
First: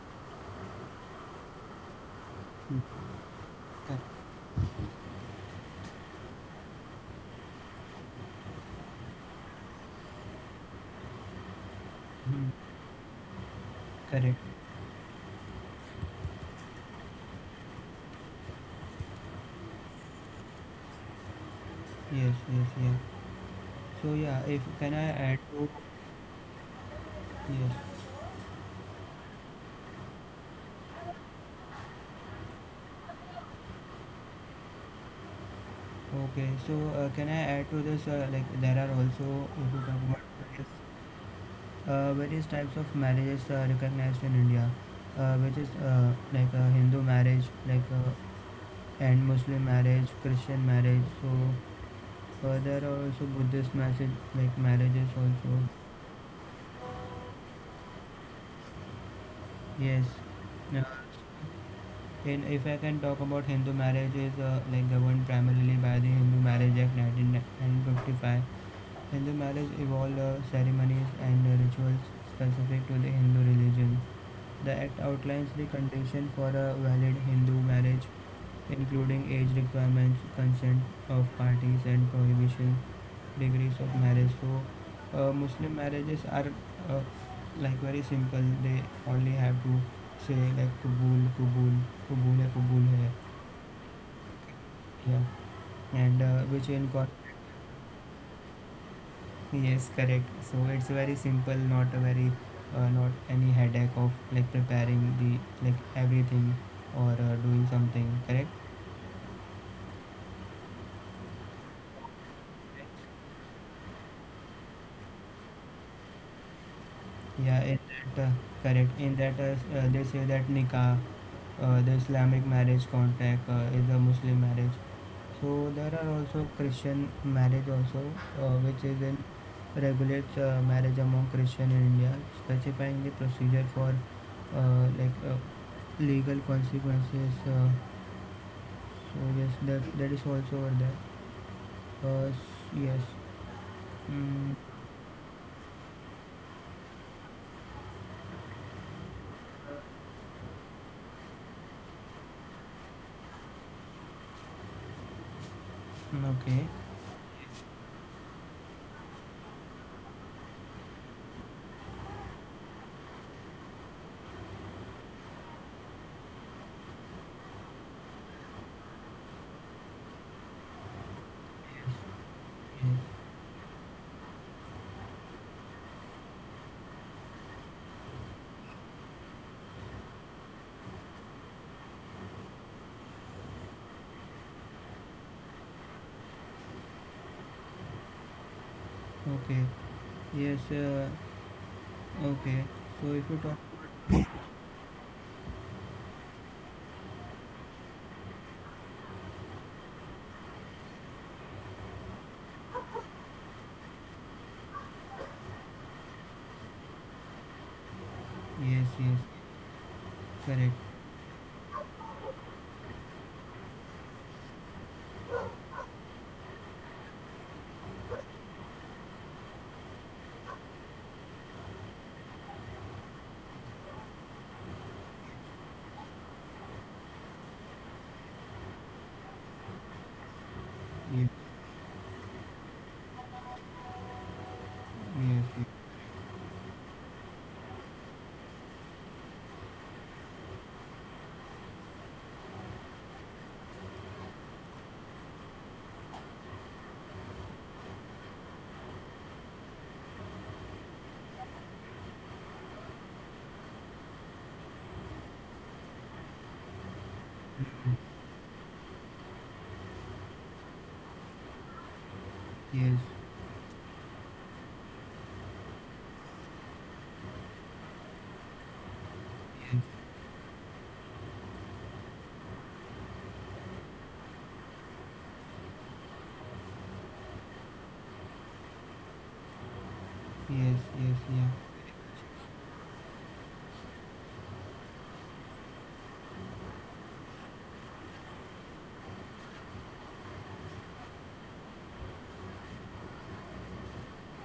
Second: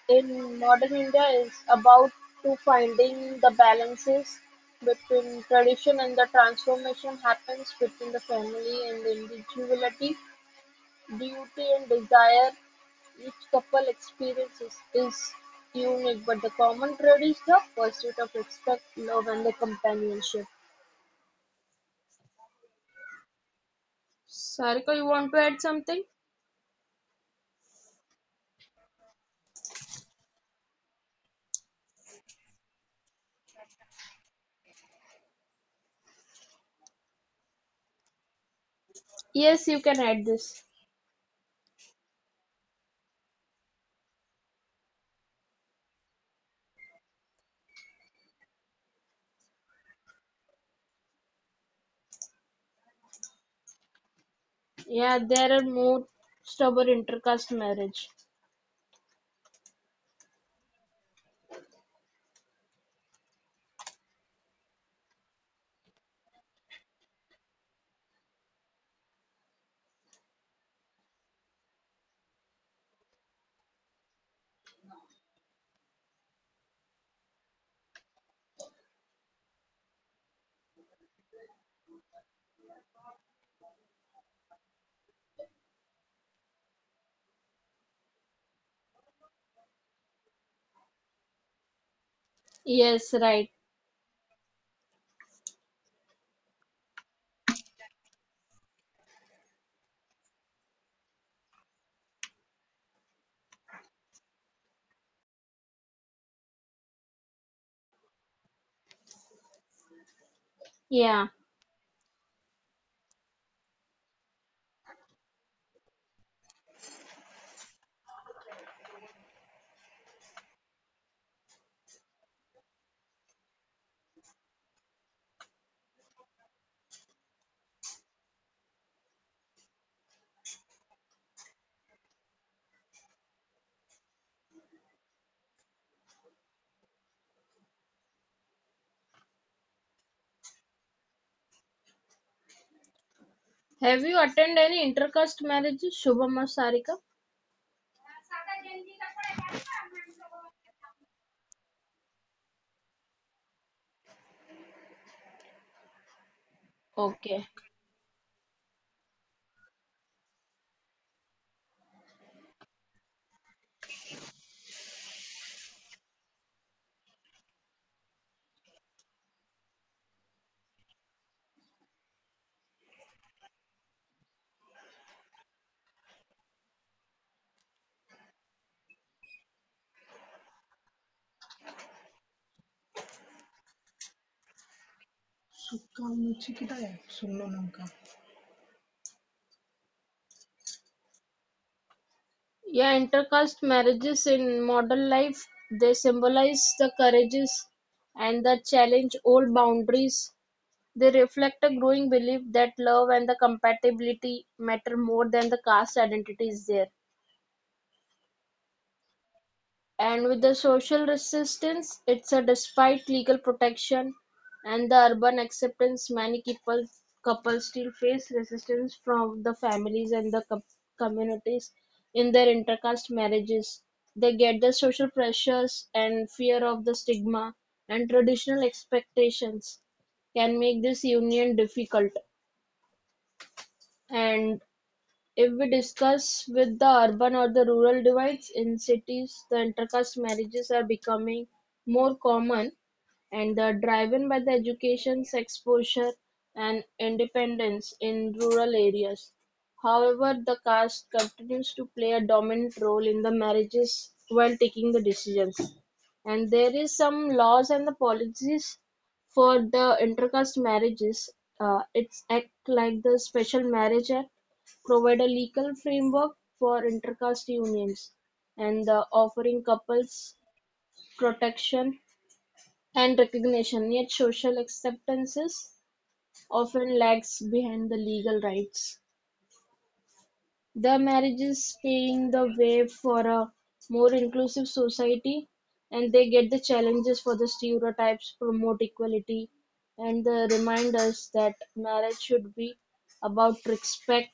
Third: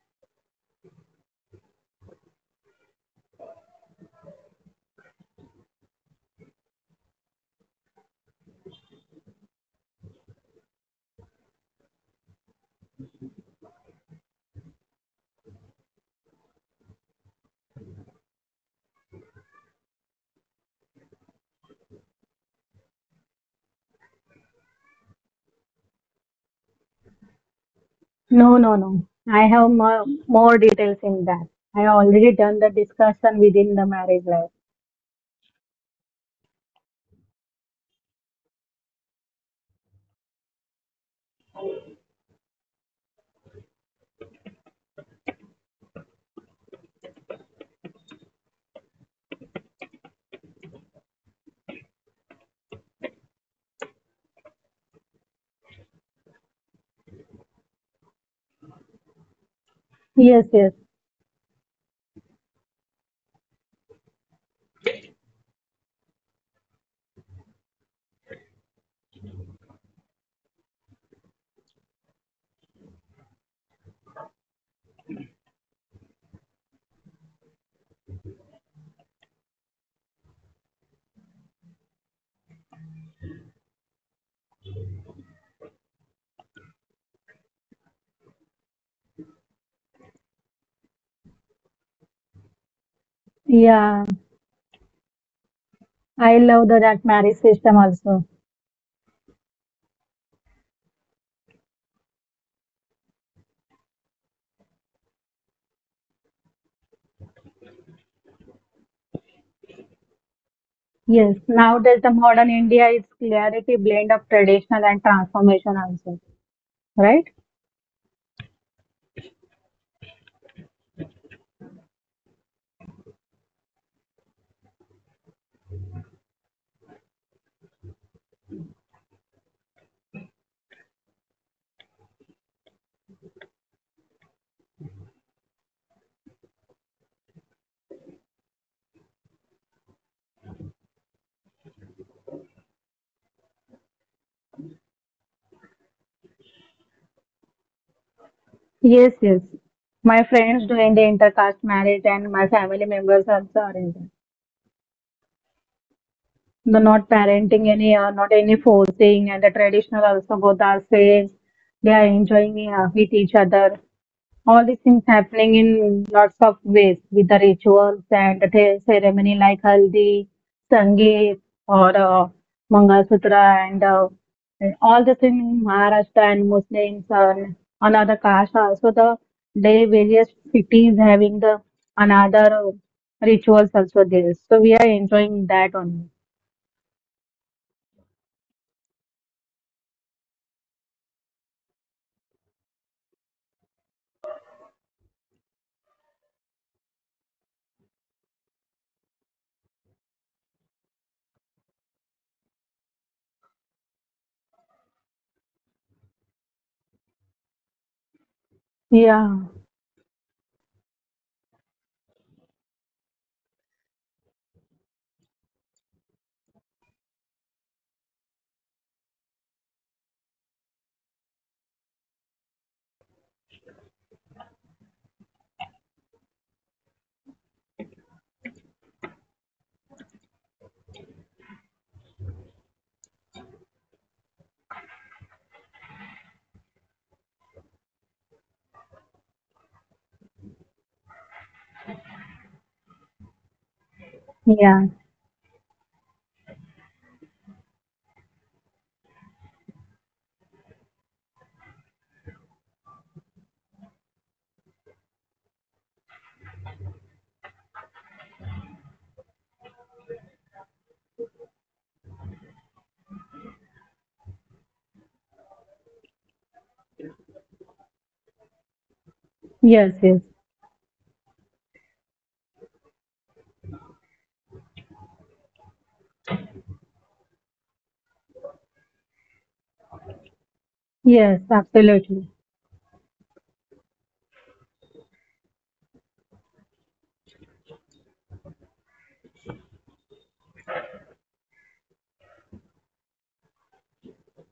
S2: in modern India is about to
S1: hmm,
S2: finding the
S1: cor-
S2: balances between tradition and the transformation happens within the family and the individuality, duty and
S1: hmm,
S2: desire, each couple
S1: correct.
S2: experiences is is unique, but the common thread is the pursuit of respect, love, and the companionship.
S1: Yes, yes, yes. So yeah, if can
S2: Sarika, you
S1: I
S2: want
S1: add
S2: to add
S1: to
S2: something?
S1: yes,
S3: No, no, no. I have more, more details in that. I already done the discussion within the marriage life.
S1: okay. So uh, can I add to this? Uh, like there are also
S2: Yes,
S1: if you
S2: you
S1: talk
S2: can
S1: about
S2: add this.
S1: yes, uh, various types of marriages are recognized in India, uh, which is uh, like uh, Hindu marriage, like uh, and Muslim marriage, Christian marriage. So uh, there are also Buddhist marriage, like marriages
S2: Yeah, there
S1: also.
S2: are more stubborn intercaste marriage.
S1: Yes.
S3: Yes, yes.
S1: Uh, in, if I can talk about Hindu marriages, uh, like governed primarily by the Hindu Marriage Act nineteen fifty-five. Hindu marriage evolved uh, ceremonies and uh, rituals specific to the Hindu religion. The act outlines the condition for a valid Hindu marriage including age requirements, consent of parties, and prohibition degrees of marriage. So, uh, Muslim marriages are uh, like very simple. They only have to say like kubul, kubul, kubul hai, kubul hai.
S2: Yes, right.
S3: Yeah.
S1: Yeah, and uh,
S3: I
S1: which in
S3: love the,
S1: God,
S3: that marriage system also.
S1: yes, correct. So it's very simple, not a very uh, not any headache of like preparing the like everything or uh, doing something. Correct.
S2: Yeah.
S3: Yes, nowadays the modern India is clarity blend of traditional and transformation also, right?
S1: Yeah, in that, uh, correct. In that, uh, s- uh, they say that nikah, uh, the Islamic marriage contract, uh, is a Muslim marriage. So there are also Christian marriage also, uh, which is in regulates uh, marriage among Christian in India, specifying the procedure for uh, like uh, legal consequences. Uh, so yes, that that is also over there. Uh, s- yes.
S2: Have you
S1: Mm,
S2: attended any intercaste marriages, Shubham or Sarika?
S3: Yes, yes. My friends doing the intercaste marriage and my family members also are in that. The
S1: okay.
S3: not parenting
S2: Okay.
S3: any or not any forcing and the traditional also both are same. They are enjoying uh, with each other. All these things happening in lots of ways with the rituals and the ceremony like haldi, sangeet, or uh, Mangal
S1: Yes.
S3: Sutra, and uh, and all the things in Maharashtra and Muslims and another caste also, the they various cities having the another uh, rituals also there. So we are enjoying that only.
S1: Okay. Yes. Uh, okay,
S2: Yeah,
S1: so if you talk,
S2: intercaste marriages in modern life, they symbolize the courages and the challenge old boundaries. They reflect a growing belief that love and the compatibility matter more than the caste identity is there.
S1: yes,
S3: Yeah,
S1: yes,
S2: And with the
S1: correct,
S2: social resistance, it's a despite legal protection and the urban acceptance, many people couples still face resistance from the families and the com- communities in their intercaste marriages. They get the social pressures and fear of the stigma and traditional expectations can make this
S1: yes,
S2: union difficult. And if
S1: yes,
S2: we discuss with the urban or the rural divides in cities, the intercaste marriages are becoming more common and they're driven by the
S3: yeah,
S2: education, exposure, and independence in rural areas. However, the caste continues to play a dominant role in the marriages while taking the decisions. And there is some laws and the policies for the intercaste marriages. Uh, it's act
S1: yes,
S2: like the special marriage act provide a legal framework for intercaste unions and the offering
S3: yes, yes,
S2: couples protection and recognition, yet social acceptances often lags behind the legal rights.
S1: yes,
S2: The
S1: yes,
S3: yes,
S1: yeah,
S2: marriages
S3: absolutely.
S2: paving the way for a more inclusive society and they get the challenges for the stereotypes, promote equality, and uh, remind us that marriage should be about respect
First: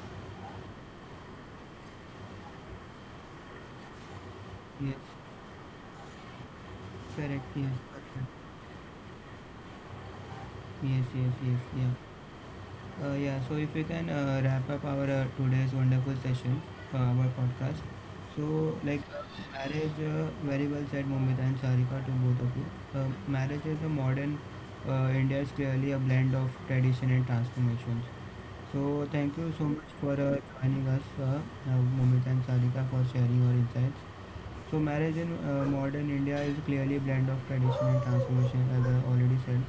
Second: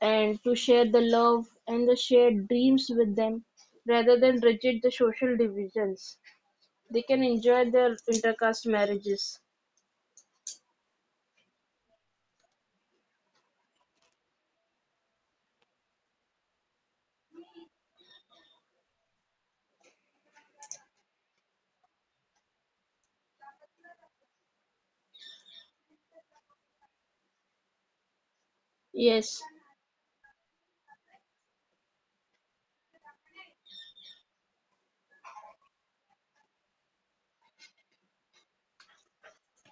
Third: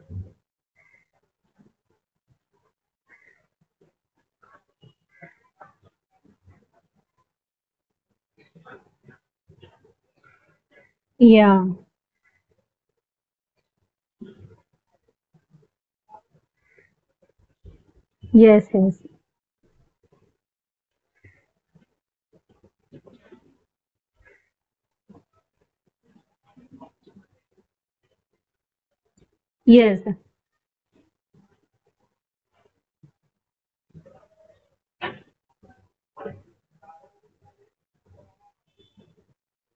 S2: and to share the love and the shared dreams with them rather than rigid the
S1: yes,
S2: social divisions. They can
S1: correct,
S2: enjoy
S1: yes,
S2: their
S1: perfect,
S2: intercaste marriages.
S1: yes, yes, yes,
S3: Yeah,
S1: yeah. Uh, yeah, so if we can uh, wrap up our uh, today's wonderful session, uh, our podcast. So,
S3: yes, yes,
S1: like, uh, marriage, uh, very well said, Momita and Sarika to both of you. Uh, marriage is a modern uh, India is clearly a blend of tradition and transformation. So thank
S2: Yes.
S1: you so much
S3: yes.
S1: for uh, joining us, uh, uh, Mumita and Sadika, for sharing your insights. So marriage in uh, modern India is clearly a blend of tradition and transformation, as I already said.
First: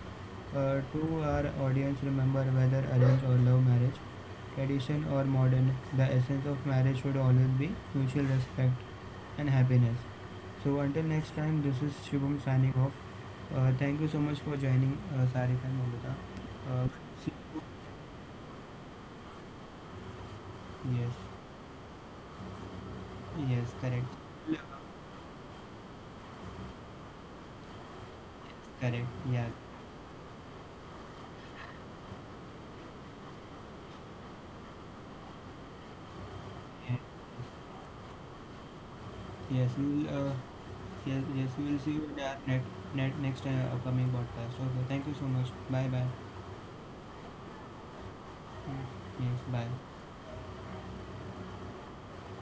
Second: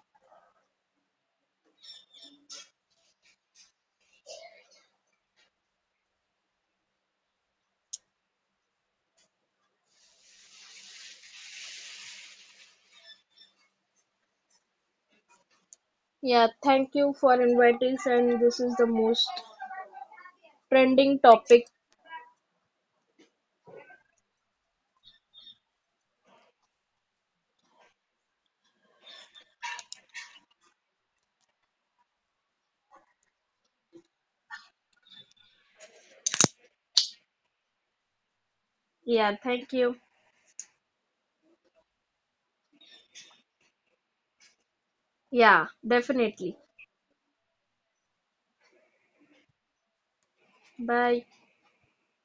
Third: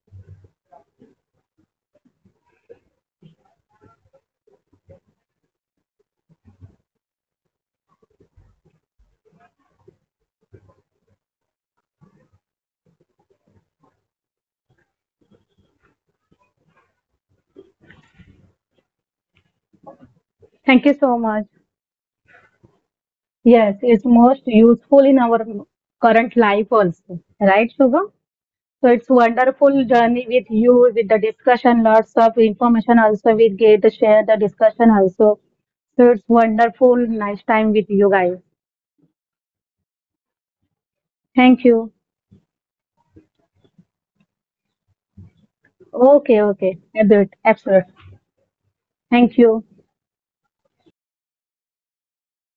S1: Uh, to our audience, remember whether arranged or love marriage, tradition or modern, the essence of marriage should always be mutual respect and happiness. So until next time, this is Shubham signing off. Uh, thank you so much for joining uh, Sarika and Mumita.
S2: Yeah,
S1: Uh,
S2: thank you for
S1: see-
S2: inviting us and this is the most
S3: Thank you so
S1: yes.
S2: trending
S3: much.
S2: topic.
S1: Yes,
S3: Yes, it's
S1: correct.
S3: most useful in our current life also, right, Shubham? So it's
S1: Correct. Yeah.
S3: wonderful journey with you, with the discussion, lots of information also we get to share the discussion also. So it's wonderful, nice time with you guys.
S2: Yeah,
S1: Yes,
S2: thank
S1: we
S2: you.
S1: will. Uh, yes,
S3: Thank
S1: yes, we
S3: you.
S1: will see you in our net, net next uh, upcoming podcast. Okay. Thank you so much.
S2: Yeah,
S1: Bye, bye.
S3: Okay,
S2: definitely.
S3: okay. I do it. Absolutely.
S1: Yes.
S3: Thank
S1: Yes.
S3: you.
S1: Bye.
S2: Bye.